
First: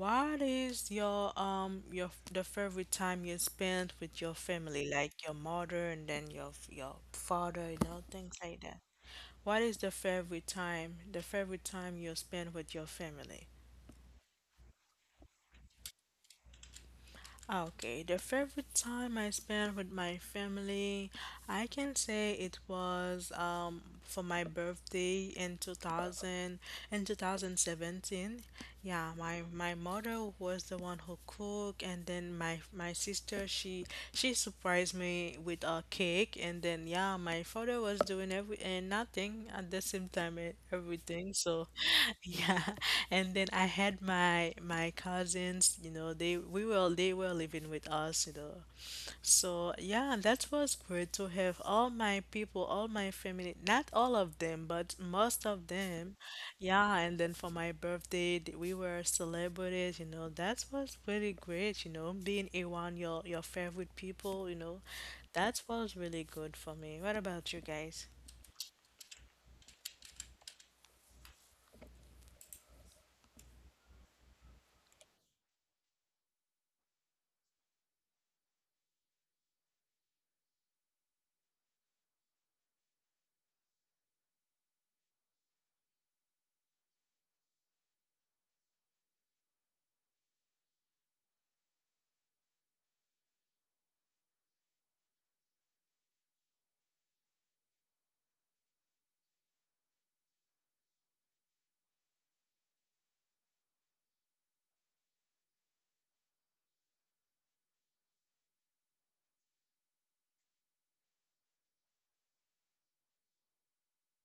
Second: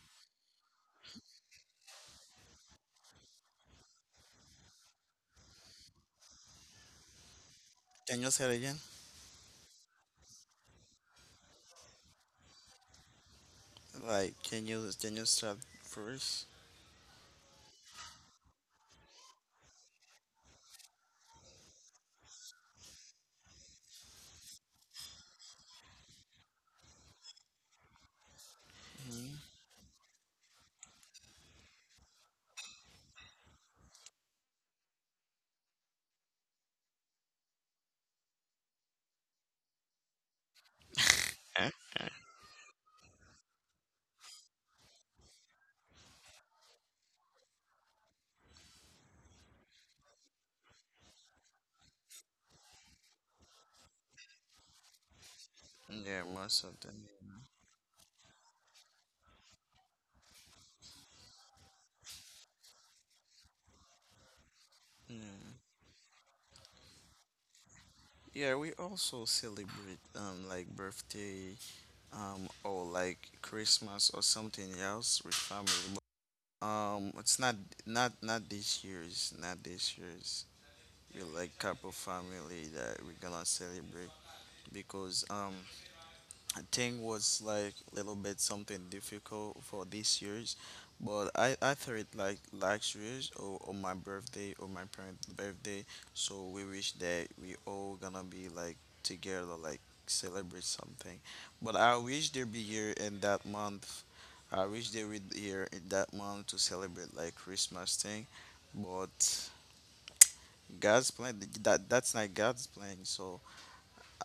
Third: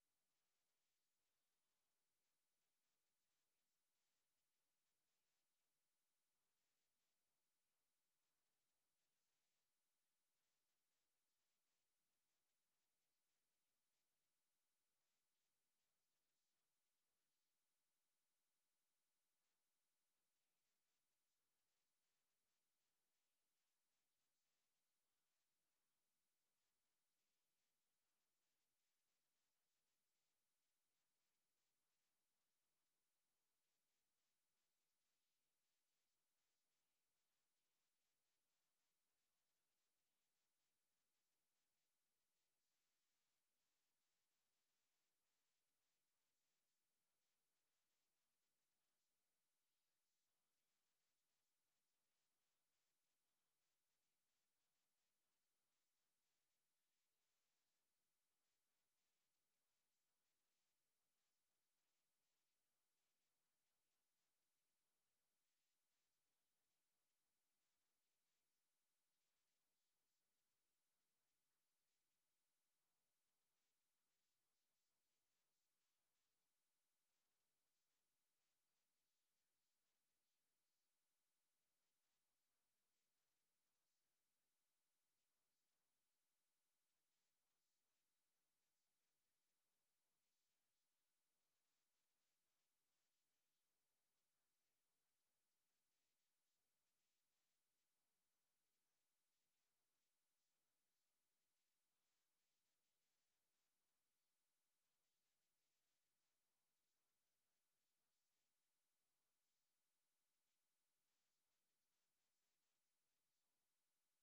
A: what is your the favorite time you spent with your family, like your mother and then your father, you know,
B: Can you
A: things
B: say it
A: like
B: again?
A: that. What is the favorite time you spend with your family?
B: Like, can you start first?
A: Ah, okay, the favorite time I spent with my family, I can say it was for my birthday in 2017. Yeah,
B: Mm-hmm.
A: my mother was the one who cooked, and then my sister, she surprised me with a cake. And then yeah, my father was doing every and nothing at the same time and everything, so
B: Eh?
A: yeah, and then I had my my cousins, you know, they were living with us, you know, so yeah, that was great to have all my people, all my family, not all of them, but most of them.
B: Yeah, most of them.
A: Yeah, and
B: Yeah.
A: then for my birthday, we were celebrated, you know. That was really great, you know, being around your favorite people, you know.
B: Yeah.
A: That was really good for me. What about you guys?
B: Yeah, we also celebrate like birthday or like Christmas or something else with family. It's not this year's, not this year's. We like couple family that we're gonna celebrate because I think was like a little bit something difficult for this year's, but I thought it like last year's or my birthday or my parents' birthday. So we wish that we all gonna be like together, like celebrate something. But I wish they be here in that month. I wish they would be here in that month to celebrate like Christmas thing, but God's plan that that's not God's plan. So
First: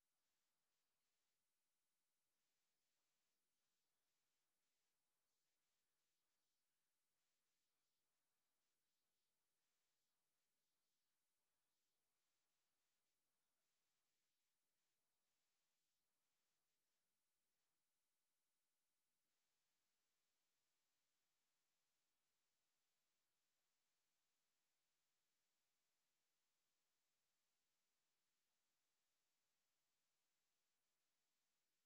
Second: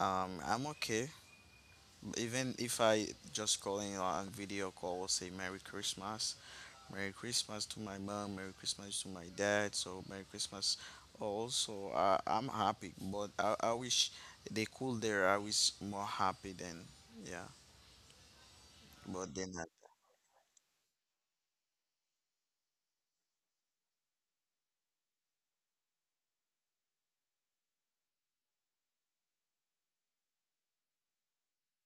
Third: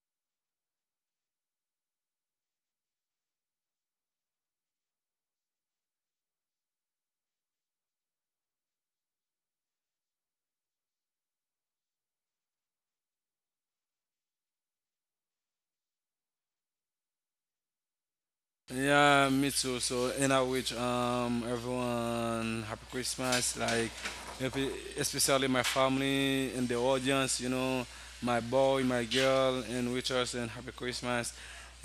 B: I'm okay even if I just calling on video call, say Merry Christmas, Merry Christmas to my mom, Merry Christmas to my dad, so Merry Christmas. Also, I'm happy, but I wish they cool there. I was more happy than yeah,
C: Yeah,
B: but
C: me
B: then I,
C: too. And I wish everyone happy Christmas. Happy- Especially my family and the audience. You know, my boy, my girl, and wish us and happy Christmas.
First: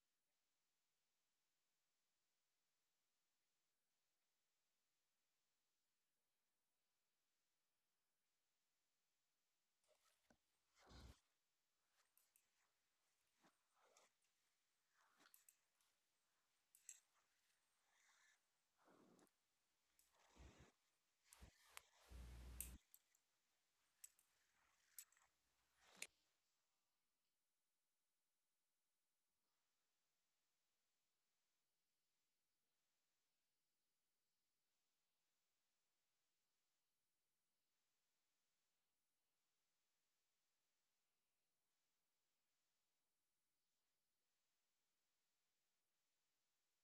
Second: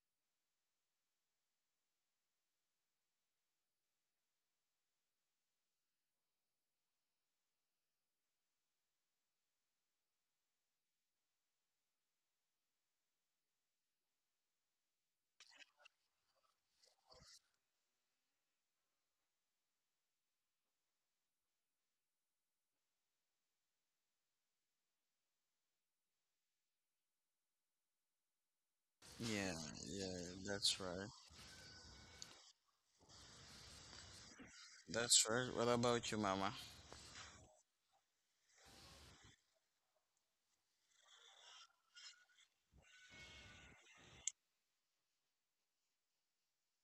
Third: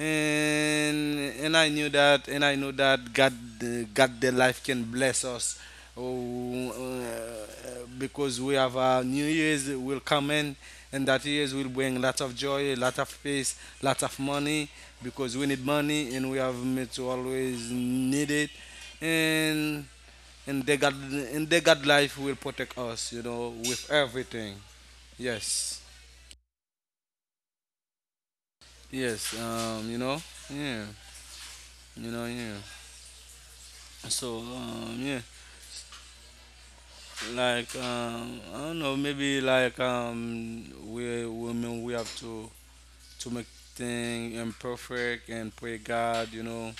C: And I know that God, God, the life can bless us. Oh, because we have a New Year's will come in, and that years will bring lots of joy, lot of peace, lots of money because we need money and we have mates who always need it, and and the god life will protect us, you know, with everything. Yes,
B: yeah,
C: yes,
B: yeah,
C: you
B: that's
C: know,
B: right,
C: yeah, you know, yeah,
B: that's
C: yeah.
B: right. What about you, Mama?
C: I don't know, maybe, we women we have to make things imperfect and pray god, you know,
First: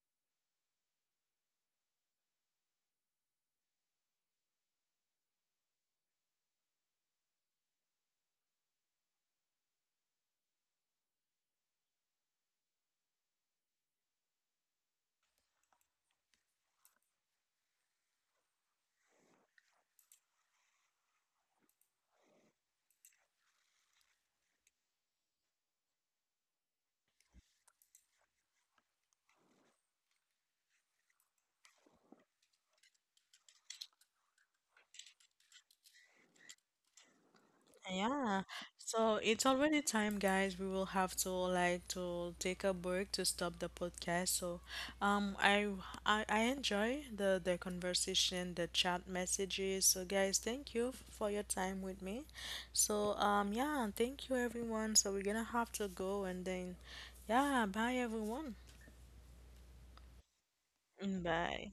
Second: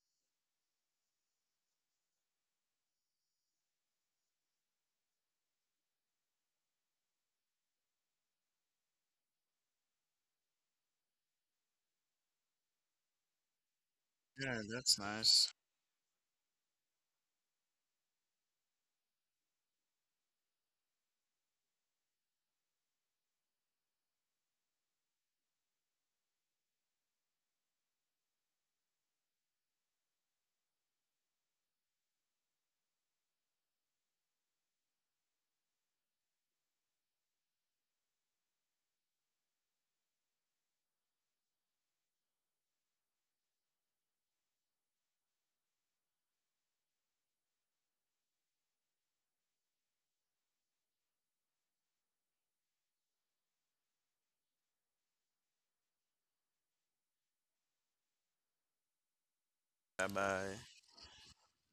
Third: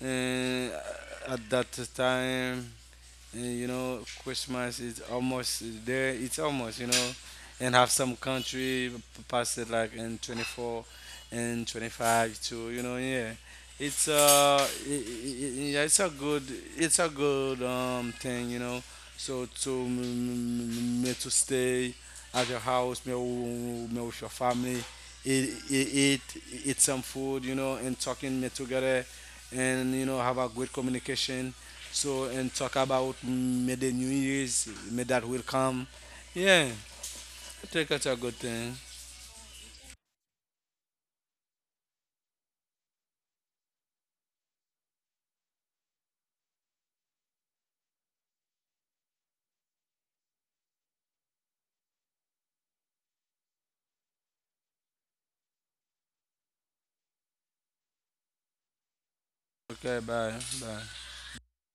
C: and at that time. And, you know, Christmas is almost there. It's almost, you know, and have some country pass it like in 24 and 25 too. You know, yeah. It's
B: Yeah, that's nice.
C: I- Yeah, it's a good thing, you know. So to me to stay at your house, me, me with your family, eat, eat, eat some food, you know, and talking me together, and you know, have a great communication. So and talk about may the new years may that will come. Yeah, I think that's a good
A: Yeah,
C: thing.
A: so it's already time, guys. We will have to like to take a break to stop the podcast. So, um, I I enjoy the conversation, the chat messages. So, guys, thank you for your time with me. So, yeah, thank you everyone. So we're gonna have to go, and then yeah, bye everyone.
C: Okay,
B: Bye
C: bye,
B: bye.
C: bye.
A: Bye.